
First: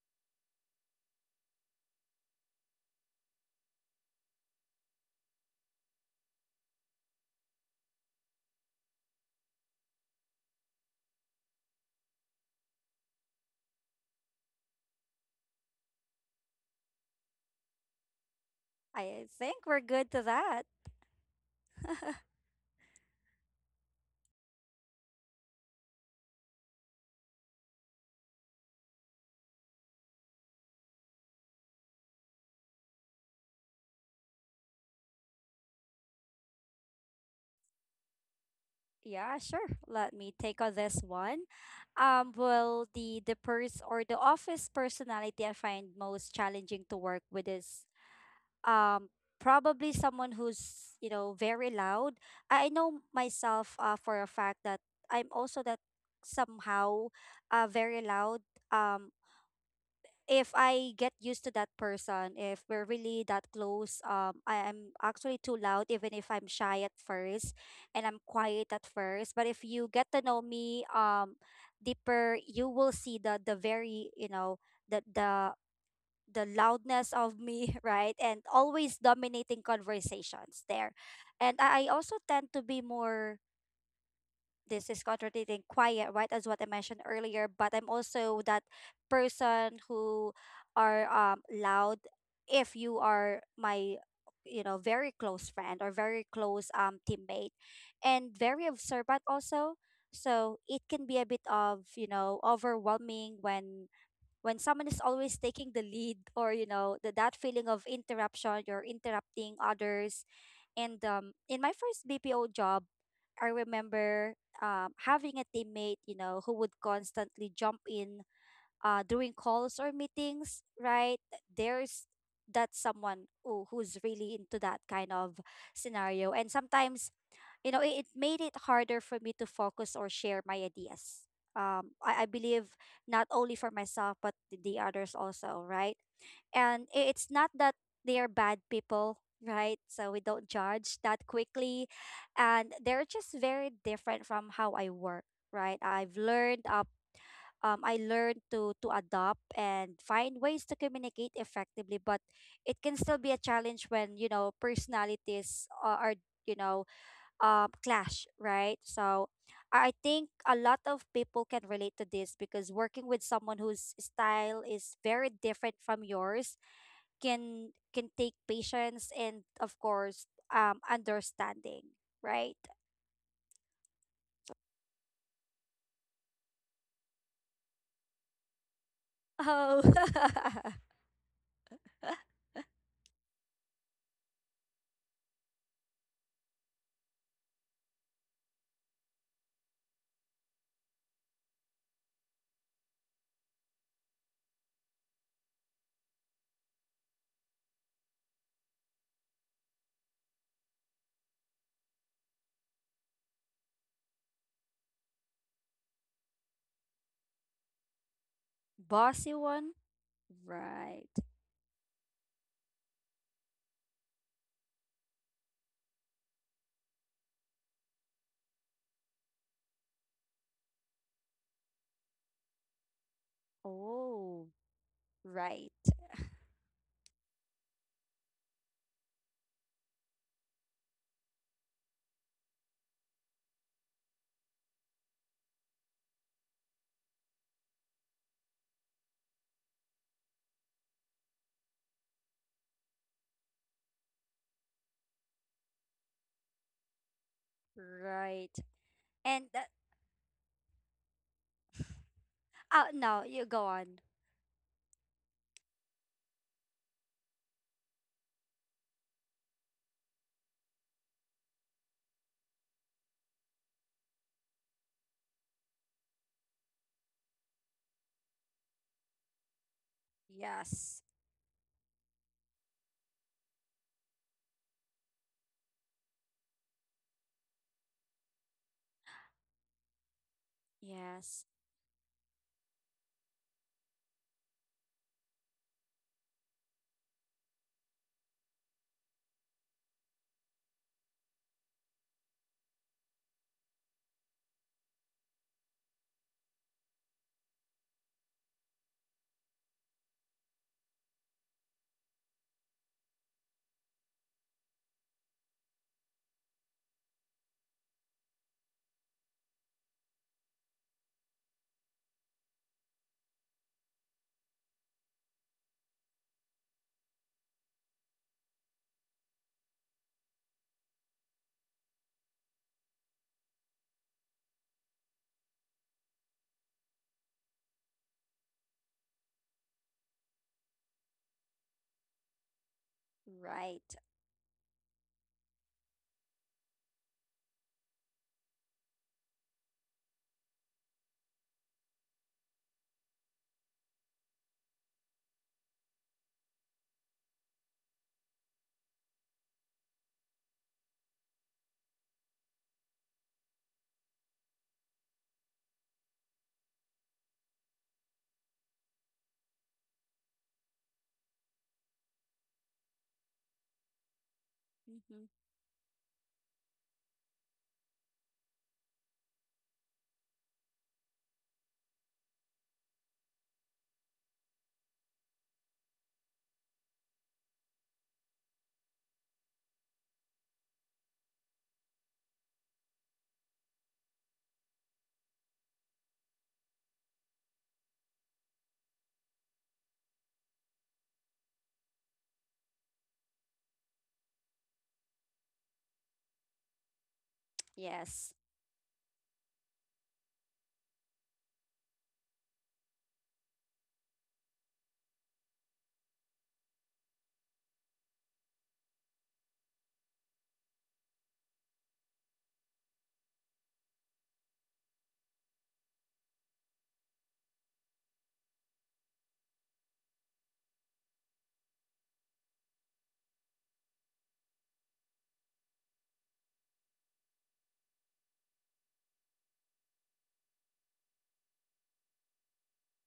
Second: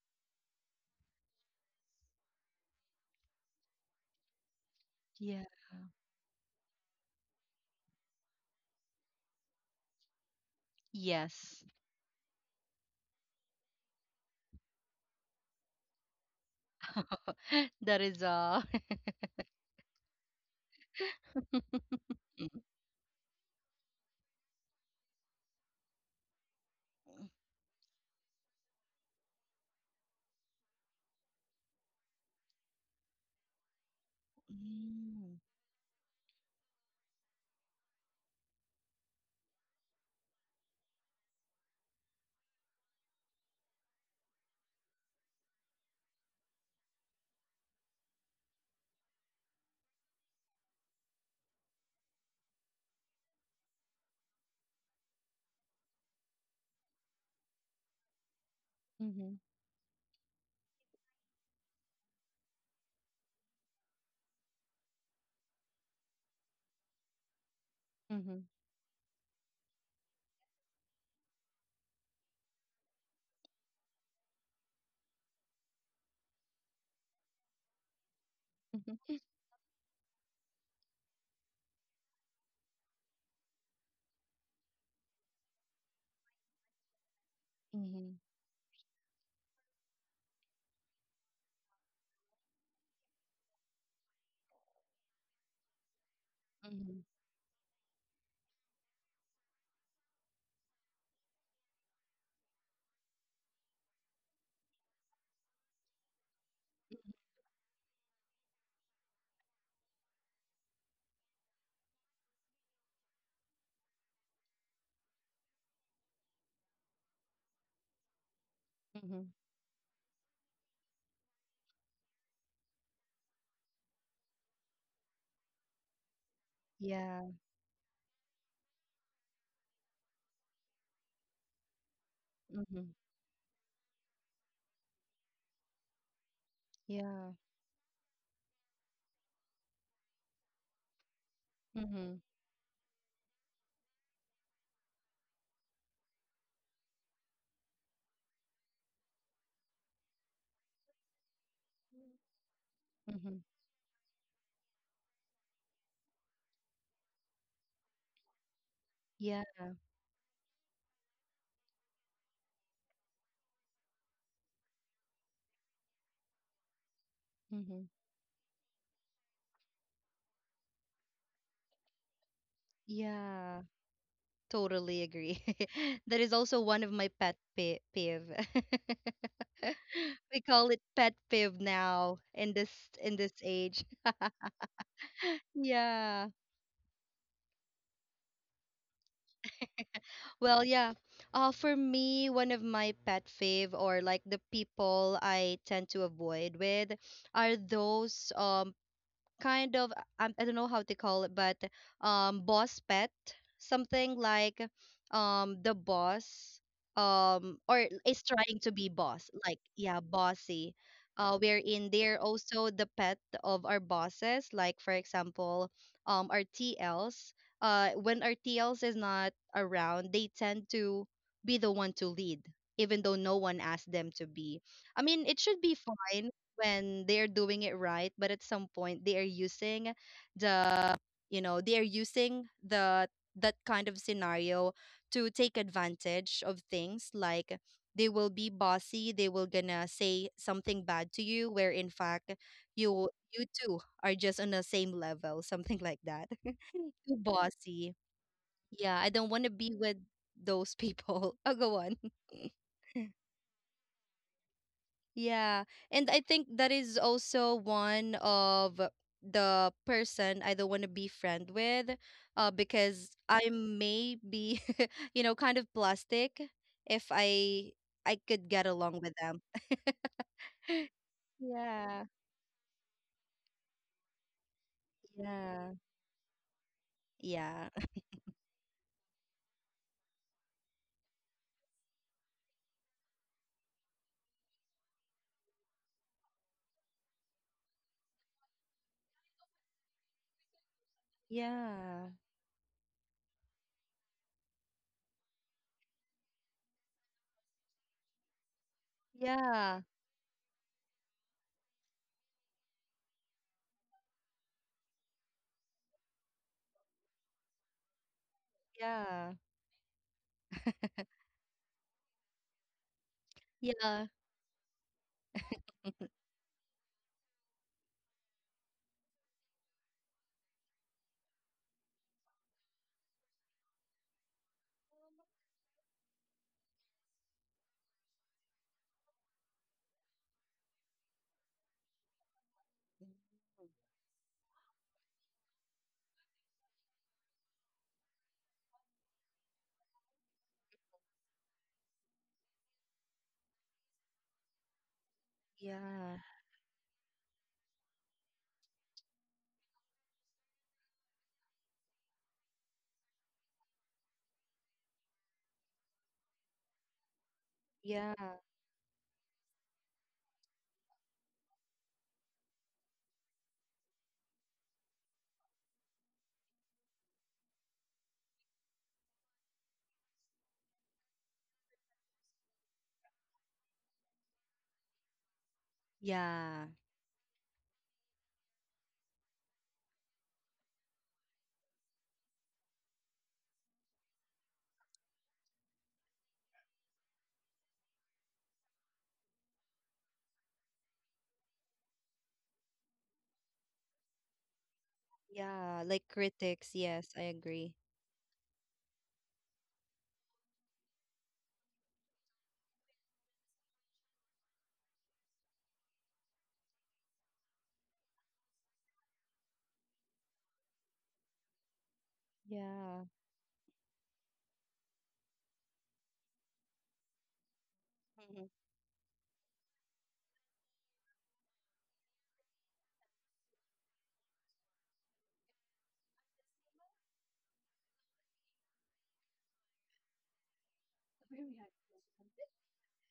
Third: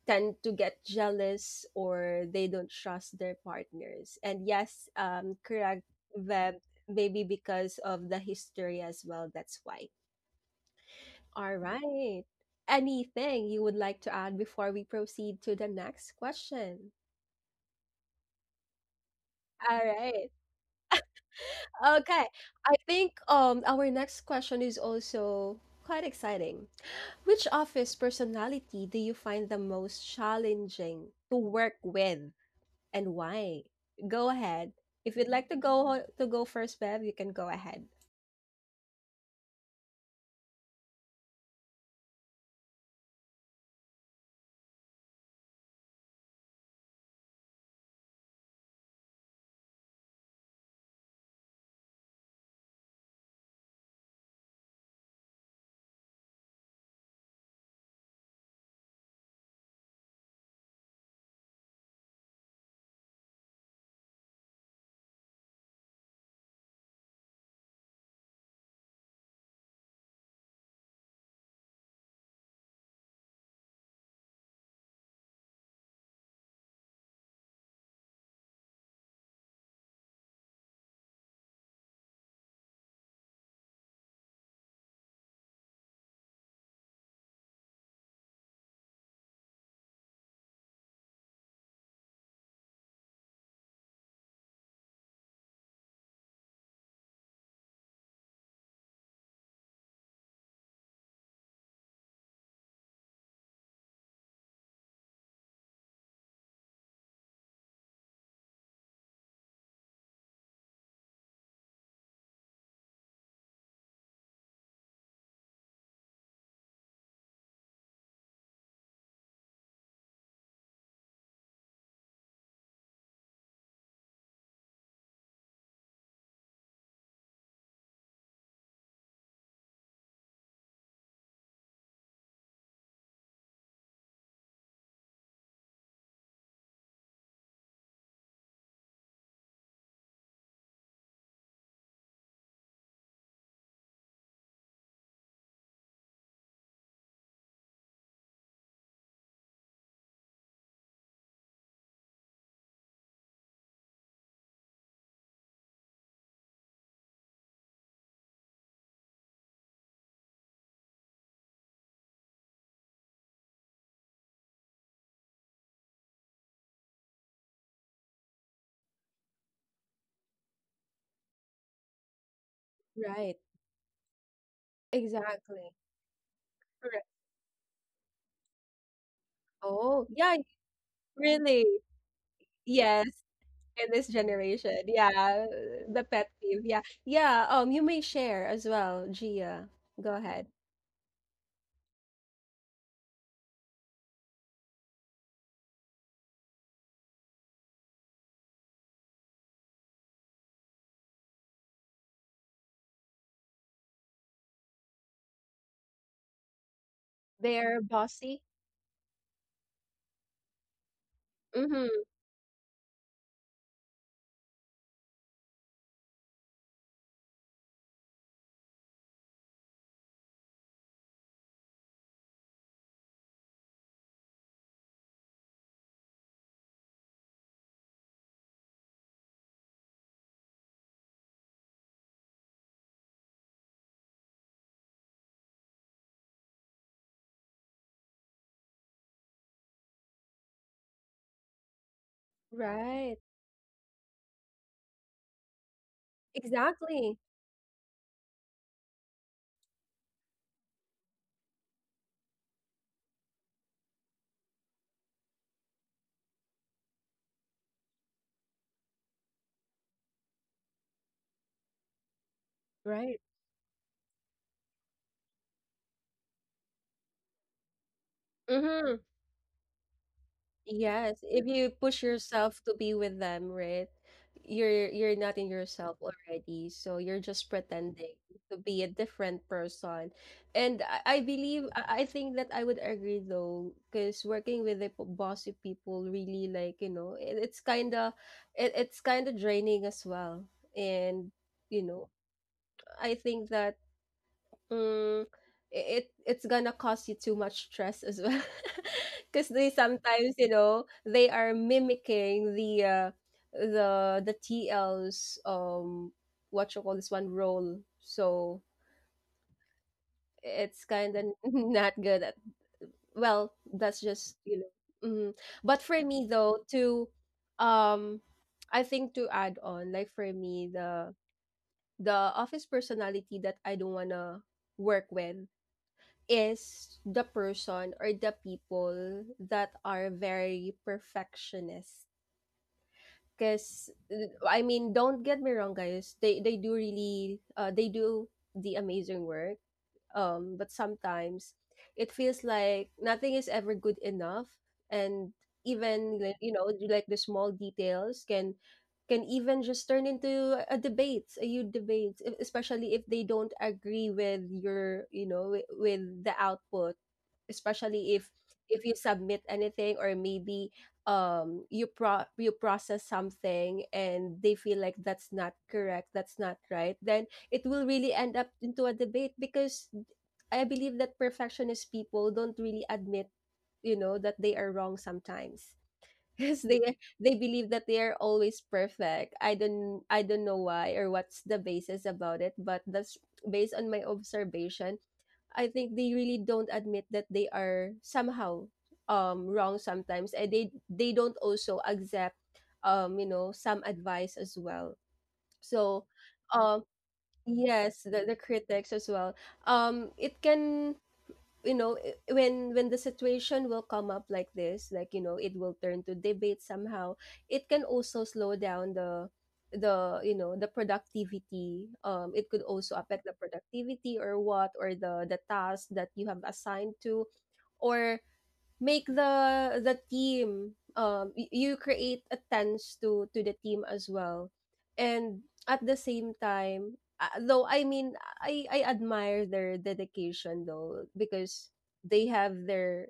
S1: tend to get jealous, or they don't trust their partners, and yes,
S2: Yeah.
S1: correct Veb, maybe because of the history as well, that's why. All
S2: Yes.
S1: right, anything you would like to add before we proceed to the next question?
S2: That is all.
S3: I think
S1: All
S3: we're good to
S1: right.
S3: that.
S1: Okay, I think our next question is also quite exciting. Which office personality do you find the most challenging to work with, and why? Go ahead. If you'd
S2: Mm.
S1: like to go first, Bev, you can go ahead.
S3: Yeah, sure. Let me take on this one. Well, the or the office personality I find most challenging to work with is um probably someone who's, you know, very loud. I know myself, for a fact, that I'm also that somehow very loud.
S2: Mhm.
S3: If I get used to that person, if we're really that close, I am actually too loud, even if I'm shy at first and I'm
S2: Mhm.
S3: quiet at first. But if you get to know me deeper, you will see the very, you know, the the loudness of me, right? And always
S2: Mhm.
S3: dominating conversations there. And I also tend to be more, this is contradicting, quiet, right? As what I mentioned earlier, but I'm
S2: Mhm.
S3: also that person who are loud if you are my, you know, very close friend or very close
S2: Mhm.
S3: teammate, and very observant also. So it can be a bit of, you know, overwhelming when someone is always taking the lead, or you know, the, that feeling of interruption, you're interrupting others. And in my first BPO job, I remember having a teammate, you know, who would constantly jump in
S2: Mhm.
S3: during calls or meetings, right? There's that someone who, who's really into that kind of scenario. And sometimes,
S2: Yeah.
S3: you know, it made it harder for me to focus or share my ideas. I believe
S2: Mhm.
S3: not only for myself, but the others also, right? And it's
S2: Yeah.
S3: not that they are bad people, right? So we don't judge that quickly.
S2: Mhm.
S3: And they're just very different from how I work, right? I've learned up. I learned to adopt and find ways to communicate effectively, but it can still be a
S2: Mhm.
S3: challenge when, you know, personalities are, you know, clash, right? So
S2: Yeah.
S3: I think a lot of people can relate to this, because working with someone whose style is very different from yours can
S2: Mhm.
S3: take patience, and of course, understanding, right?
S1: Right.
S2: Yeah. Totally agree.
S1: Exactly.
S2: That is also one of
S1: Correct.
S2: my pet pi peeve.
S3: Oh.
S1: Oh, yeah,
S2: We call it pet peeve
S1: really.
S2: now in this
S1: Yes,
S2: in this age.
S1: in this generation. Yeah, the
S2: Yeah.
S1: pet peeve. Yeah. Yeah, you may share as well, Gia. Go ahead.
S2: Well, yeah. For me, one of my pet fave or like the people I tend to avoid with are those kind of, I don't know how to call it, but boss pet, something like the boss
S1: They're
S2: or is
S1: bossy.
S2: trying to be boss,
S3: Bossy
S2: like
S3: one?
S2: yeah, bossy.
S3: Right.
S2: Wherein they're also the pet of our bosses, like for example, our TLs. When our TLs is not around, they tend to be the one to lead, even though no one asked them to
S3: Oh,
S2: be. I mean, it should
S3: right.
S2: be fine when they're doing it right, but at some point they are using the you know they are using the that kind of scenario to take advantage of things, like they will be bossy, they will gonna say something bad to you, where in fact you
S1: Right.
S2: you two are just on the same level, something like that.
S1: Exactly.
S2: Too bossy,
S3: Right.
S2: yeah, I don't want
S3: And
S2: to
S3: that,
S2: be with those people. Oh, go on.
S3: oh, no, you go on.
S2: Yeah. And I think that is also one of the person I don't want to be friend with, because
S1: Right.
S2: I may be, kind of plastic if I could get
S1: Mm-hmm.
S2: along with them.
S3: Yes.
S1: Yes. If you push
S2: Yeah.
S1: yourself to be with them, right? You're not in
S2: Yeah.
S1: yourself already. So you're just
S2: Yeah.
S1: pretending to be a different person. And I
S3: Yes.
S1: believe I think that I would agree though, because working with the p- bossy people really, like, you know, it, it's kinda draining as well. And you know,
S2: Yeah.
S1: I think that mm, it's gonna cause you too much stress as well, because they
S2: Yeah.
S1: sometimes, you know, they are mimicking the the TL's what you call this one role. So
S2: Yeah.
S1: it's kind of not good at well, that's
S2: Yeah.
S1: just, you know. Hmm. But for me though, to um I think to add on, like for me, the office personality that I don't wanna work with is the person or the people that are very perfectionist, because
S3: Right.
S1: I mean don't get me wrong guys, they do really they do the amazing work, but sometimes it feels like nothing is ever good enough, and
S2: Yeah.
S1: even like, you know, like the small details can even just turn into a debate, a huge debate, especially if they don't agree with your, you know, with the output,
S2: Yeah.
S1: especially if you submit anything, or maybe you pro you process something, and they feel like
S3: Mm-hmm.
S1: that's not correct, that's not right, then it will really end up into a debate, because I believe that perfectionist people don't really admit, you know, that they are wrong sometimes, because
S2: Yeah.
S1: they believe that they are always perfect. I don't know why or what's the basis about it, but that's based on my observation. I think they really don't admit that they are somehow wrong sometimes, and they don't also accept you know some advice as well.
S2: Yeah.
S1: So
S2: Like critics.
S1: um
S2: Yes, I agree.
S1: yes,
S3: Yes.
S1: the critics as well. It can, you know, when the situation will come up like this, like, you know, it will turn to debate somehow. It can also slow down the, you know, the productivity, it could also
S2: Yeah.
S1: affect the productivity or what, or the task that you have assigned to, or
S2: Mhm.
S1: make the team you create a tense to the team as well. And at the same time though I mean I admire their dedication, though, because
S2: Agree.
S1: they have their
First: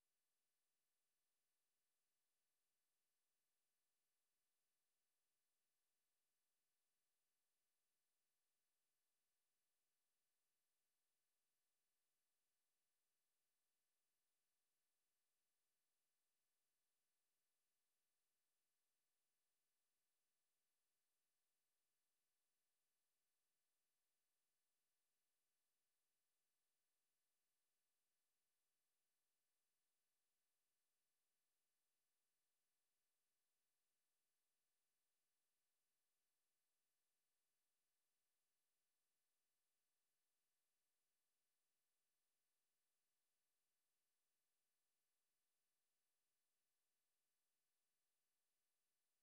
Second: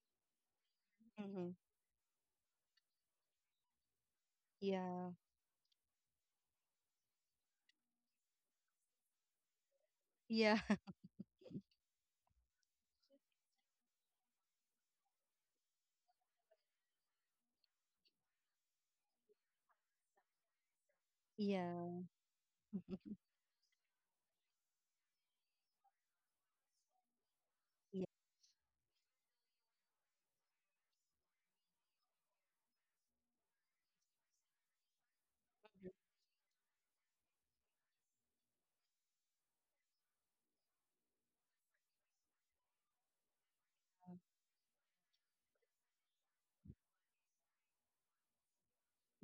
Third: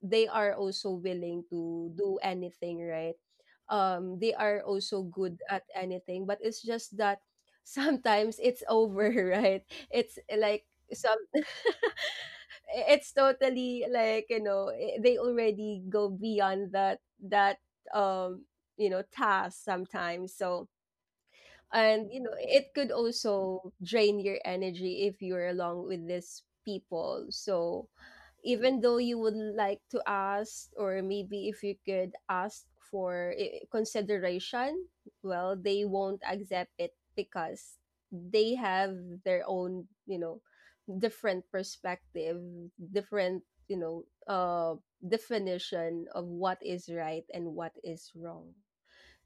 S1: they are also willing
S2: Mhm.
S1: to do anything, right? They are also
S2: Yeah.
S1: good at anything, but it's just that sometimes it's over, right? It's eh,
S2: Yeah.
S1: like some it's totally like, you know, they already go beyond that that um you know task sometimes. So
S2: Yeah.
S1: and you know it could also drain your energy if you're along with these people. So
S2: Ye-
S1: even though you would like to ask, or maybe if you could ask for consideration, well they won't accept it, because they have their own, you know, different perspective, different, you know, uh definition of what is right and what is wrong.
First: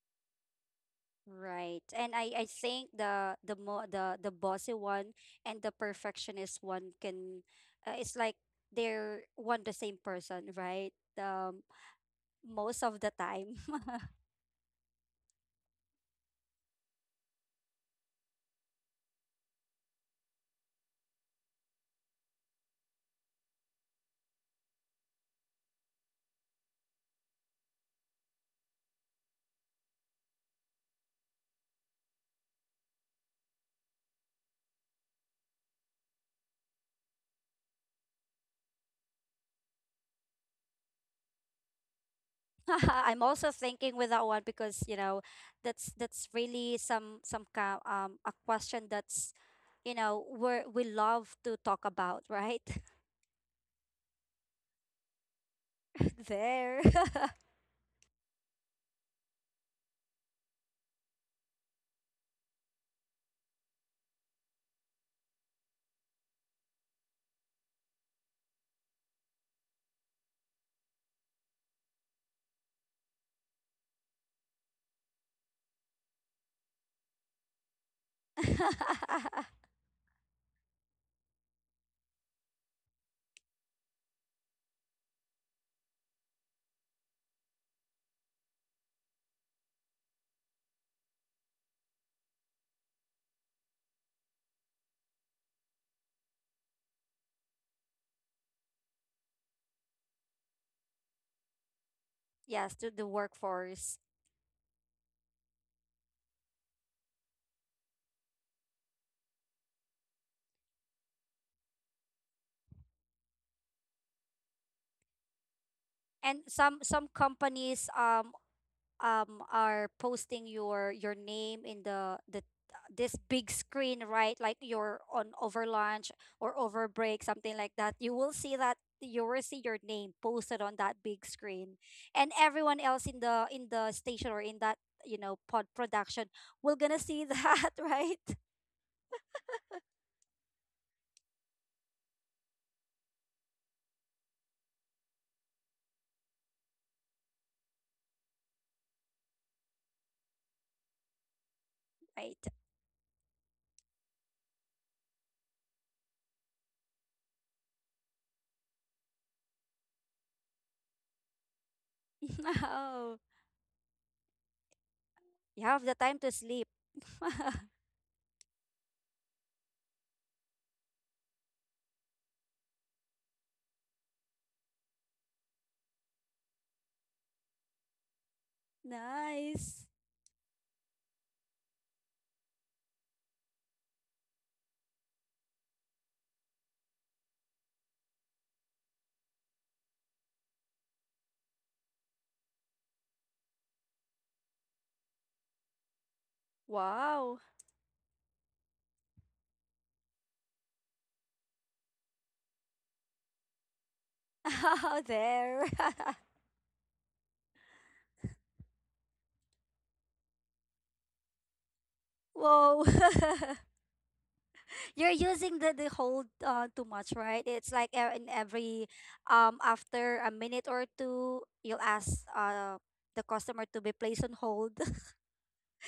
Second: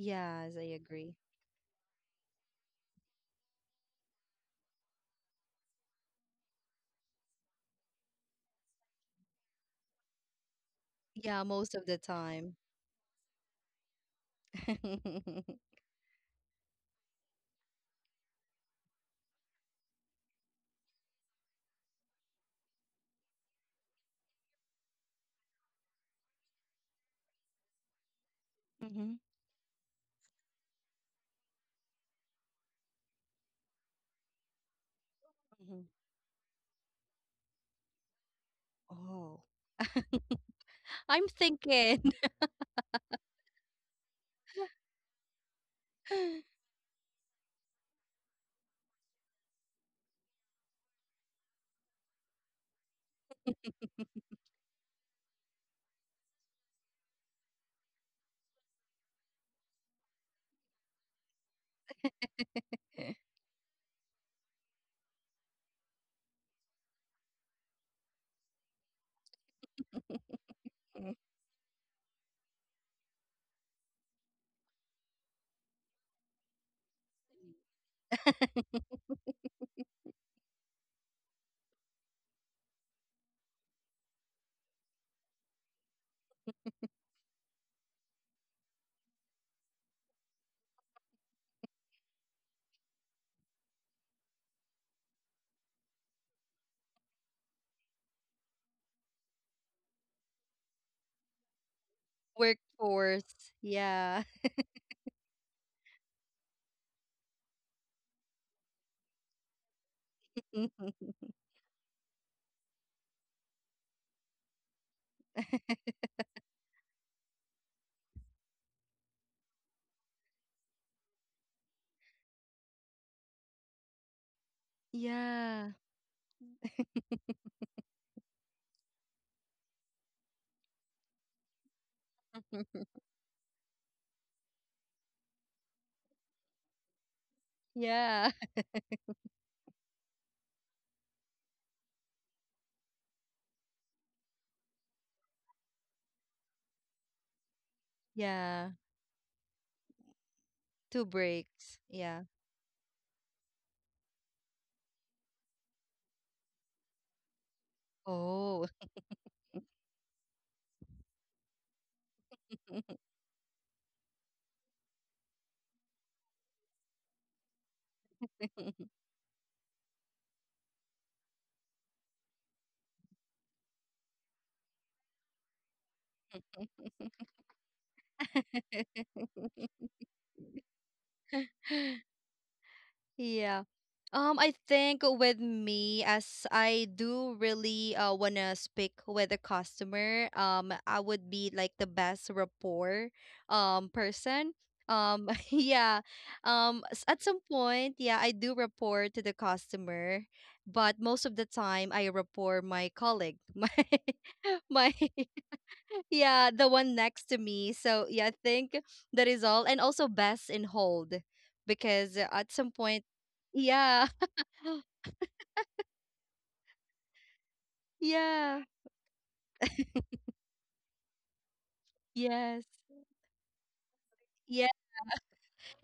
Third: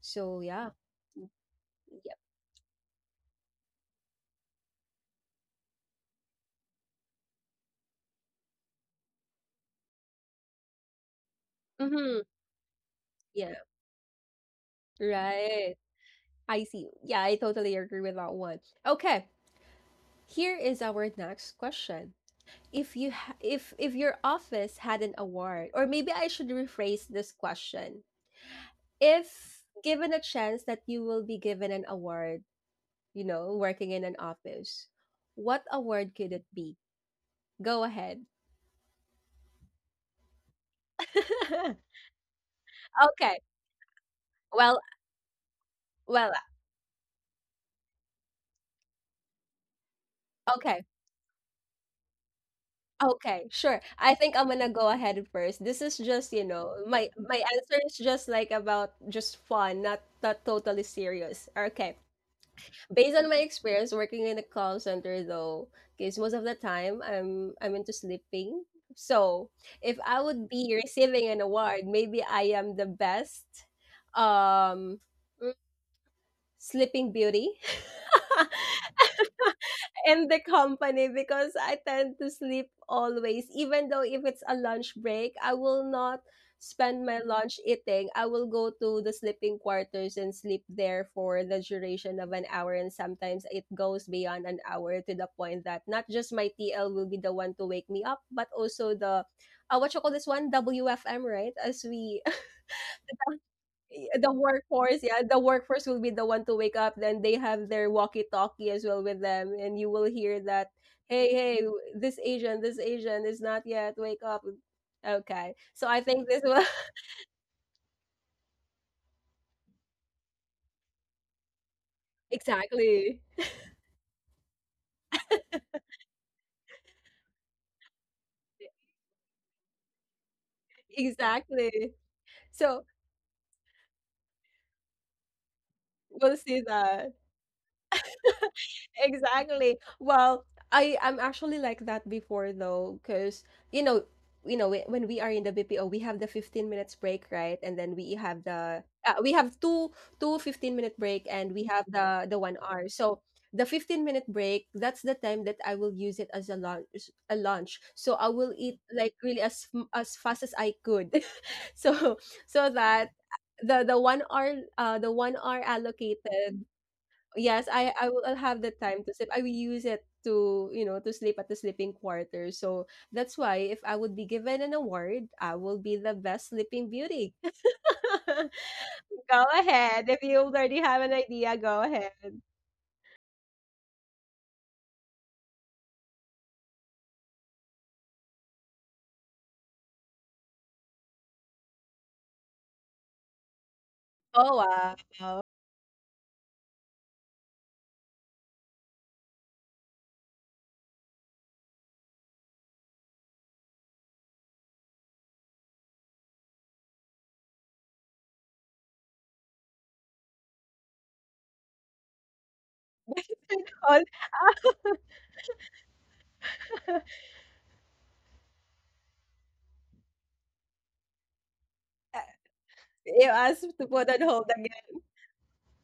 S1: So yeah,
S2: I agree.
S3: Right.
S1: yeah,
S3: And I think the mo the bossy one and the perfectionist one can, it's like they're one the same person, right?
S2: Yeah,
S3: Um,
S2: most of the
S1: mm-hmm.
S2: time.
S3: most of the
S1: yeah
S3: time.
S2: Mm-hmm.
S1: right i see yeah I totally agree with that one. Okay, here is our next question. If your office had an award, or maybe I should rephrase this question,
S2: Hmm.
S1: if given a chance that you will be given an award, you know, working in an office, what
S2: Mhm.
S1: award could it be? Go ahead.
S2: Oh. I'm thinking.
S3: I'm
S1: okay
S3: also thinking with that one
S1: well
S3: because, you know, that's
S1: well
S3: really some kind a question that's, you know, we
S1: okay
S3: love to talk about, right?
S1: okay. Sure, I think I'm gonna go ahead first. This is just, you know,
S3: There.
S1: my answer is just like about just fun, not totally serious. Okay. Based on my experience working in a call center though, because most of the time I'm into sleeping. So if I would be receiving an award, maybe I am the best um mm, sleeping beauty. In the company, because I tend to sleep always. Even though if it's a lunch break, I will not spend my lunch eating. I will go to the sleeping quarters and sleep there for the duration of an hour. And sometimes it goes beyond an hour, to the point that not just my TL will be the one to wake me up, but also the what you call this one, WFM, right? As we
S3: Yes, to the
S2: Workforce.
S3: workforce.
S2: Yeah.
S1: the workforce, yeah, the workforce will be the one to wake up. Then they have their walkie talkie as well with them, and you will hear that, "Hey, hey, this Asian, this Asian is not yet wake up." Okay, so I think
S3: And
S1: this will
S3: some companies are posting your name in the this
S1: exactly
S3: big screen, right? Like, you're on over
S2: Yeah.
S3: lunch or over break, something like that. You will see that, you will see your name posted on that big screen,
S1: exactly,
S3: and everyone
S1: so
S3: else in the station, or in that, you know, pod production,
S1: we'll see
S3: will gonna
S1: that.
S3: see that. Right.
S2: Yeah.
S1: Exactly. Well, I'm actually like that before, though, because you know, you know, when we are in the BPO, we have the 15 minutes break, right? And then we have
S2: Yeah.
S1: the we have two two 15 minute
S2: Two
S1: break, and we
S2: breaks.
S1: have
S2: Yeah.
S1: the
S3: Right.
S1: 1 hour. So the 15-minute break, that's the time that I will use it as a lunch. So I will
S2: Oh.
S1: eat like really as as fast as I could, so so that
S3: Oh,
S1: the 1 hour the 1 hour
S3: you have the time to sleep.
S1: allocated. Yes, I will I'll have the time to sleep. I will use it to, you know, to sleep at the sleeping quarters. So that's why if I would be given an award, I will be the best sleeping beauty. Go
S3: Nice.
S1: ahead. If you already have an idea, go ahead.
S2: Yeah. I think with me, as I do really wanna speak with a customer, I would be like the best rapport person.
S1: Oh, wow.
S2: Yeah. At
S3: Wow.
S2: some point, yeah, I do report to the customer, but most of the time I report my colleague, my
S3: There.
S2: yeah, the one next to me. So yeah, I think that is all. And also best in hold because at some
S3: Whoa.
S2: point,
S1: On,
S2: yeah,
S3: You're using the hold too much, right? It's like in
S2: yeah,
S3: every after a minute or two, you'll
S1: uh,
S3: ask
S2: yes,
S3: the
S1: you
S3: customer
S1: asked
S3: to be
S1: to put
S3: placed
S1: on
S3: on
S1: hold
S2: yeah.
S3: hold.
S1: again.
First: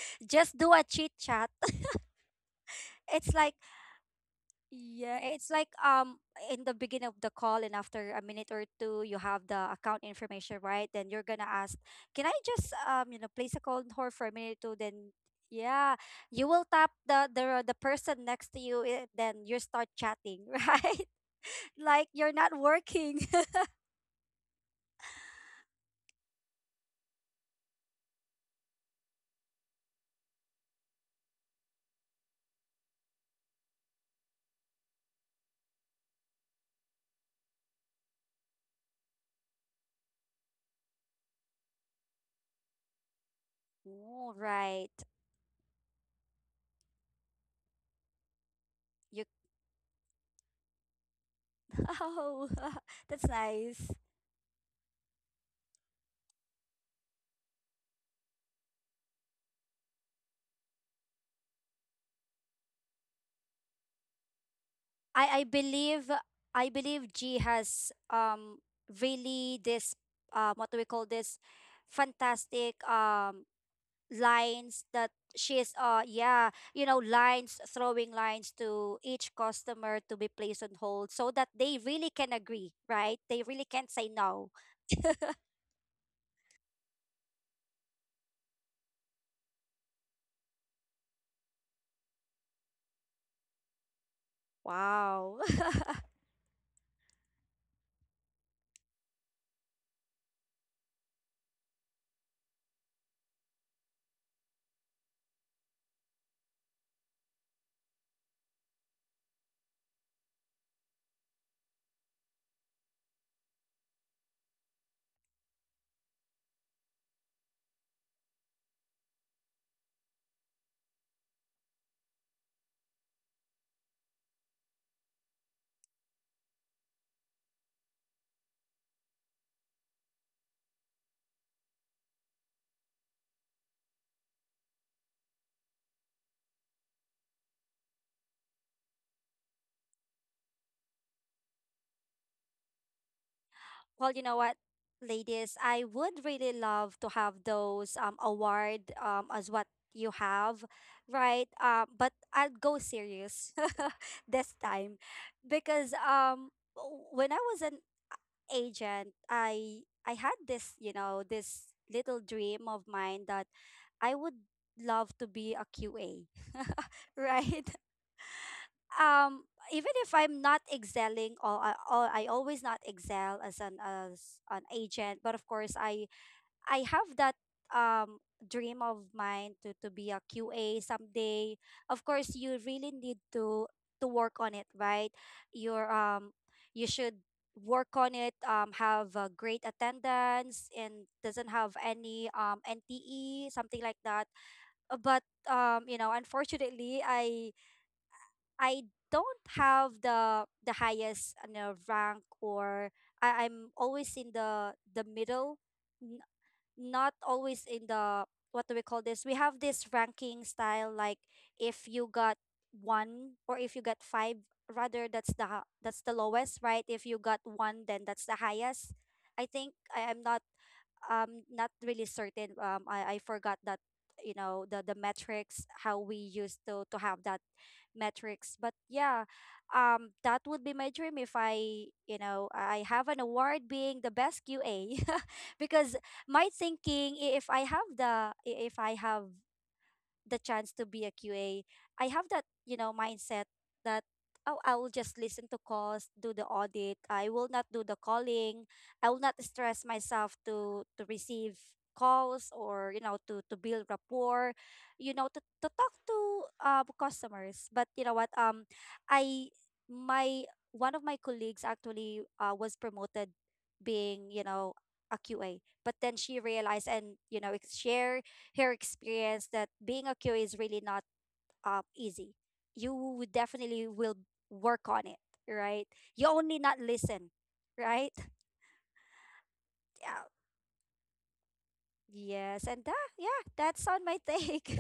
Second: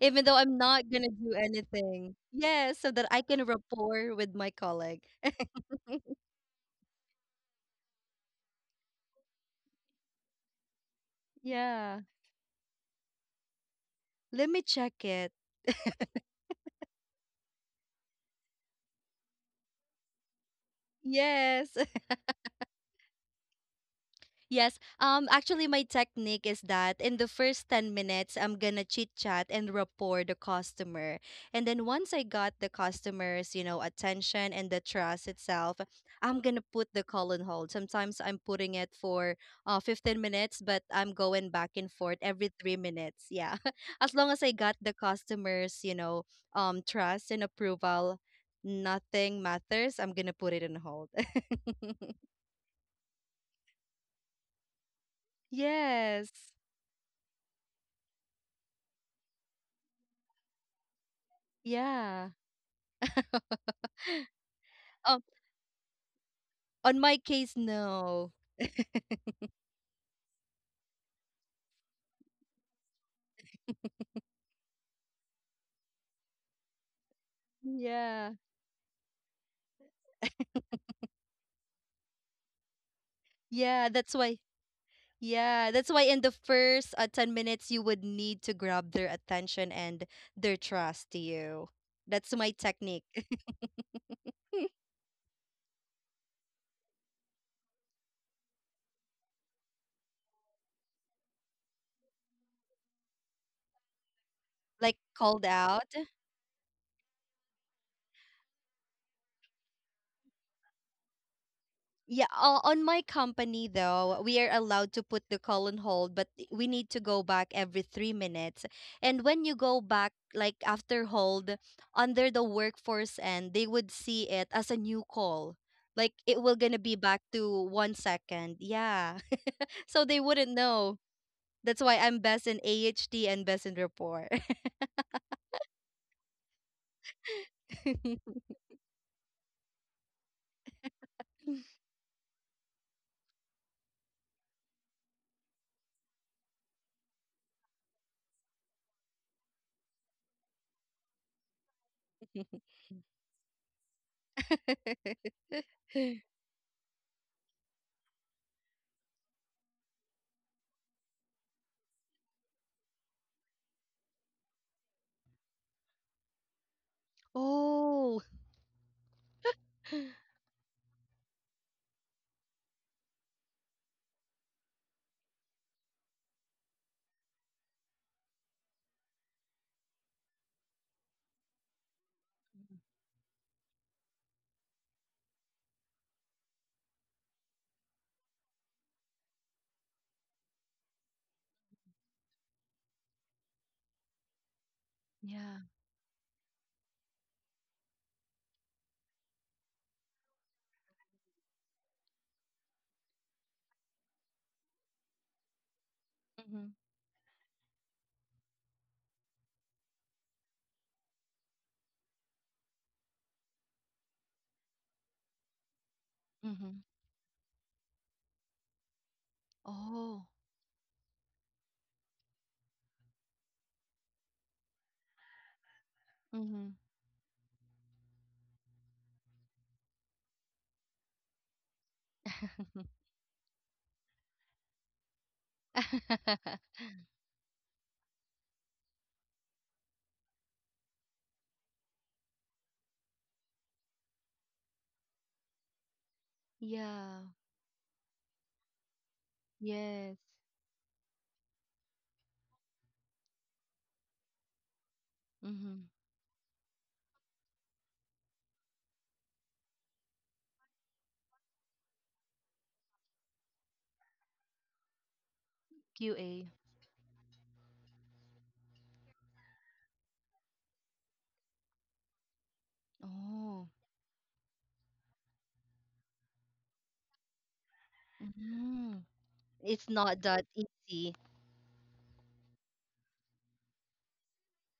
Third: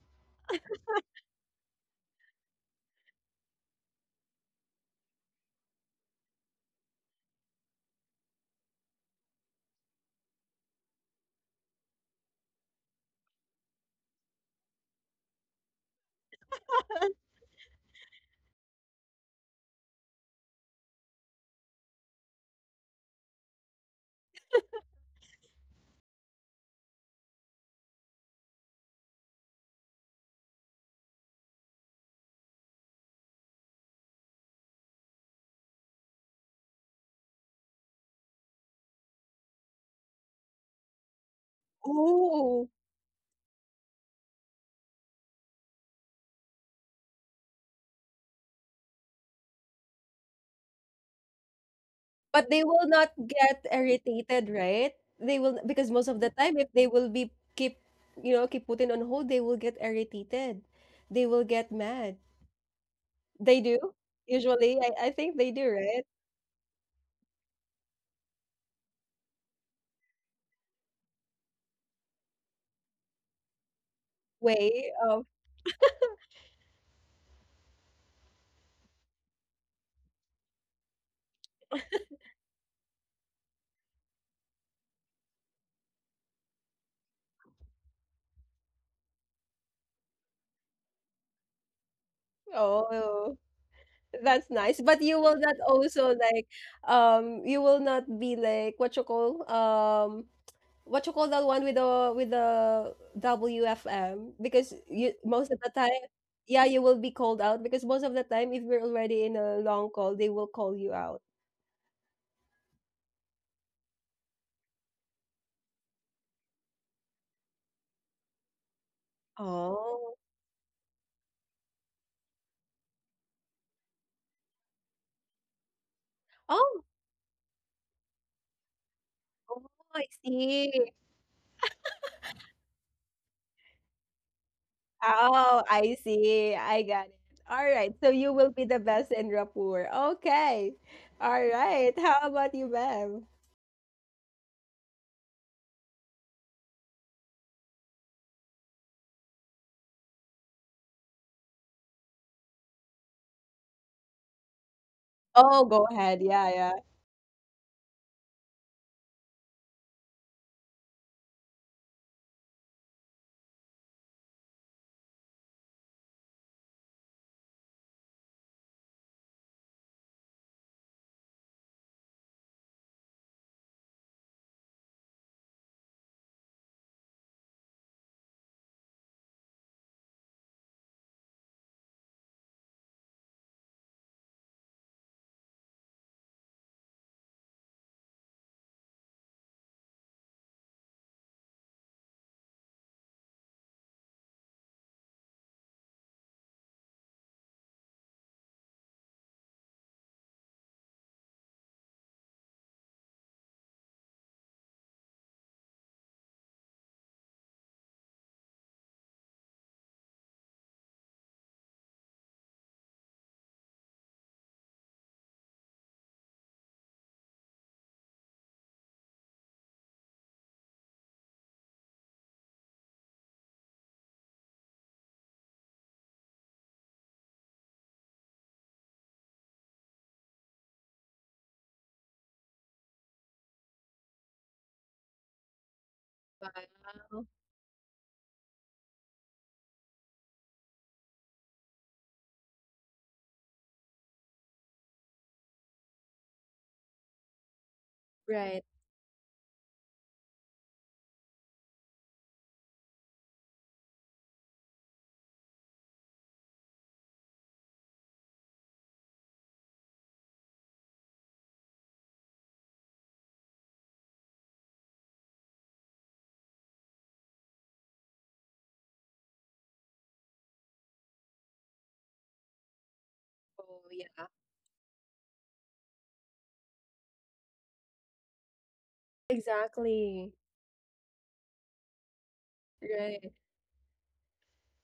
S2: Even though I'm
S3: Just do a
S2: not gonna
S3: chit
S2: do
S3: chat.
S2: anything, yes, so that I
S3: It's
S2: can
S3: like
S2: rapport with my colleague.
S3: yeah, it's like in the beginning of the call, and after a minute or two, you have the account information, right? Then you're gonna ask,
S2: Yeah,
S3: "Can I just you know, place a call on hold for a
S2: let
S3: minute
S2: me
S3: or two?"
S2: check
S3: Then
S2: it.
S3: yeah, you will tap the person next to you. Then you start chatting, right?
S2: Yes.
S3: Like, you're not working.
S2: Yes. Actually my technique is that in the first 10 minutes I'm going to chit chat and rapport the customer. And then once I got the customer's, attention and the trust itself, I'm going to put the call on hold. Sometimes I'm putting it for 15 minutes, but I'm going back and forth every
S1: Ooh.
S2: 3 minutes. Yeah. As long
S3: Oh,
S2: as I got the
S3: right.
S2: customer's, trust and approval,
S3: You
S2: nothing matters. I'm going to put it on hold.
S1: But
S3: oh,
S1: they will not
S3: that's
S1: get
S3: nice.
S1: irritated, right? They will, because most of the
S2: Yes.
S1: time if they will be keep, you know, keep putting on hold, they will get irritated. They will get mad.
S2: Yeah.
S1: They do? Usually, I
S2: Um,
S1: think
S3: I I
S1: they do, right?
S3: believe I
S2: on
S3: believe
S2: my
S3: G
S2: case,
S3: has
S2: no.
S3: really this what do we call this fantastic lines
S1: Way
S3: that
S1: of,
S3: she's yeah you know, lines throwing
S2: Yeah.
S3: lines to each customer to be placed on hold, so that they really can agree, right? They really can't
S2: Yeah,
S3: say
S2: that's why.
S3: no.
S2: Yeah, that's why in the first 10 minutes, you would need to grab their attention and their trust to you. That's my technique.
S1: oh, that's nice. But you will
S3: Wow.
S1: not also like, you will not be like what you call that one with the WFM, because
S2: Like
S1: you
S2: called
S1: most of the
S2: out.
S1: time, yeah, you will be called out because most of the time, if you're already in a long call, they will call you out.
S2: Yeah, on my company though, we are allowed to put the call on hold, but we need to go back every 3 minutes. And when you go back,
S1: Oh,
S2: like after hold, under the workforce end, they would see it as a new call. Like it will gonna
S1: oh,
S2: be back to 1 second. Yeah.
S1: oh,
S2: So
S1: I
S2: they wouldn't
S1: see.
S2: know. That's why I'm best in AHD and best in rapport.
S1: Oh, I see. I got it. All right. So you will be the best in rapport. Okay. All right. How about you, Bev?
S3: Well, you know what, ladies, I would really love to have those award as what you have, right? But I'll go serious this time,
S1: Oh, go
S3: because
S1: ahead. Yeah, yeah.
S3: when I was an agent, I had this, you know, this little dream of mine, that I would love to be a QA, right?
S2: Oh.
S3: Um, even if I'm not excelling, or I always not excel as an agent, but of course I have that dream of mine to be a QA someday. Of course, you really need to work on it, right? Your you should work on it, have a great attendance, and doesn't have any NTE, something like that. But
S2: Yeah.
S3: you know, unfortunately I don't have the highest, you know, rank, or I'm always in the middle, n-
S2: Mhm.
S3: not always in the, what do we call this? We have this ranking style like, if you got one, or if you got five, rather that's the that's the lowest,
S2: Mm-hmm.
S3: right? If you got one, then that's the highest. I think I'm
S2: Oh.
S3: not not really certain. I forgot that, you know, the metrics, how we used
S2: Mm-hmm.
S3: to have that metrics. But yeah, that would be my dream, if I, you know, I have an award being the best QA, because my thinking, if I have the, if I have the chance to be a QA, I have that, you know, mindset, that oh, I will just listen to calls, do the audit.
S2: Yeah.
S3: I will not do the
S1: Right.
S3: calling. I will not stress
S2: Yes.
S3: myself to receive calls, or, you know, to build rapport, you know, to
S2: Mm-hmm.
S3: talk to customers. But you know what? Um, I my one of my colleagues actually, was promoted being, you know, a QA. But then she
S2: QA.
S3: realized, and, you know, share her experience that being a QA is really not easy. You would
S2: Oh.
S1: Oh,
S3: definitely will
S1: yeah.
S3: work on it, right? You only not listen, right?
S2: Mm-hmm. It's not
S3: Yeah.
S1: Exactly.
S2: that easy.
S3: Yes, and that,
S1: Right.
S3: yeah, that's on my take.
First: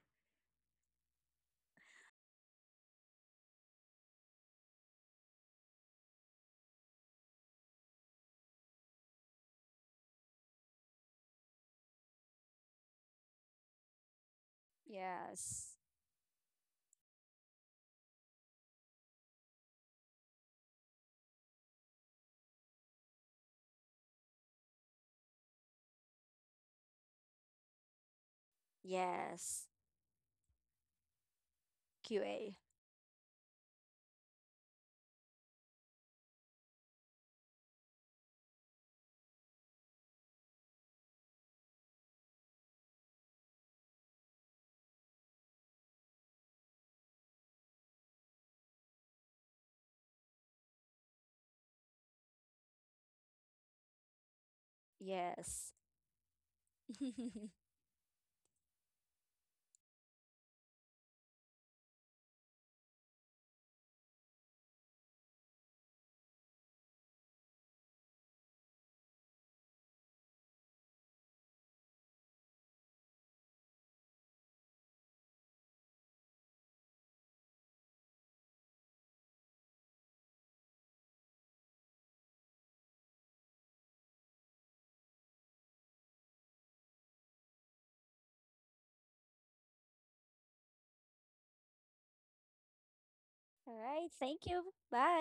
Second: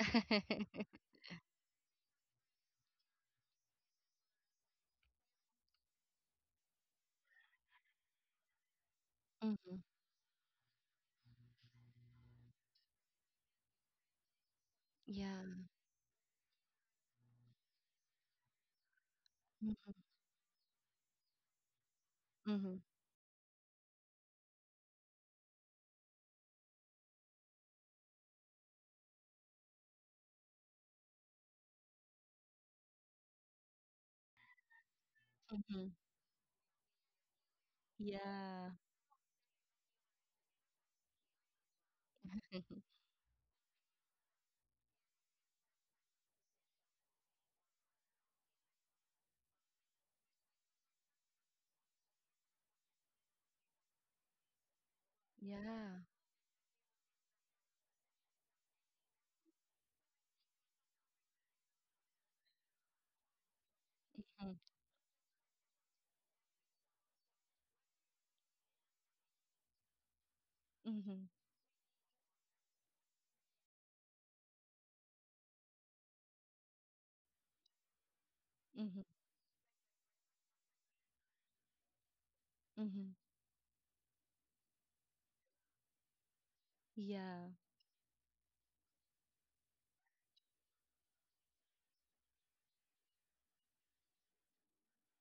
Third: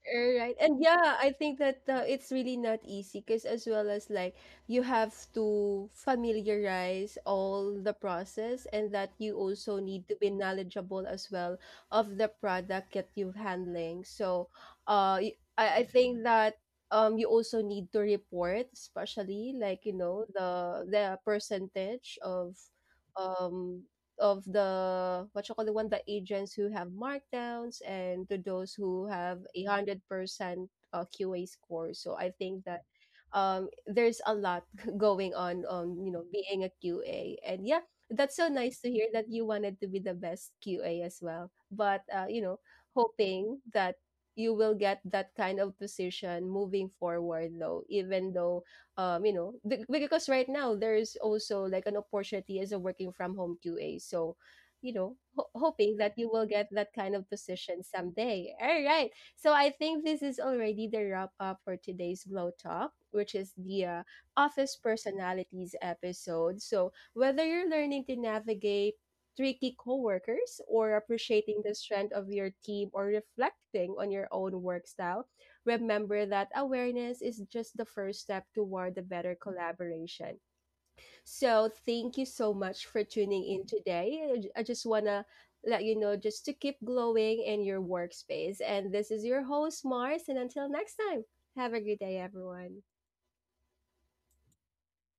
S1: Right. And yeah, I think that it's really not easy, because as well as like you have to familiarize all the process, and that you
S2: Mm-hmm.
S1: also need to be knowledgeable as well of the product that you're handling. So,
S2: Yeah.
S3: Yes.
S1: I think that you also need to report, especially like, you
S2: Mm-hmm.
S1: know, the percentage
S2: Mm-hmm.
S1: um of the what you call the one, the agents who have markdowns, and to those who have
S3: Yes.
S1: 100% QA score. So I
S3: QA.
S1: think that there's a lot going on
S2: Mm-hmm.
S1: on you know, being a QA. And yeah, that's so
S2: Yeah.
S1: nice to hear that you wanted to be the best QA as well. But you know, hoping that you will get that kind of position moving forward, though, even though you know, because right now there's also like an opportunity as a working from home QA. So, you know,
S3: Yes.
S1: hoping
S2: Yeah.
S1: that you will get that kind of
S3: All
S1: position someday. All right. So I think this is already the wrap up for today's Glow Talk, which is the office personalities episode. So whether you're learning to navigate tricky coworkers, or
S2: Mm-hmm.
S1: appreciating the strength of your team, or reflecting on your own work style, remember that awareness is just the first step
S2: Mm-hmm.
S1: toward a better collaboration. So, thank you so much for
S2: Mm-hmm.
S1: tuning in today. I just want to let you know, just to keep glowing
S2: Yeah.
S1: in your workspace. And this is your host, Mars. And until next time, have a good day, everyone.
S3: right. Thank you. Bye.